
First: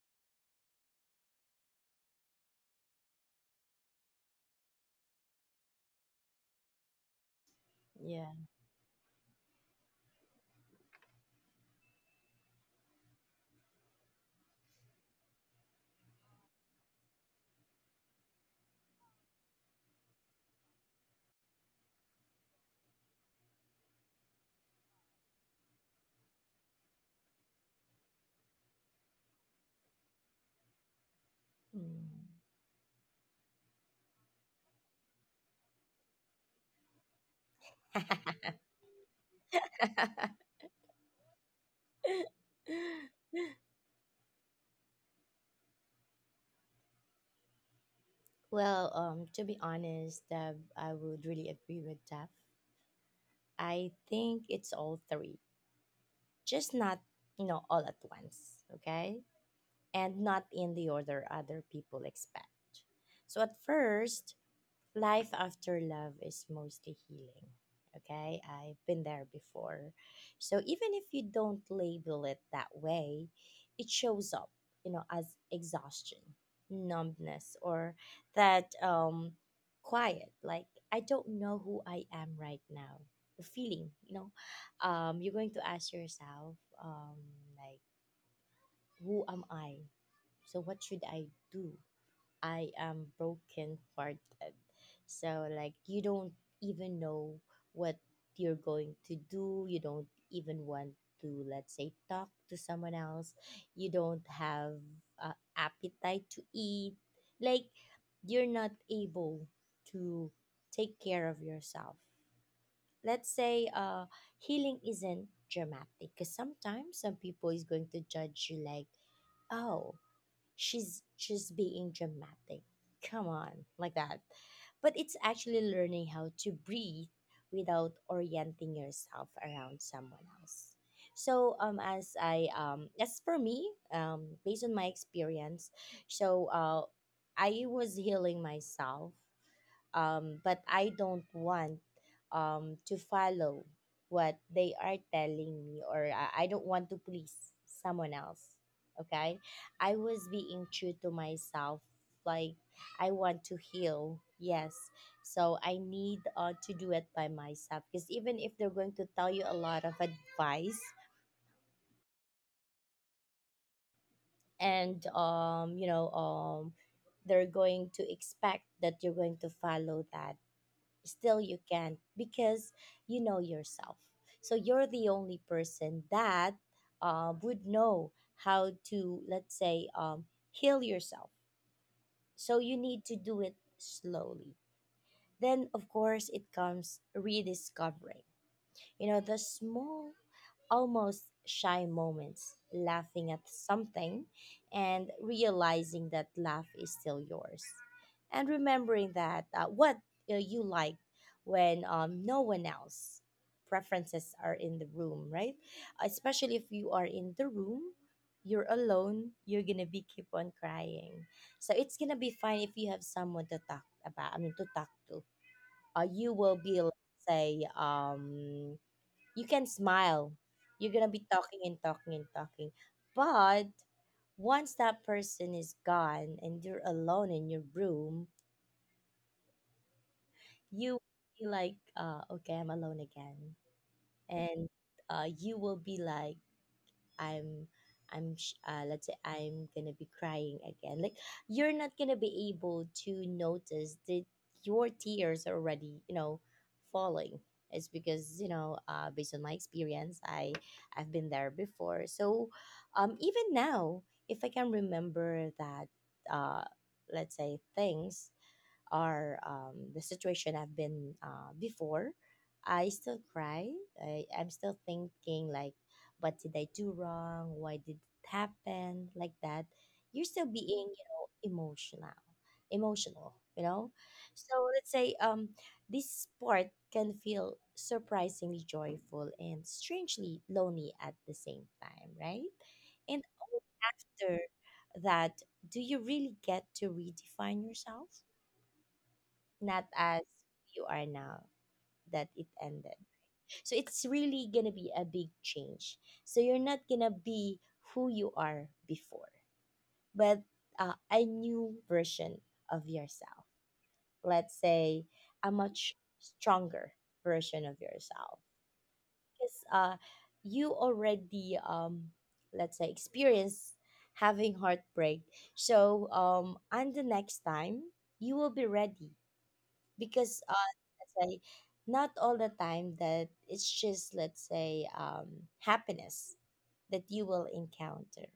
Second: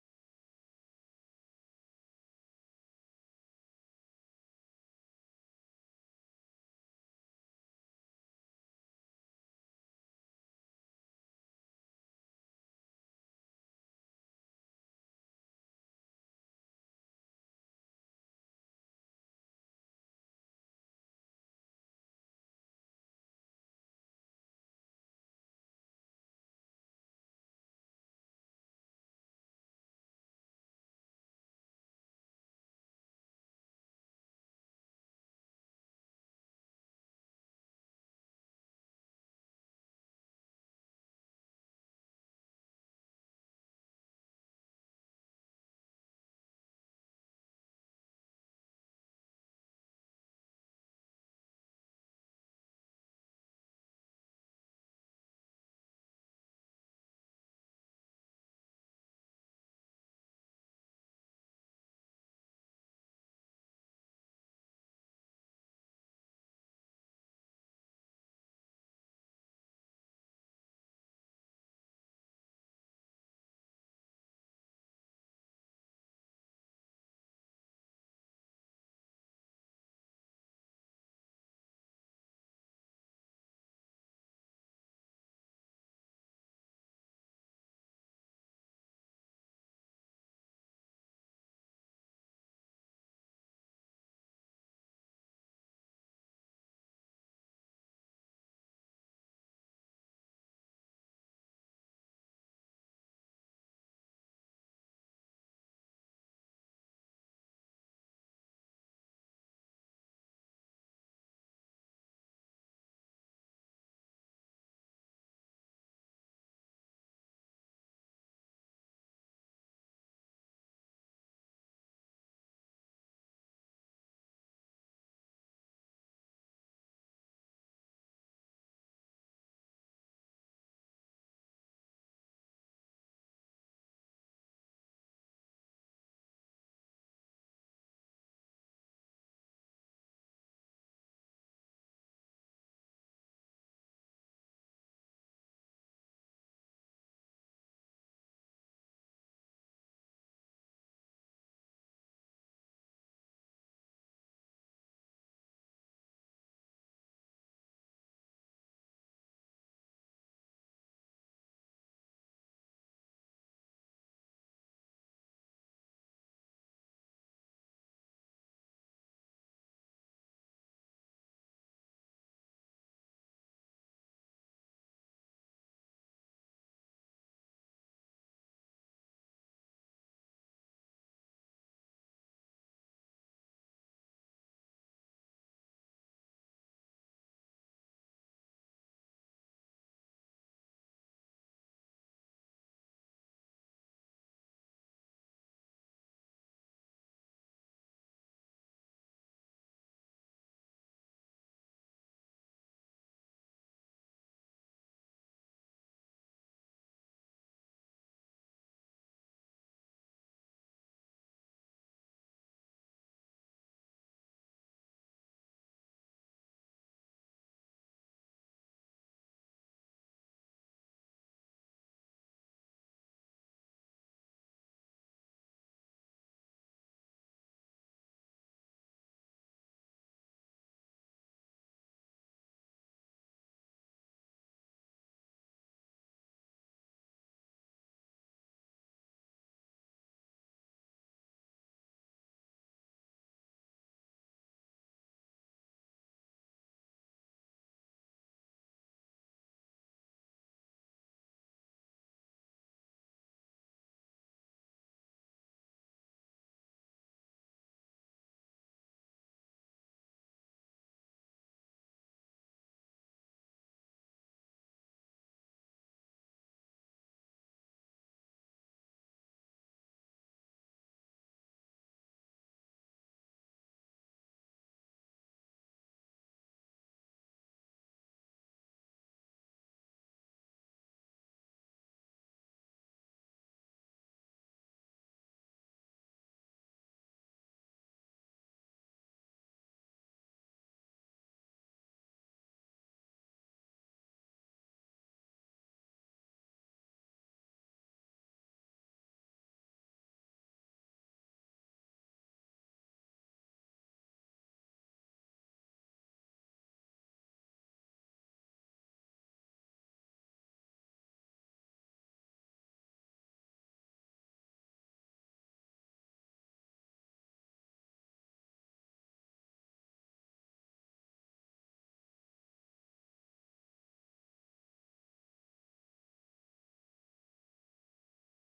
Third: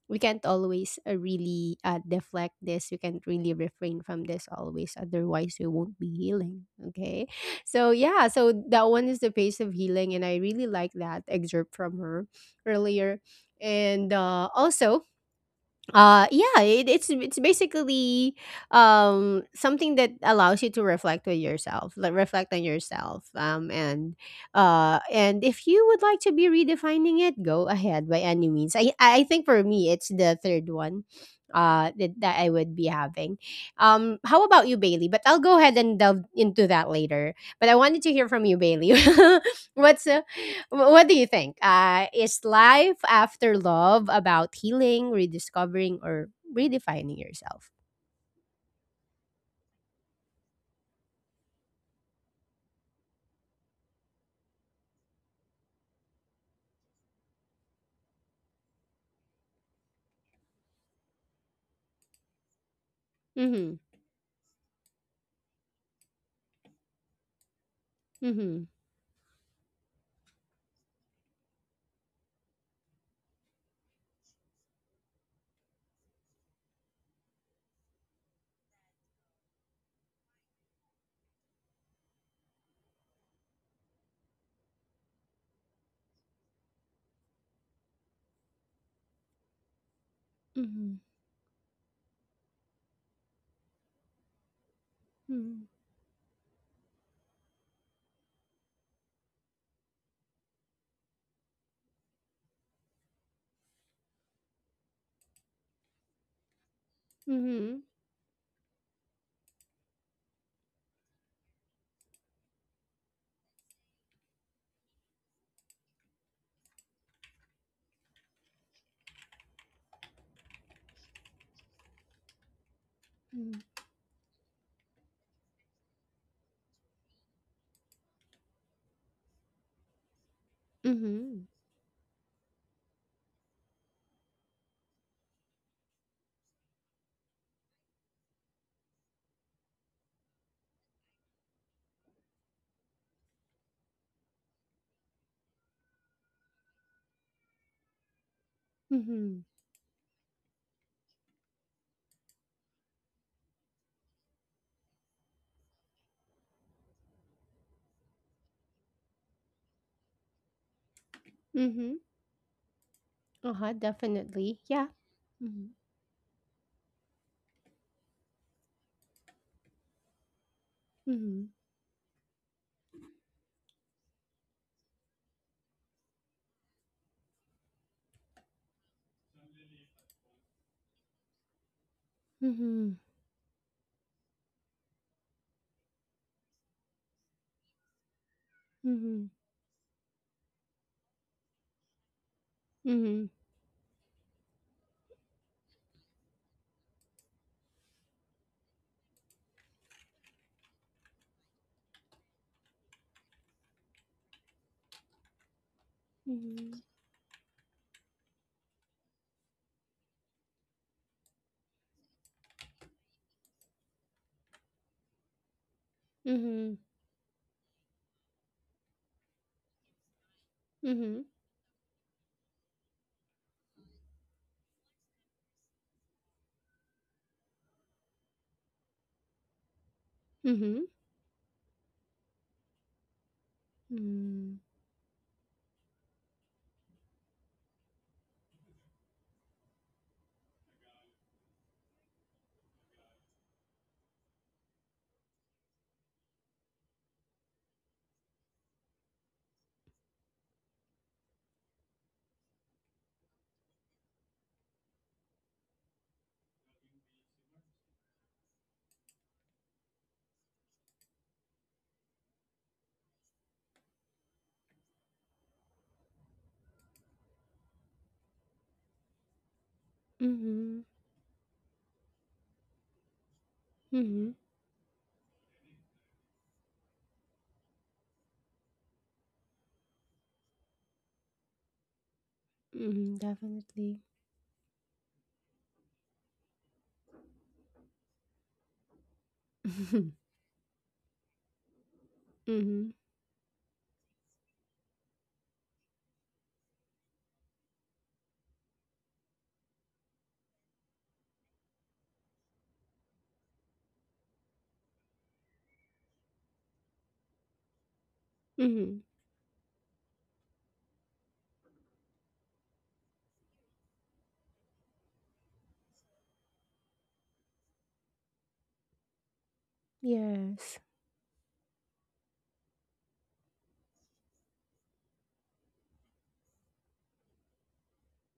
[SPEAKER 1] we can't always really deflect this. We can't really refrain from this always. Otherwise, we won't be healing. Okay, so, yeah,
[SPEAKER 2] Yeah.
[SPEAKER 1] so that one is the pace of healing, and I really like that excerpt from her earlier, and also, yeah, it's basically something that allows you to reflect with yourself, like, reflect on yourself. And if you would like to be redefining it, go ahead by any means. I think for me it's the third one uh that,
[SPEAKER 2] Mm.
[SPEAKER 1] that I would be having. How about you, Bailey? But I'll go ahead and delve into that later. But I wanted to hear from you, Bailey. what's uh, What do you think? Is life after love about healing, rediscovering, or redefining yourself?
[SPEAKER 2] Well, to be honest, Deb, I would really agree with Deb. I think it's all three, just not, all at once. Okay, and not in the order other people expect. So at
[SPEAKER 1] Mm-hmm.
[SPEAKER 2] first, life after love is mostly healing. Okay,
[SPEAKER 1] Mm-hmm.
[SPEAKER 2] I've been there before. So even if you don't label it that way, it shows up, as exhaustion, numbness, or that, quiet, like, I don't know who I am right now. The feeling, you're going to ask yourself, um, like, who am I? So what
[SPEAKER 1] Mm-hmm.
[SPEAKER 2] should I do? I am broken hearted. So,
[SPEAKER 1] Mm-hmm.
[SPEAKER 2] like, you don't even know what you're going to do. You don't even want to, let's say, talk to someone else. You don't have, appetite to eat. Like,
[SPEAKER 1] Mm-hmm.
[SPEAKER 2] you're not able to take care of yourself. Let's say, healing isn't dramatic, because sometimes some people is going to judge you, like, "Oh, she's just being dramatic. Come on," like that. But it's actually learning how to breathe without orienting yourself around someone else.
[SPEAKER 1] Mm-hmm.
[SPEAKER 2] So, as for me, based on my experience, so I was healing myself, but I don't want, to follow what they are telling me, or I don't want to please someone else. Okay, I was being true to myself, like I want to heal. Yes, so I need, to do it by myself, because even if they're going to tell you a lot of advice,
[SPEAKER 1] Mm-hmm. Uh-huh, definitely. Yeah.
[SPEAKER 2] and
[SPEAKER 1] Mm-hmm.
[SPEAKER 2] they're going to expect that you're going to follow that. Still
[SPEAKER 1] Mm-hmm.
[SPEAKER 2] you can't, because you know yourself. So you're the only person that, would know how to, let's say, heal yourself. So you
[SPEAKER 1] Mm-hmm.
[SPEAKER 2] need to do it slowly. Then, of course, it comes rediscovering.
[SPEAKER 1] Mm-hmm.
[SPEAKER 2] The small, almost shy moments,
[SPEAKER 1] Mm-hmm.
[SPEAKER 2] laughing at something and realizing that laugh is still yours. And remembering that, what, you like when, no one else preferences are in the room, right? Especially if
[SPEAKER 1] Mm-hmm.
[SPEAKER 2] you are in the room, you're alone, you're gonna be keep on crying. So it's gonna be fine if you have someone to talk about. I mean, to talk to. You will
[SPEAKER 1] Mm-hmm.
[SPEAKER 2] be, let's say, you can smile. You're gonna be
[SPEAKER 1] Mhm.
[SPEAKER 2] talking and talking and talking. But once that person is gone and you're alone in your room,
[SPEAKER 1] Mhm.
[SPEAKER 2] you feel like, okay, I'm alone again.
[SPEAKER 1] Mm.
[SPEAKER 2] And, you will be like, I'm let's say, I'm gonna be crying again. Like, you're not gonna be able to notice that your tears are already, falling. It's because, based on my experience, I've been there before. So, even now, if I can remember that, uh, let's say, things, or the situation I've been, before, I still cry. I'm still thinking, like, what did I do wrong? Why did it happen like that? You're still
[SPEAKER 1] Mhm.
[SPEAKER 2] being, emotional, emotional.
[SPEAKER 1] Mhm.
[SPEAKER 2] So let's say, this part can feel surprisingly joyful and strangely lonely at the same time, right? And
[SPEAKER 1] Mhm.
[SPEAKER 2] only
[SPEAKER 1] Definitely.
[SPEAKER 2] after that, do you really get to redefine yourself? Not as you are now that it
[SPEAKER 1] Mhm.
[SPEAKER 2] ended, right? So it's really gonna be a big change. So you're not gonna be who you are before, but a new version of yourself. Let's say a much stronger version of yourself,
[SPEAKER 1] Mhm.
[SPEAKER 2] because you already let's say experience having heartbreak. And the next time you will be ready because
[SPEAKER 1] Yes.
[SPEAKER 2] say not all the time that it's just let's say happiness that you will encounter,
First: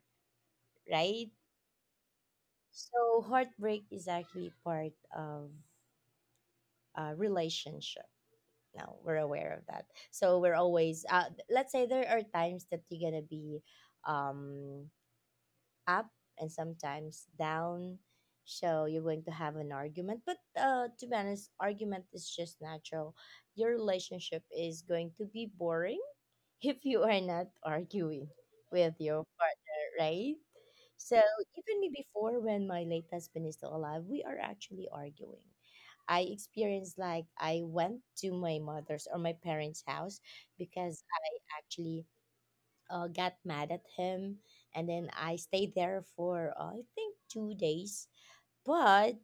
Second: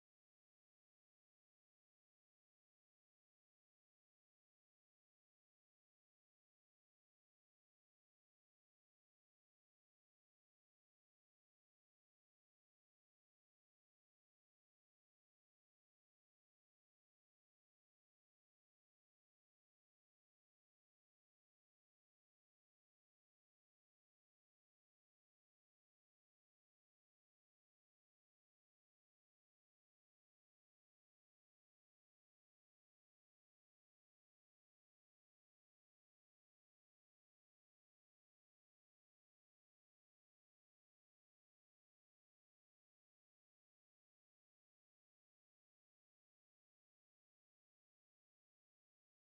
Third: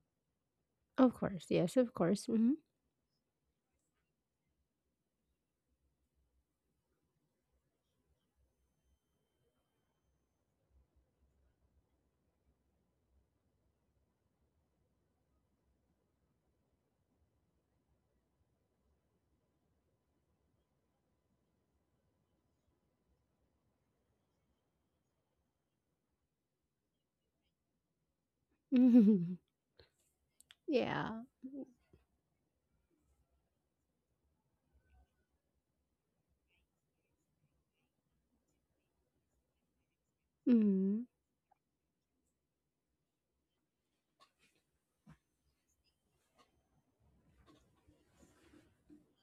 [SPEAKER 1] Of
[SPEAKER 2] right?
[SPEAKER 1] course. Yes. Of course. Mhm.
[SPEAKER 2] So heartbreak is actually part of a relationship. Now we're aware of that. So we're always let's say there are times that you're gonna be um, up and sometimes down. So you're going to have an argument, but to be honest, argument is just natural. Your relationship is going to be boring if you are not arguing with your
[SPEAKER 1] Mhm.
[SPEAKER 2] partner, right?
[SPEAKER 1] Yeah.
[SPEAKER 2] So even me before when my late husband is still alive, we are actually arguing. I experienced like I went to my mother's or my parents' house because
[SPEAKER 1] Mhm.
[SPEAKER 2] I actually got mad at him, and then I stayed there for I think 2 days, but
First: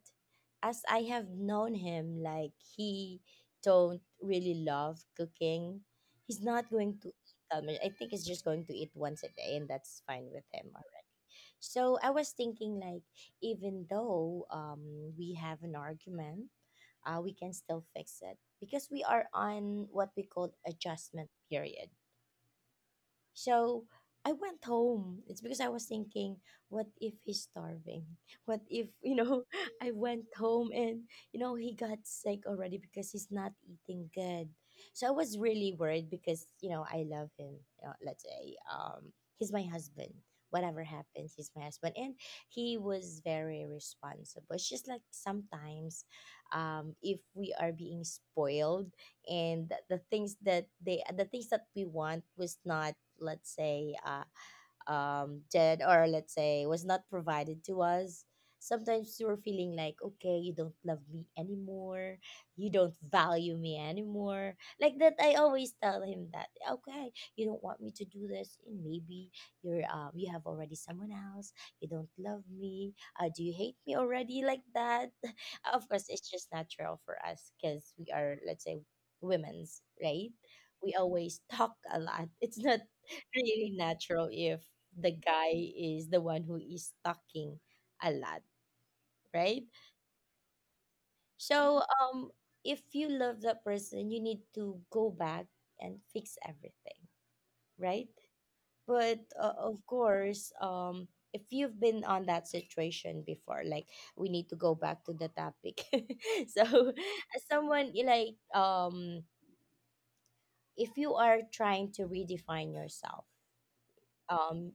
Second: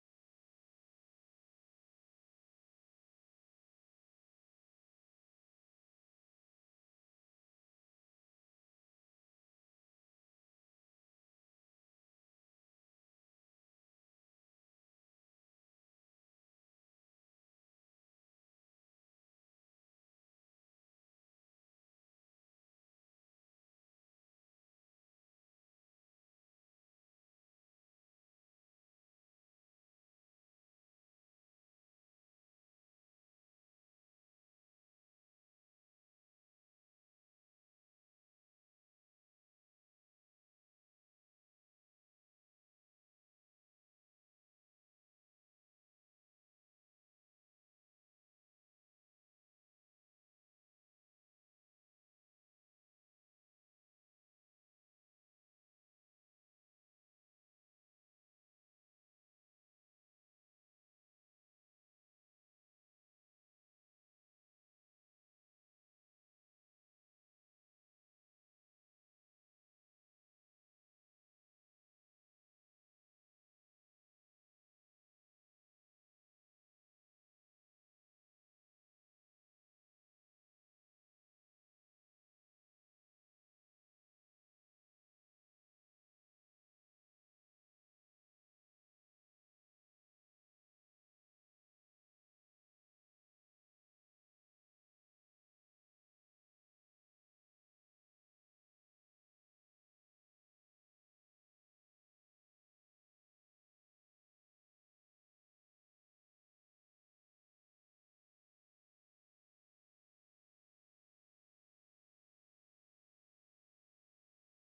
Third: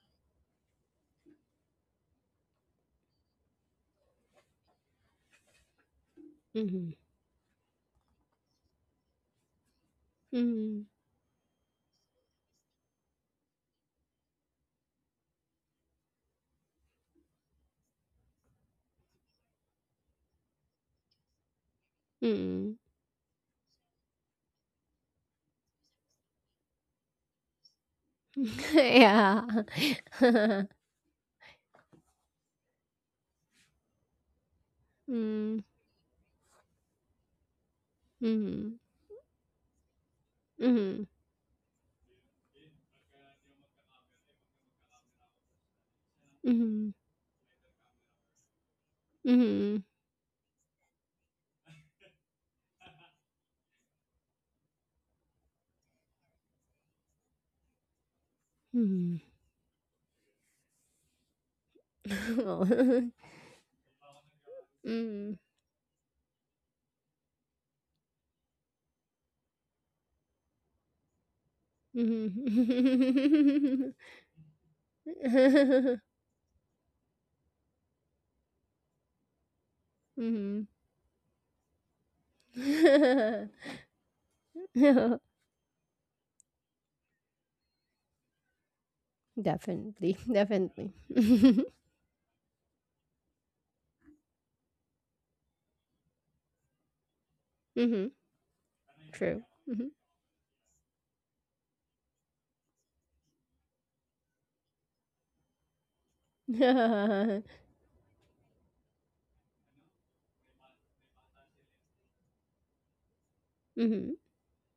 [SPEAKER 2] as I have known him, like he don't really love cooking. He's not
[SPEAKER 1] Mhm.
[SPEAKER 2] going to eat that much. I think he's just going to eat once a day, and that's fine with him
[SPEAKER 1] Mhm.
[SPEAKER 2] already. So I was thinking, like, even though we have an argument, we can still fix it because we are on what we call adjustment period.
[SPEAKER 1] Mhm.
[SPEAKER 2] So I went home. It's because I was thinking, what if he's starving? What if, you
[SPEAKER 1] Yeah.
[SPEAKER 2] know, I went home and, you know, he got sick already because he's not eating good. So I was
[SPEAKER 1] Mm-hmm.
[SPEAKER 2] really worried because, you know, I love him. Let's say he's my husband. Whatever
[SPEAKER 1] Mm-hmm.
[SPEAKER 2] happens, he's my husband. And he was very responsible. It's just like sometimes
[SPEAKER 1] Mm-hmm.
[SPEAKER 2] if we are being spoiled
[SPEAKER 1] Mm-hmm.
[SPEAKER 2] and the
[SPEAKER 1] Mm-hmm.
[SPEAKER 2] the things that they the things that we want was not let's say did or let's say was not provided to us, sometimes
[SPEAKER 1] Mm-hmm.
[SPEAKER 2] we're feeling like, okay, you don't love me anymore, you don't
[SPEAKER 1] Well.
[SPEAKER 2] value me anymore, like that. I
[SPEAKER 1] Mm.
[SPEAKER 2] always tell him that, okay, you don't want me to do this, and maybe you're you have already someone else, you don't love me, do you hate
[SPEAKER 1] Mhm.
[SPEAKER 2] me already, like that. Of course, it's just natural for us because we are, let's say, women's
[SPEAKER 1] Mhm. Mhm.
[SPEAKER 2] right,
[SPEAKER 1] Mhm. Mhm.
[SPEAKER 2] we always talk a lot. It's not
[SPEAKER 1] Oh.
[SPEAKER 2] really natural if
[SPEAKER 1] Mhm. Mhm.
[SPEAKER 2] the
[SPEAKER 1] Mhm.
[SPEAKER 2] guy is the one who is talking a lot, right?
[SPEAKER 1] Definitely, definitely.
[SPEAKER 2] So, if you love that person, you need to go back and fix everything, right?
[SPEAKER 1] Hmm.
[SPEAKER 2] But
[SPEAKER 1] True.
[SPEAKER 2] of
[SPEAKER 1] Hmm.
[SPEAKER 2] course, if you've been on that situation before, like, we need to go back to the topic. So,
[SPEAKER 1] Hmm.
[SPEAKER 2] as someone you like, if you are trying to redefine yourself, um,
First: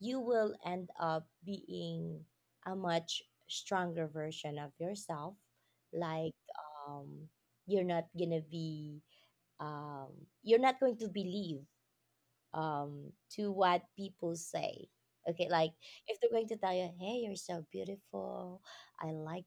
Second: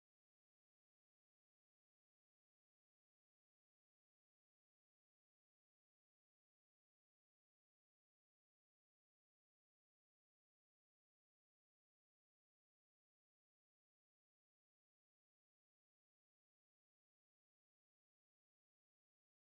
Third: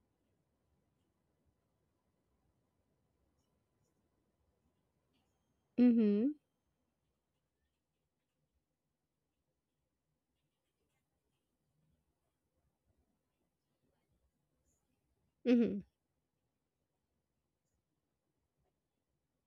[SPEAKER 2] you will end up being a much stronger version of yourself.
[SPEAKER 1] Hmm.
[SPEAKER 2] Like, um, you're not gonna be, um, you're not going to believe to what people say. Okay, like,
[SPEAKER 1] Hmm.
[SPEAKER 2] if they're going to tell you, "Hey, you're so beautiful. I like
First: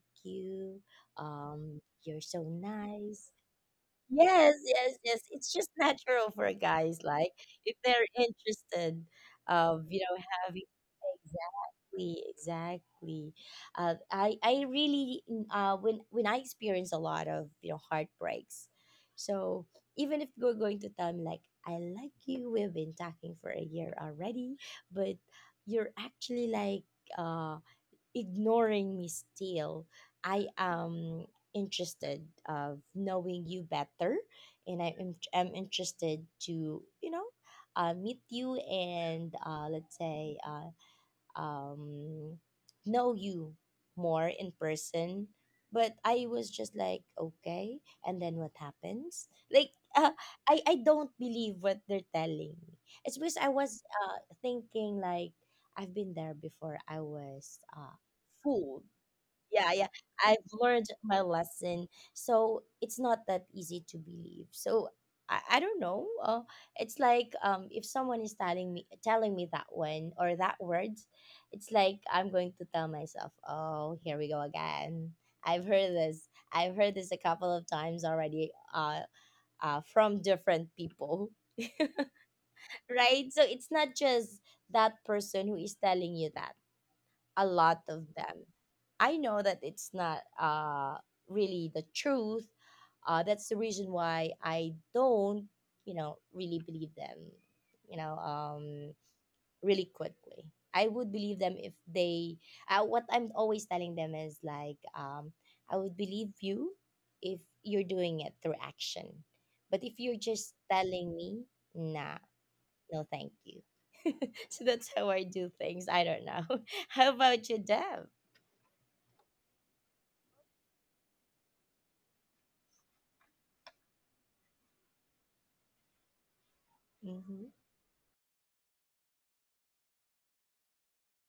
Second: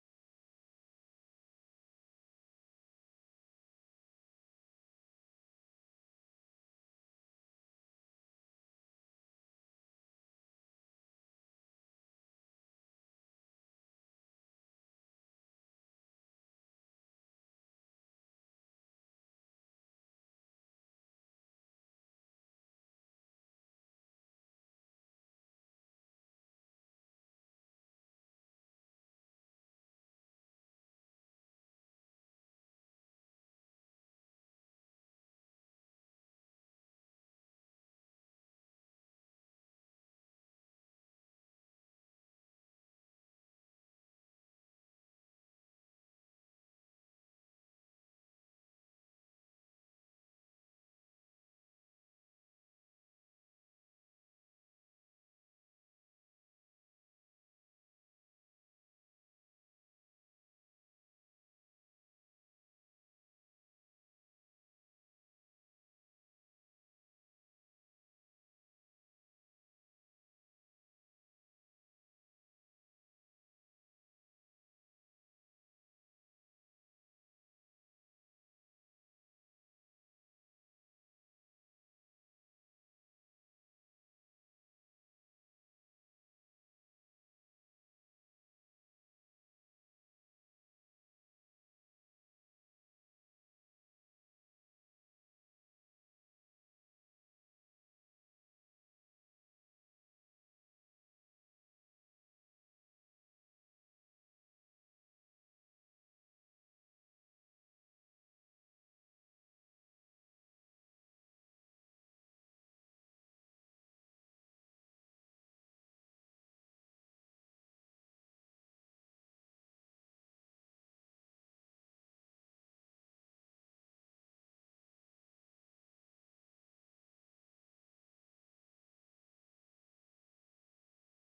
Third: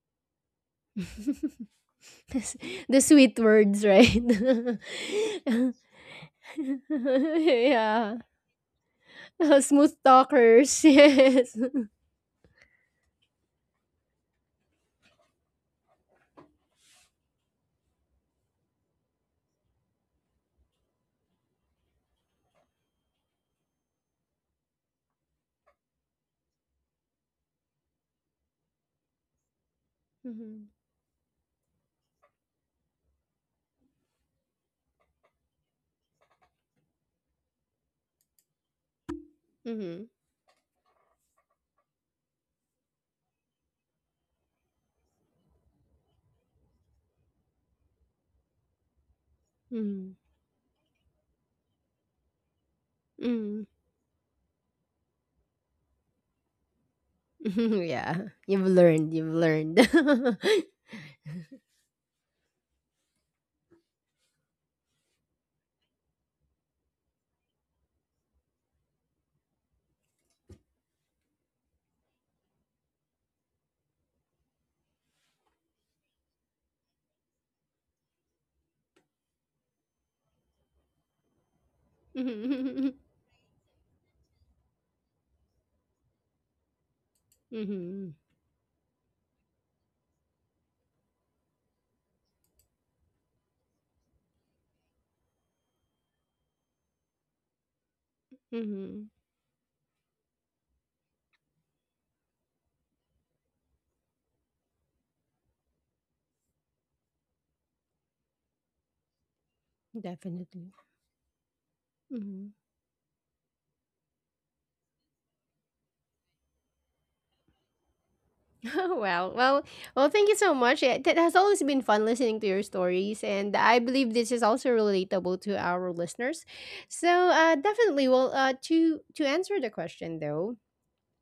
[SPEAKER 2] you. You're so
[SPEAKER 1] The
[SPEAKER 2] nice."
[SPEAKER 1] sweet words, right?
[SPEAKER 2] Yes, yes, yes. It's just natural for guys. Like, if they're
[SPEAKER 1] Yeah.
[SPEAKER 2] interested of,
[SPEAKER 1] Smooth
[SPEAKER 2] you know, having,
[SPEAKER 1] talkers, yes.
[SPEAKER 2] exactly, exactly. I really when I experience a lot of, you know, heartbreaks. So even if you're going to tell me like I like you, we've been talking for a year already, but you're actually like uh ignoring me still. I
[SPEAKER 1] Hmm.
[SPEAKER 2] am interested of knowing you better, and I am interested to, you know, meet you and uh, let's
[SPEAKER 1] Hmm.
[SPEAKER 2] say uh, um, know you more in person. But I was just like, okay. And then what happens? Like, uh,
[SPEAKER 1] Hmm.
[SPEAKER 2] I don't believe what they're telling me. It's because I
[SPEAKER 1] Hmm.
[SPEAKER 2] was thinking, like, I've been there before. I was
[SPEAKER 1] Yeah. You've
[SPEAKER 2] fooled.
[SPEAKER 1] learned, you've
[SPEAKER 2] Yeah, yeah,
[SPEAKER 1] learned.
[SPEAKER 2] I've learned my lesson, so it's not that easy to believe. So I don't know, it's like, if someone is telling me that one or that word, it's like I'm going to tell myself, oh, here we go again, I've heard this a couple of times already, from different people.
[SPEAKER 1] Hmm.
[SPEAKER 2] Right, so it's not just that person who is telling you that, a lot of
[SPEAKER 1] Hmm.
[SPEAKER 2] them. I know that it's not really the truth. That's the reason why I don't, you know, really believe them, you know,
[SPEAKER 1] Hmm.
[SPEAKER 2] really quickly. I would believe them if they, what I'm always telling them is like, I would believe you if you're doing it through action. But if you're just
[SPEAKER 1] Definitely.
[SPEAKER 2] telling me, nah,
[SPEAKER 1] Mm-hmm.
[SPEAKER 2] no, thank you. So that's how I do things. I don't know. How about you, Deb?
[SPEAKER 1] Oh, wow. Well, thank you so much. It has always been fun listening to your stories, and I believe this is also relatable to our listeners. So,
[SPEAKER 2] Mm-hmm.
[SPEAKER 1] definitely. Well, to answer the question though,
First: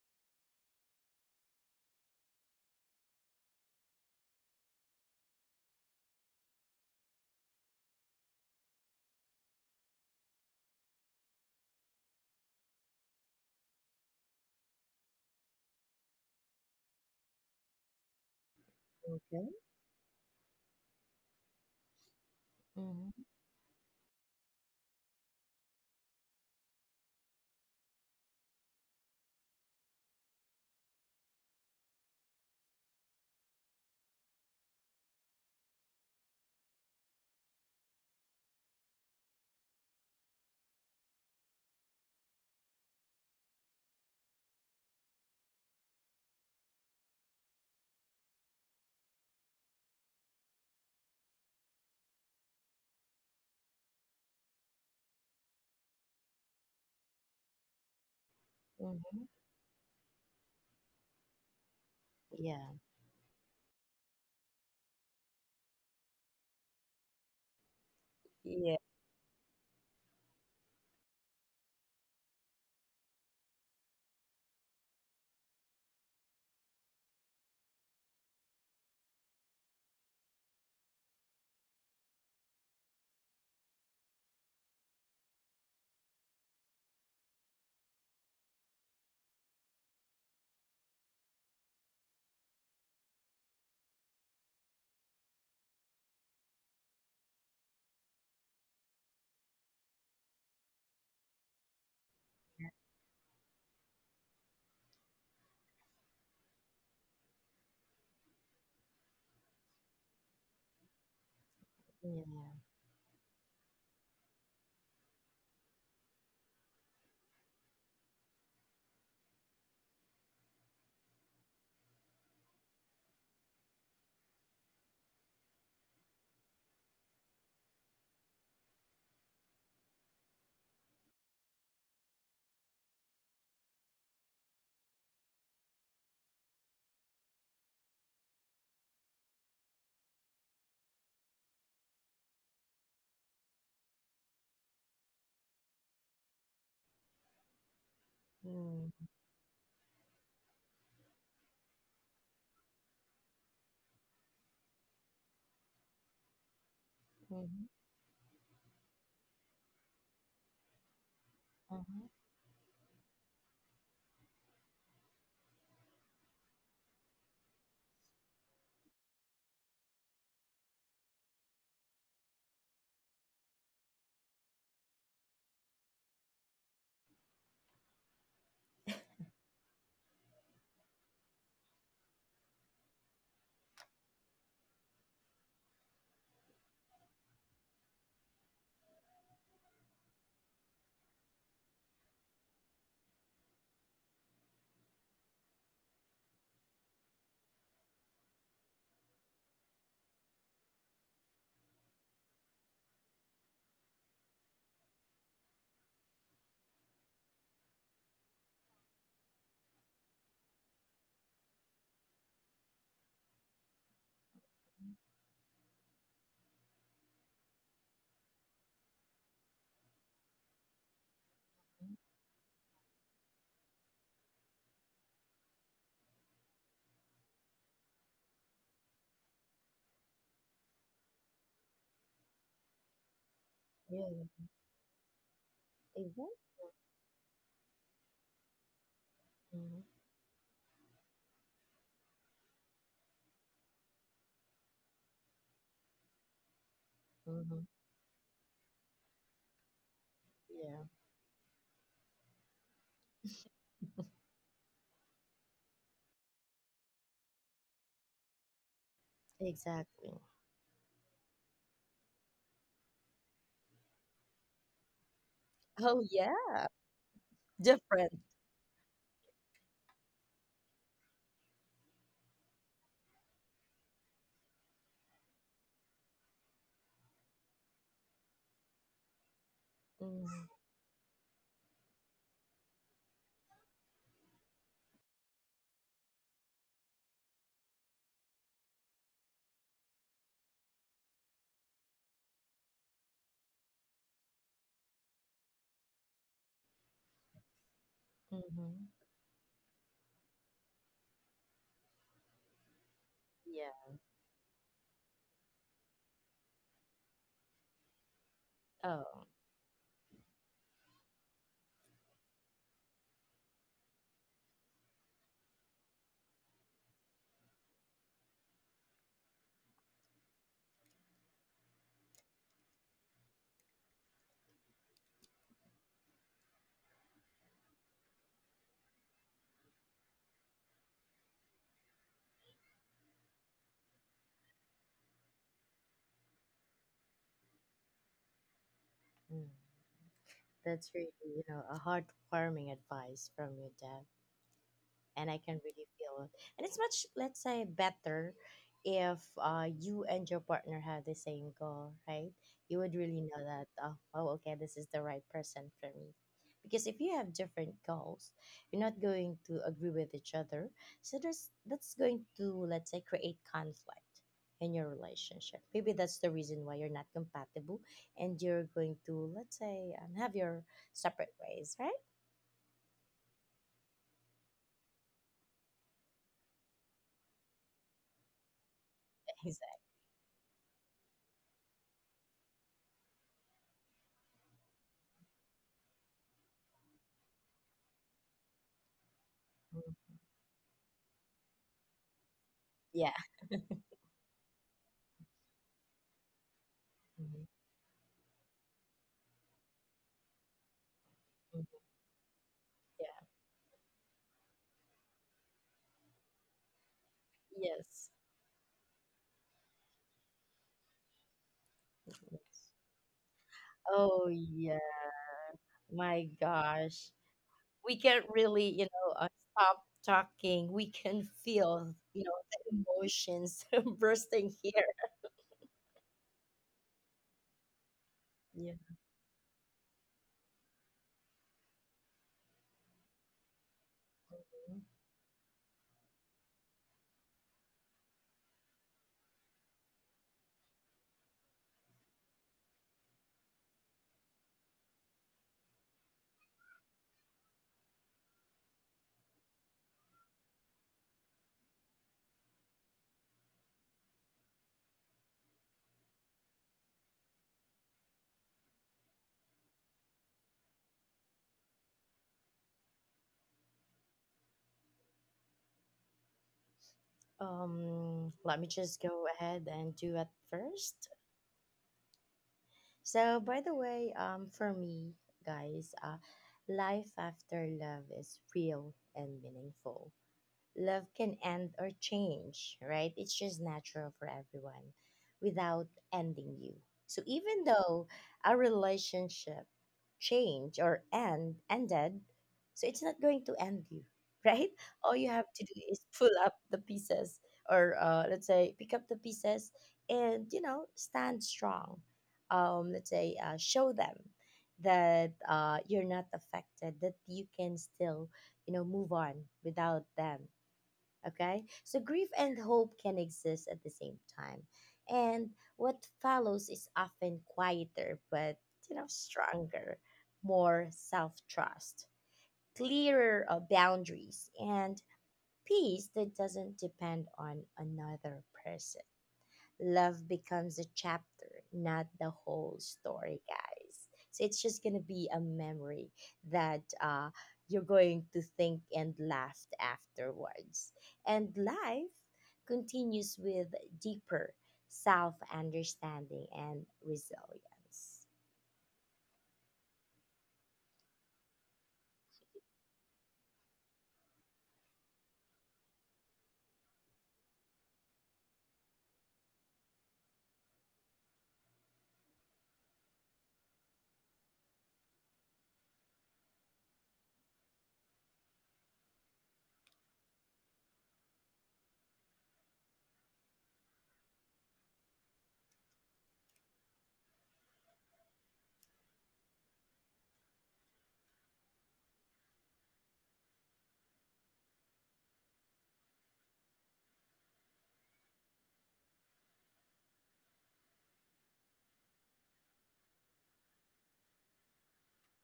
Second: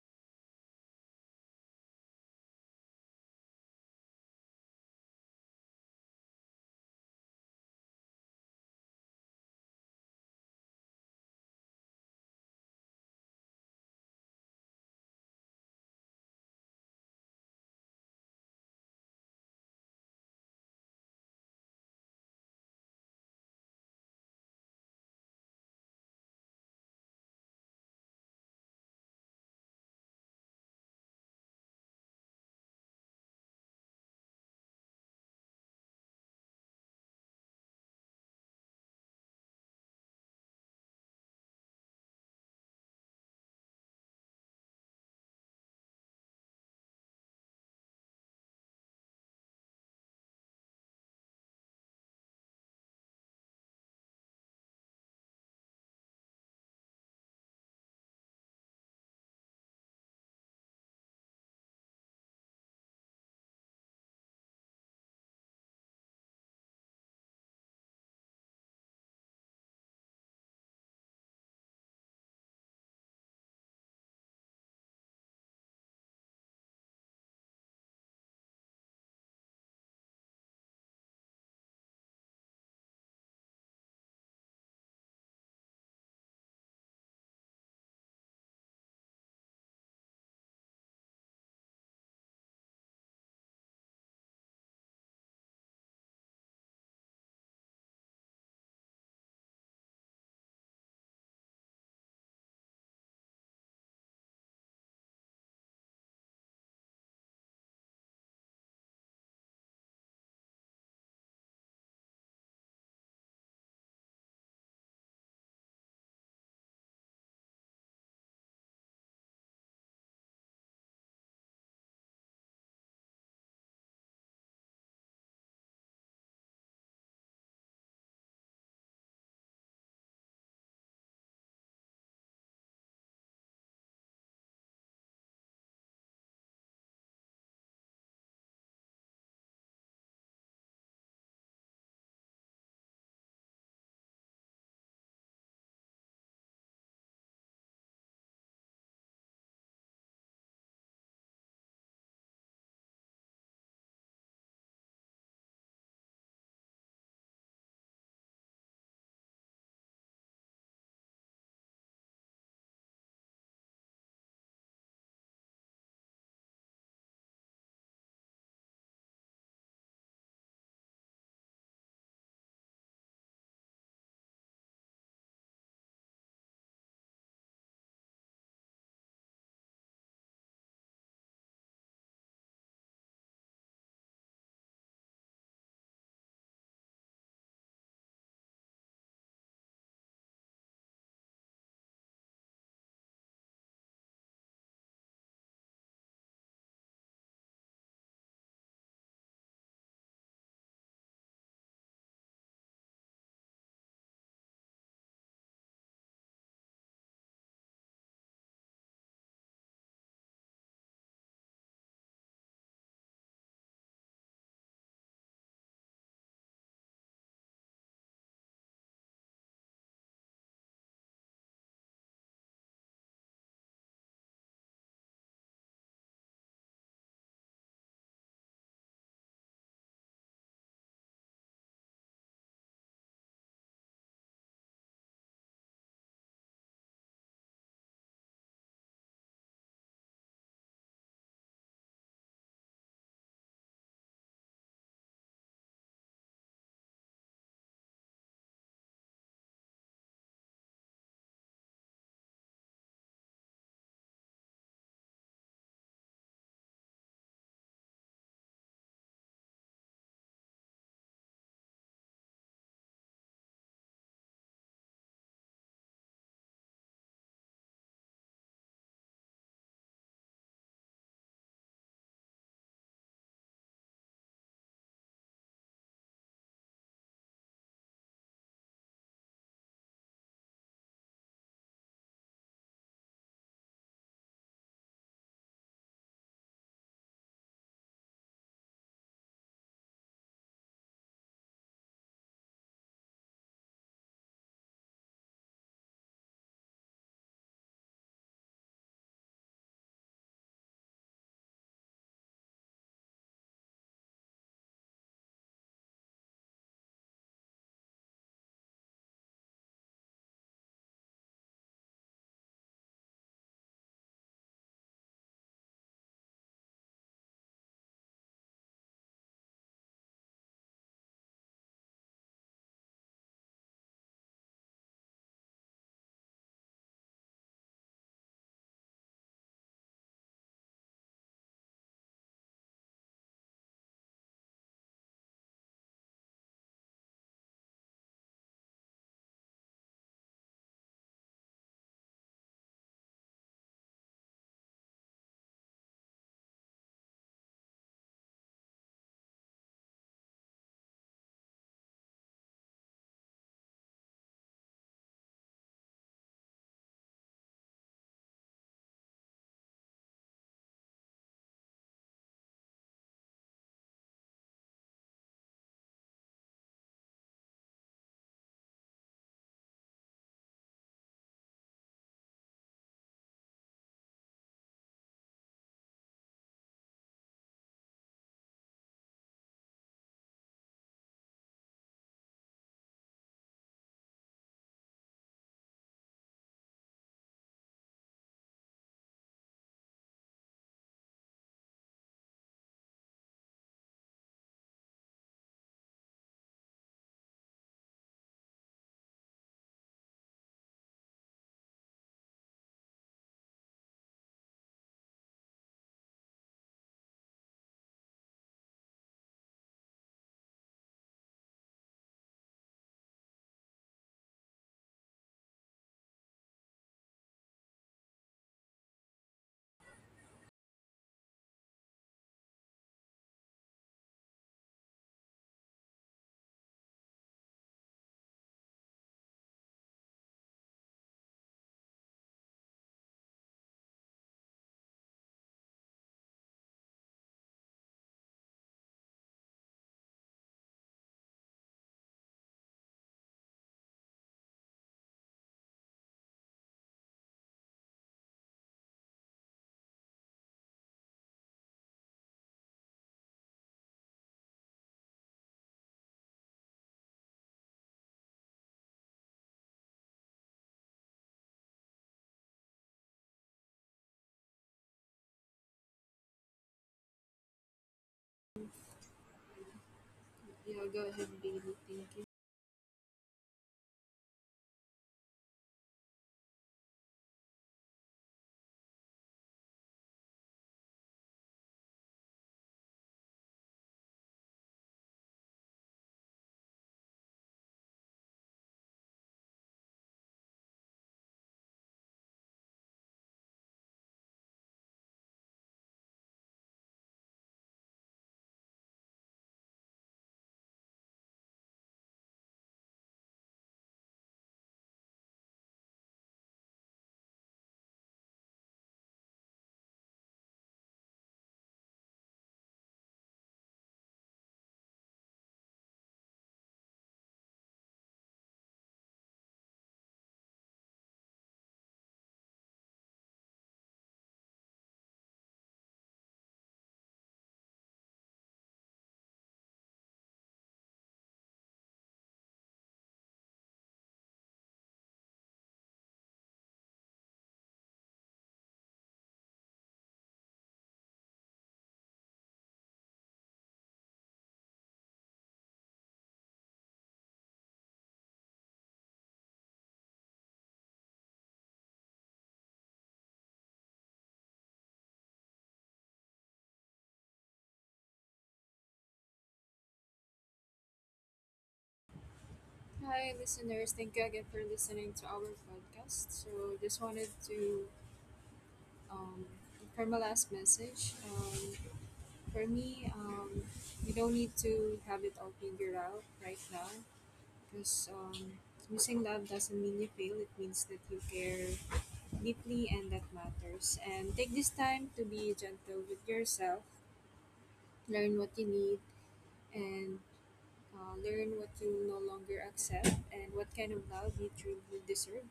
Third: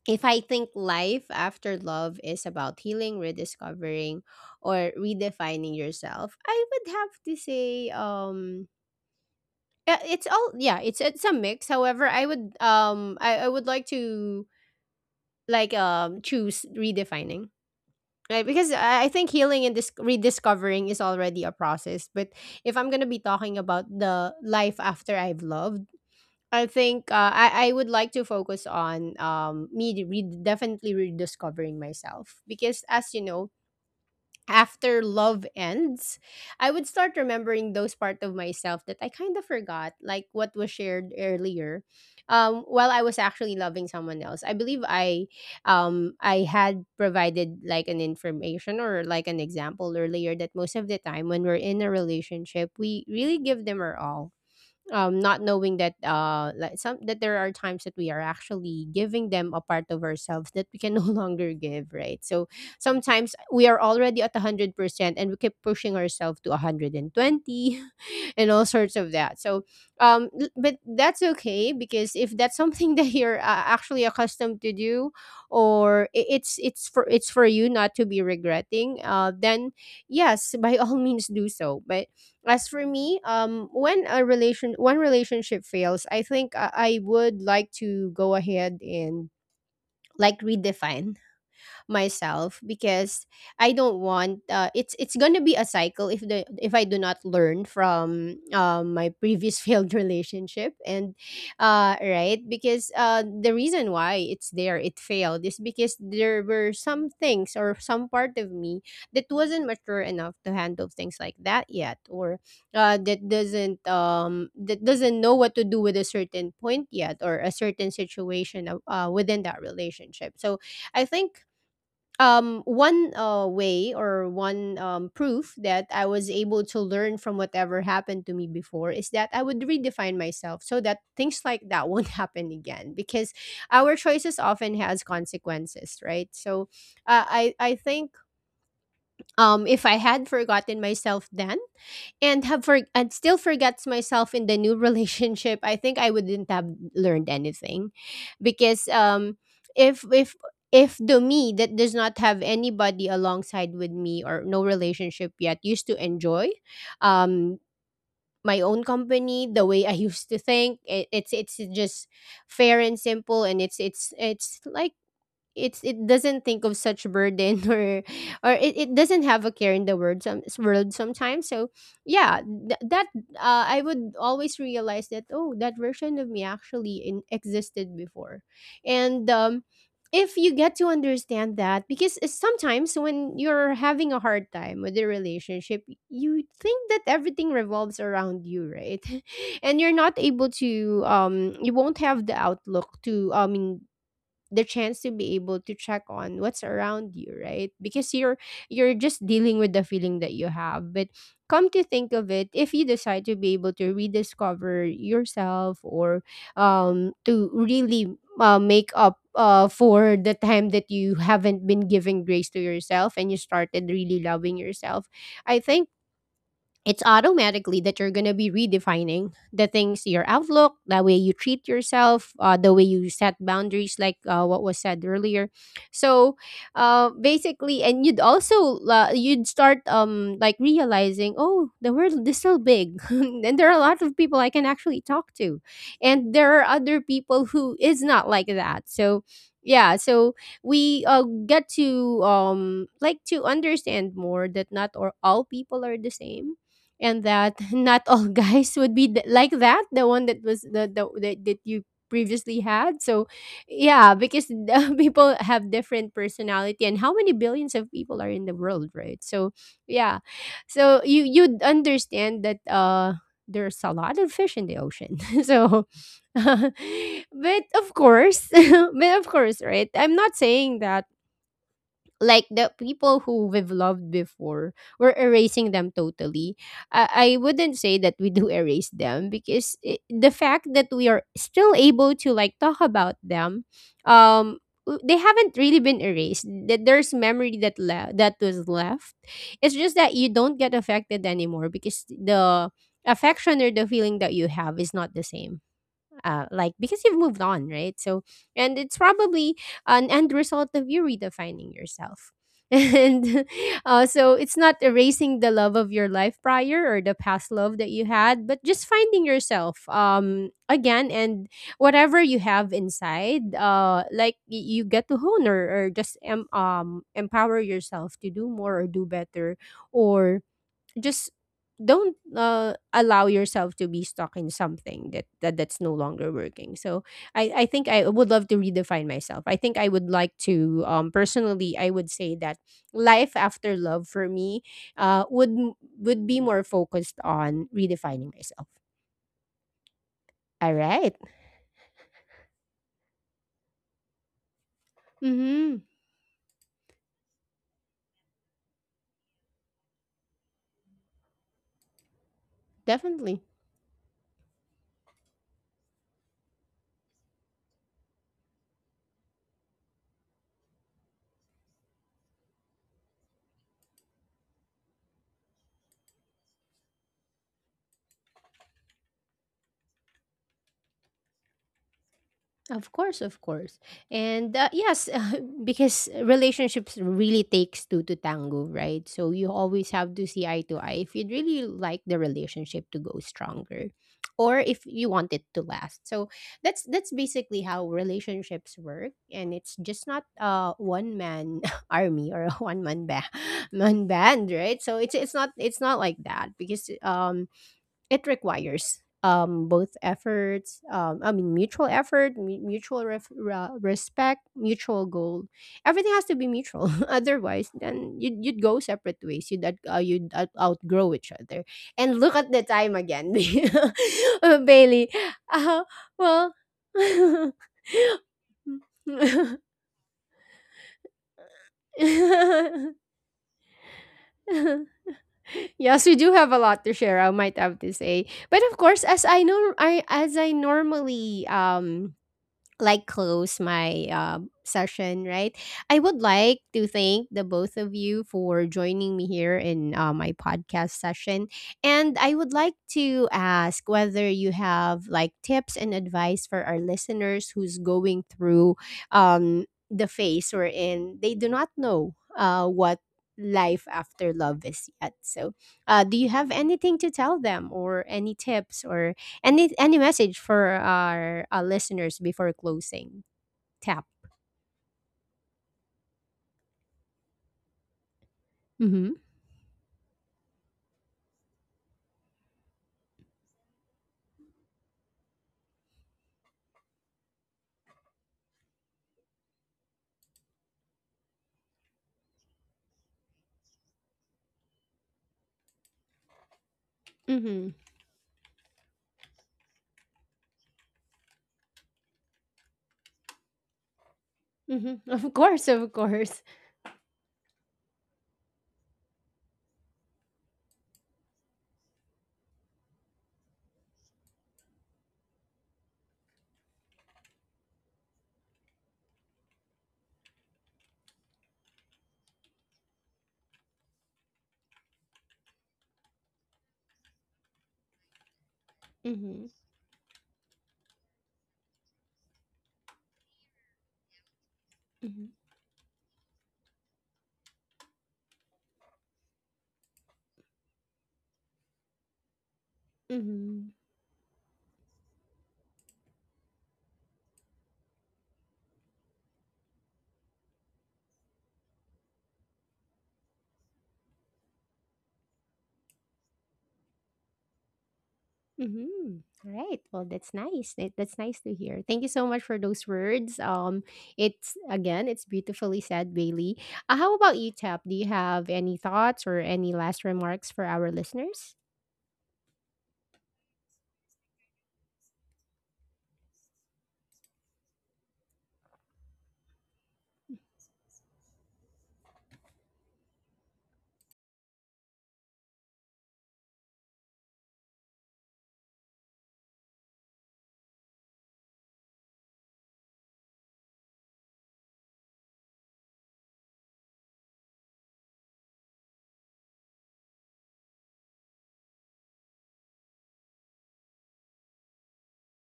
[SPEAKER 1] if I think life after love is about healing, rediscovering, or redefining yourself, I would have to say, yeah, it's all, yeah, it's a mix. However, I would like to, choose redefining. Right, because I think
[SPEAKER 2] Okay.
[SPEAKER 1] healing and rediscovering is already a process. But if I'm gonna be
[SPEAKER 2] Mm-hmm.
[SPEAKER 1] talking about the life after I've loved, I think, I would like to focus on me, definitely rediscovering myself, because as you know, after love ends, I would start remembering those part of myself that I kind of forgot, like what was shared earlier. While I was actually loving someone else, I believe I had provided like an information or like an example earlier, that most of the time when we're in a relationship, we really give them our all, not knowing that, like some that there are times that we are actually
[SPEAKER 2] Mm-hmm.
[SPEAKER 1] giving them a part of ourselves that we can no longer give, right? So
[SPEAKER 2] Yeah.
[SPEAKER 1] sometimes we are already at 100% and we keep pushing ourselves to 120 and all
[SPEAKER 2] Yeah.
[SPEAKER 1] sorts of that. So, but that's okay, because if that's something that you're, actually accustomed to do, or it's for you not to be regretting, then yes, by all means, do so. But as for me, when a relation one relationship fails, I think I would like to go ahead and, like, redefine myself, because I don't want, it's gonna be a cycle if I do not learn from, my previous failed relationship, and right, because the reason why it failed is because there were some things or some part of me that wasn't mature enough to handle things like that yet, or
[SPEAKER 2] Yeah.
[SPEAKER 1] that doesn't know what to do with a certain point yet, or a certain situation of, within that relationship. So I think, one, way, or one, proof that I was able to learn from whatever happened to me before is that I would redefine myself so that things like that won't happen again, because our choices often has consequences, right? So I think, if I had forgotten myself then, and still forgets myself in the new relationship, I think I wouldn't have learned anything, because,
[SPEAKER 2] Mm-hmm.
[SPEAKER 1] if if if the me that does not have anybody alongside with me or no relationship yet used to enjoy, um, my own company, the way I used to think, it's just
[SPEAKER 2] Mm-hmm.
[SPEAKER 1] fair and simple, and it's like it's it doesn't think of such burden or or it doesn't have a care in the world sometimes. So yeah, that, I would always realize that, oh, that version of me actually, existed before, and, if you get to understand that, because sometimes when you're having a hard time with a relationship, you think that everything revolves around you, right? And you're not able to, you won't have the outlook to, I mean, the chance to be able to check on what's around you, right? Because you're just dealing with the feeling that you have, but come to think of it, if you decide to be able to rediscover yourself, or to really, make up, for the time that you haven't been giving grace to yourself, and you started really loving yourself, I think it's automatically that you're going to be redefining the things, your outlook, the way you treat yourself, the way you set boundaries, like, what was said earlier. So, basically, and you'd also, you'd start, like, realizing, oh, the world is so big and there are a lot
[SPEAKER 2] Yeah.
[SPEAKER 1] of people I can actually talk to,
[SPEAKER 2] Exactly.
[SPEAKER 1] and there are other people who is not like that. So
[SPEAKER 2] Mm-hmm.
[SPEAKER 1] yeah, so we, get to, like, to understand more that not or all people are the same, and that
[SPEAKER 2] Mm-hmm.
[SPEAKER 1] not all guys would be, like that, the one that was
[SPEAKER 2] Yeah.
[SPEAKER 1] that you previously had. So yeah, because the people have different personality, and how many billions of people are in the world, right? So yeah,
[SPEAKER 2] Exactly.
[SPEAKER 1] so you'd understand that, there's a lot of fish in the ocean so
[SPEAKER 2] Oh yeah.
[SPEAKER 1] but of
[SPEAKER 2] Different.
[SPEAKER 1] course, but of course, right, I'm not saying that, like, the people who we've loved before, we're erasing them totally. I wouldn't say that we do erase them, because I the
[SPEAKER 2] Mm-hmm.
[SPEAKER 1] fact that we are still able to, like, talk about them, um they haven't really been erased. That there's memory that that was left. It's just that you don't get affected anymore, because the affection or the feeling that you have is not the same, like, because you've moved on, right? So, and
[SPEAKER 2] Mm-hmm.
[SPEAKER 1] it's probably an end result of you redefining yourself. And
[SPEAKER 2] Yeah.
[SPEAKER 1] so, it's not erasing the love of your life prior, or the past love that you had, but just finding
[SPEAKER 2] Oh.
[SPEAKER 1] yourself, again, and whatever you have inside, like, you get to hone, or just, empower yourself to do more or do better, or just don't, allow yourself to be stuck in something that that's no longer working. So I think I would love to redefine myself. I think I would like to, personally, I would say that life after love for me, would be more focused on redefining myself.
[SPEAKER 2] Mm.
[SPEAKER 1] All
[SPEAKER 2] That's really,
[SPEAKER 1] right.
[SPEAKER 2] you know, a heartwarming advice from your dad, and I can
[SPEAKER 1] Mm-hmm.
[SPEAKER 2] really feel it. And it's much, let's say, better if you and your partner have the same goal, right? You would really
[SPEAKER 1] Definitely.
[SPEAKER 2] know that, oh, oh, okay, this is the right person for me. Because if you have different goals, you're not going to agree with each other. So there's, that's going to, let's say, create conflict in your relationship. Maybe that's the reason why you're not compatible and you're going to, let's say, have your separate ways, right?
[SPEAKER 1] Of course, of course. And, yes, because relationships really takes two to tango, right? So you always
[SPEAKER 2] Exactly.
[SPEAKER 1] have to see eye to eye if you'd really like the relationship to go stronger, or if you want it to last. So that's basically how relationships work, and it's just not a one man army, or a one man
[SPEAKER 2] Yeah.
[SPEAKER 1] band, man band, right? So it's not like that, because
[SPEAKER 2] Mhm.
[SPEAKER 1] it requires, both efforts, I mean,
[SPEAKER 2] Mhm.
[SPEAKER 1] mutual effort, mutual, respect, mutual goal, everything has to be mutual otherwise
[SPEAKER 2] Yes.
[SPEAKER 1] then you'd go separate ways, you'd, outgrow each other, and look at the
[SPEAKER 2] Yes.
[SPEAKER 1] time again.
[SPEAKER 2] Oh yeah,
[SPEAKER 1] Bailey, uh,
[SPEAKER 2] my
[SPEAKER 1] well.
[SPEAKER 2] gosh. We can't really, you know, stop talking. We can feel, you know, the emotions bursting here.
[SPEAKER 1] Yes, we do have a lot to share, I might have to say. But of
[SPEAKER 2] Yeah.
[SPEAKER 1] course, as I know, I as I normally, like, close my, session, right? I would like to thank the both of you for joining me here in, my podcast session. And I would like to ask whether you have, like, tips and advice for our listeners who's going through, um, the phase we're in. They do not know, what life after love is yet. So, do you have anything to tell them, or any tips, or any message for our, listeners before closing? Tap.
[SPEAKER 2] Let me just
[SPEAKER 1] Mm-hmm.
[SPEAKER 2] go ahead and do it
[SPEAKER 3] Yeah, go
[SPEAKER 2] first.
[SPEAKER 3] ahead, Bailey. Thank you.
[SPEAKER 2] So, by the way, for me, guys, life after love is real and meaningful. Love can end or change, right? It's just natural for everyone without ending you. So
[SPEAKER 1] Mm-hmm.
[SPEAKER 2] even though our relationship change or end ended, so it's not going to end you, right?
[SPEAKER 1] Mm-hmm.
[SPEAKER 2] All
[SPEAKER 1] Of
[SPEAKER 2] you have
[SPEAKER 1] course,
[SPEAKER 2] to do
[SPEAKER 1] of
[SPEAKER 2] is pull
[SPEAKER 1] course.
[SPEAKER 2] up the pieces, or let's say, pick up the pieces and, you know, stand strong. Let's say, show them that you're not affected, that you can still, you know, move on without them. Okay? So grief and hope can exist at the same time. And what follows is often quieter, but, you know,
[SPEAKER 1] Mm-hmm.
[SPEAKER 2] stronger, more self trust, clearer boundaries, and
[SPEAKER 1] Mm-hmm.
[SPEAKER 2] peace that doesn't depend on another person. Love becomes a chapter, not the whole story,
[SPEAKER 1] Mm-hmm.
[SPEAKER 2] guys. So it's just gonna be a memory that you're going to think and laugh afterwards. And life continues with deeper self understanding and resilience.
[SPEAKER 1] Mm-hmm. All right. Well, that's nice. That's nice to hear. Thank you so much for those words. It's, again, it's beautifully said, Bailey. How about you, Tap? Do you have any thoughts or any last remarks for our listeners?
[SPEAKER 3] Hi, listeners. Thank you again for listening to our podcast. So, just wanted to, um, for my last message, for me, you don't need to have it all figured out right now because losing love doesn't mean you fail. It means that you care deeply, and that matters. And take this time to be gentle with yourself, learn what you need, and learn what you no longer accept and what kind of love you truly deserve,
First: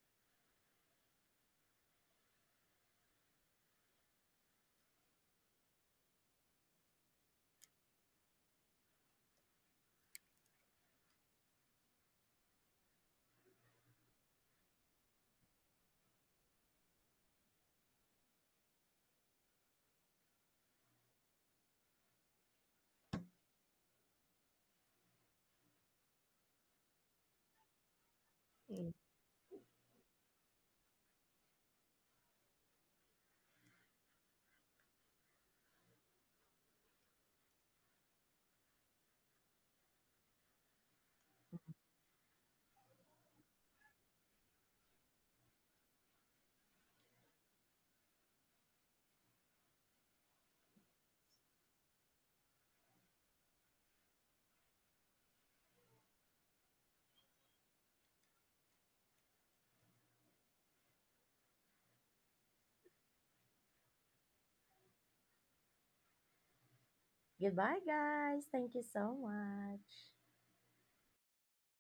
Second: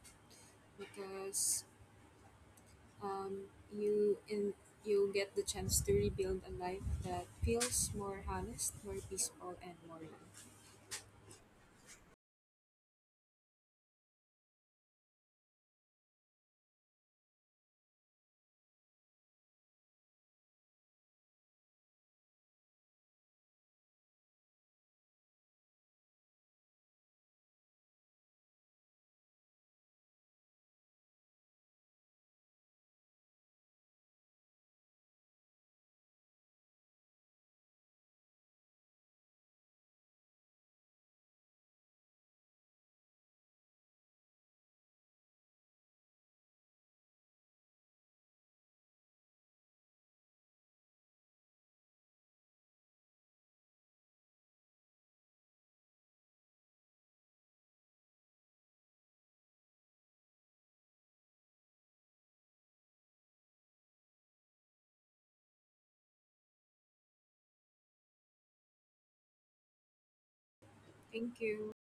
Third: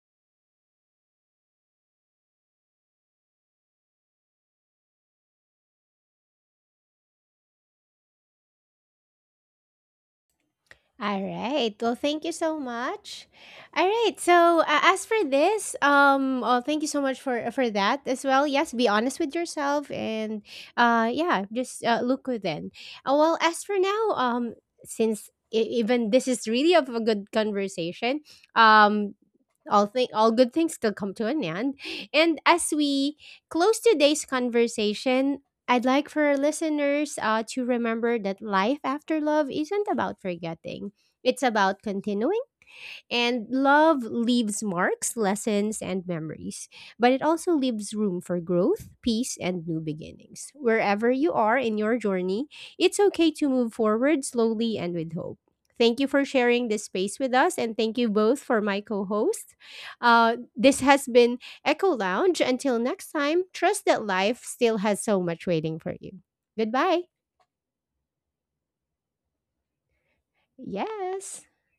[SPEAKER 3] because um, you in you get the chance to rebuild a life that feels more honest, more peaceful, and more loved.
[SPEAKER 1] All right. Well, thank you so much. All right. So, as for this, oh, thank you so much for that as well. Yes, be honest with yourself, and, yeah, just, look within. Well, as for now, since, even this is really of a good conversation,
[SPEAKER 2] Mm.
[SPEAKER 1] um, all good things still come to an end. And as we close today's conversation, I'd like for our listeners, to remember that life after love isn't about forgetting. It's about continuing, and love leaves marks, lessons, and memories, but it also leaves room for growth, peace, and new beginnings. Wherever you are in your journey, it's okay to move forward slowly and with hope. Thank you for sharing this space with us, and thank you both for my co host. This has been Echo Lounge. Until next time, trust that life still has so much waiting for you. Goodbye.
[SPEAKER 2] Goodbye, guys. Thank you so much.
[SPEAKER 3] Thank
[SPEAKER 1] Yes.
[SPEAKER 3] you.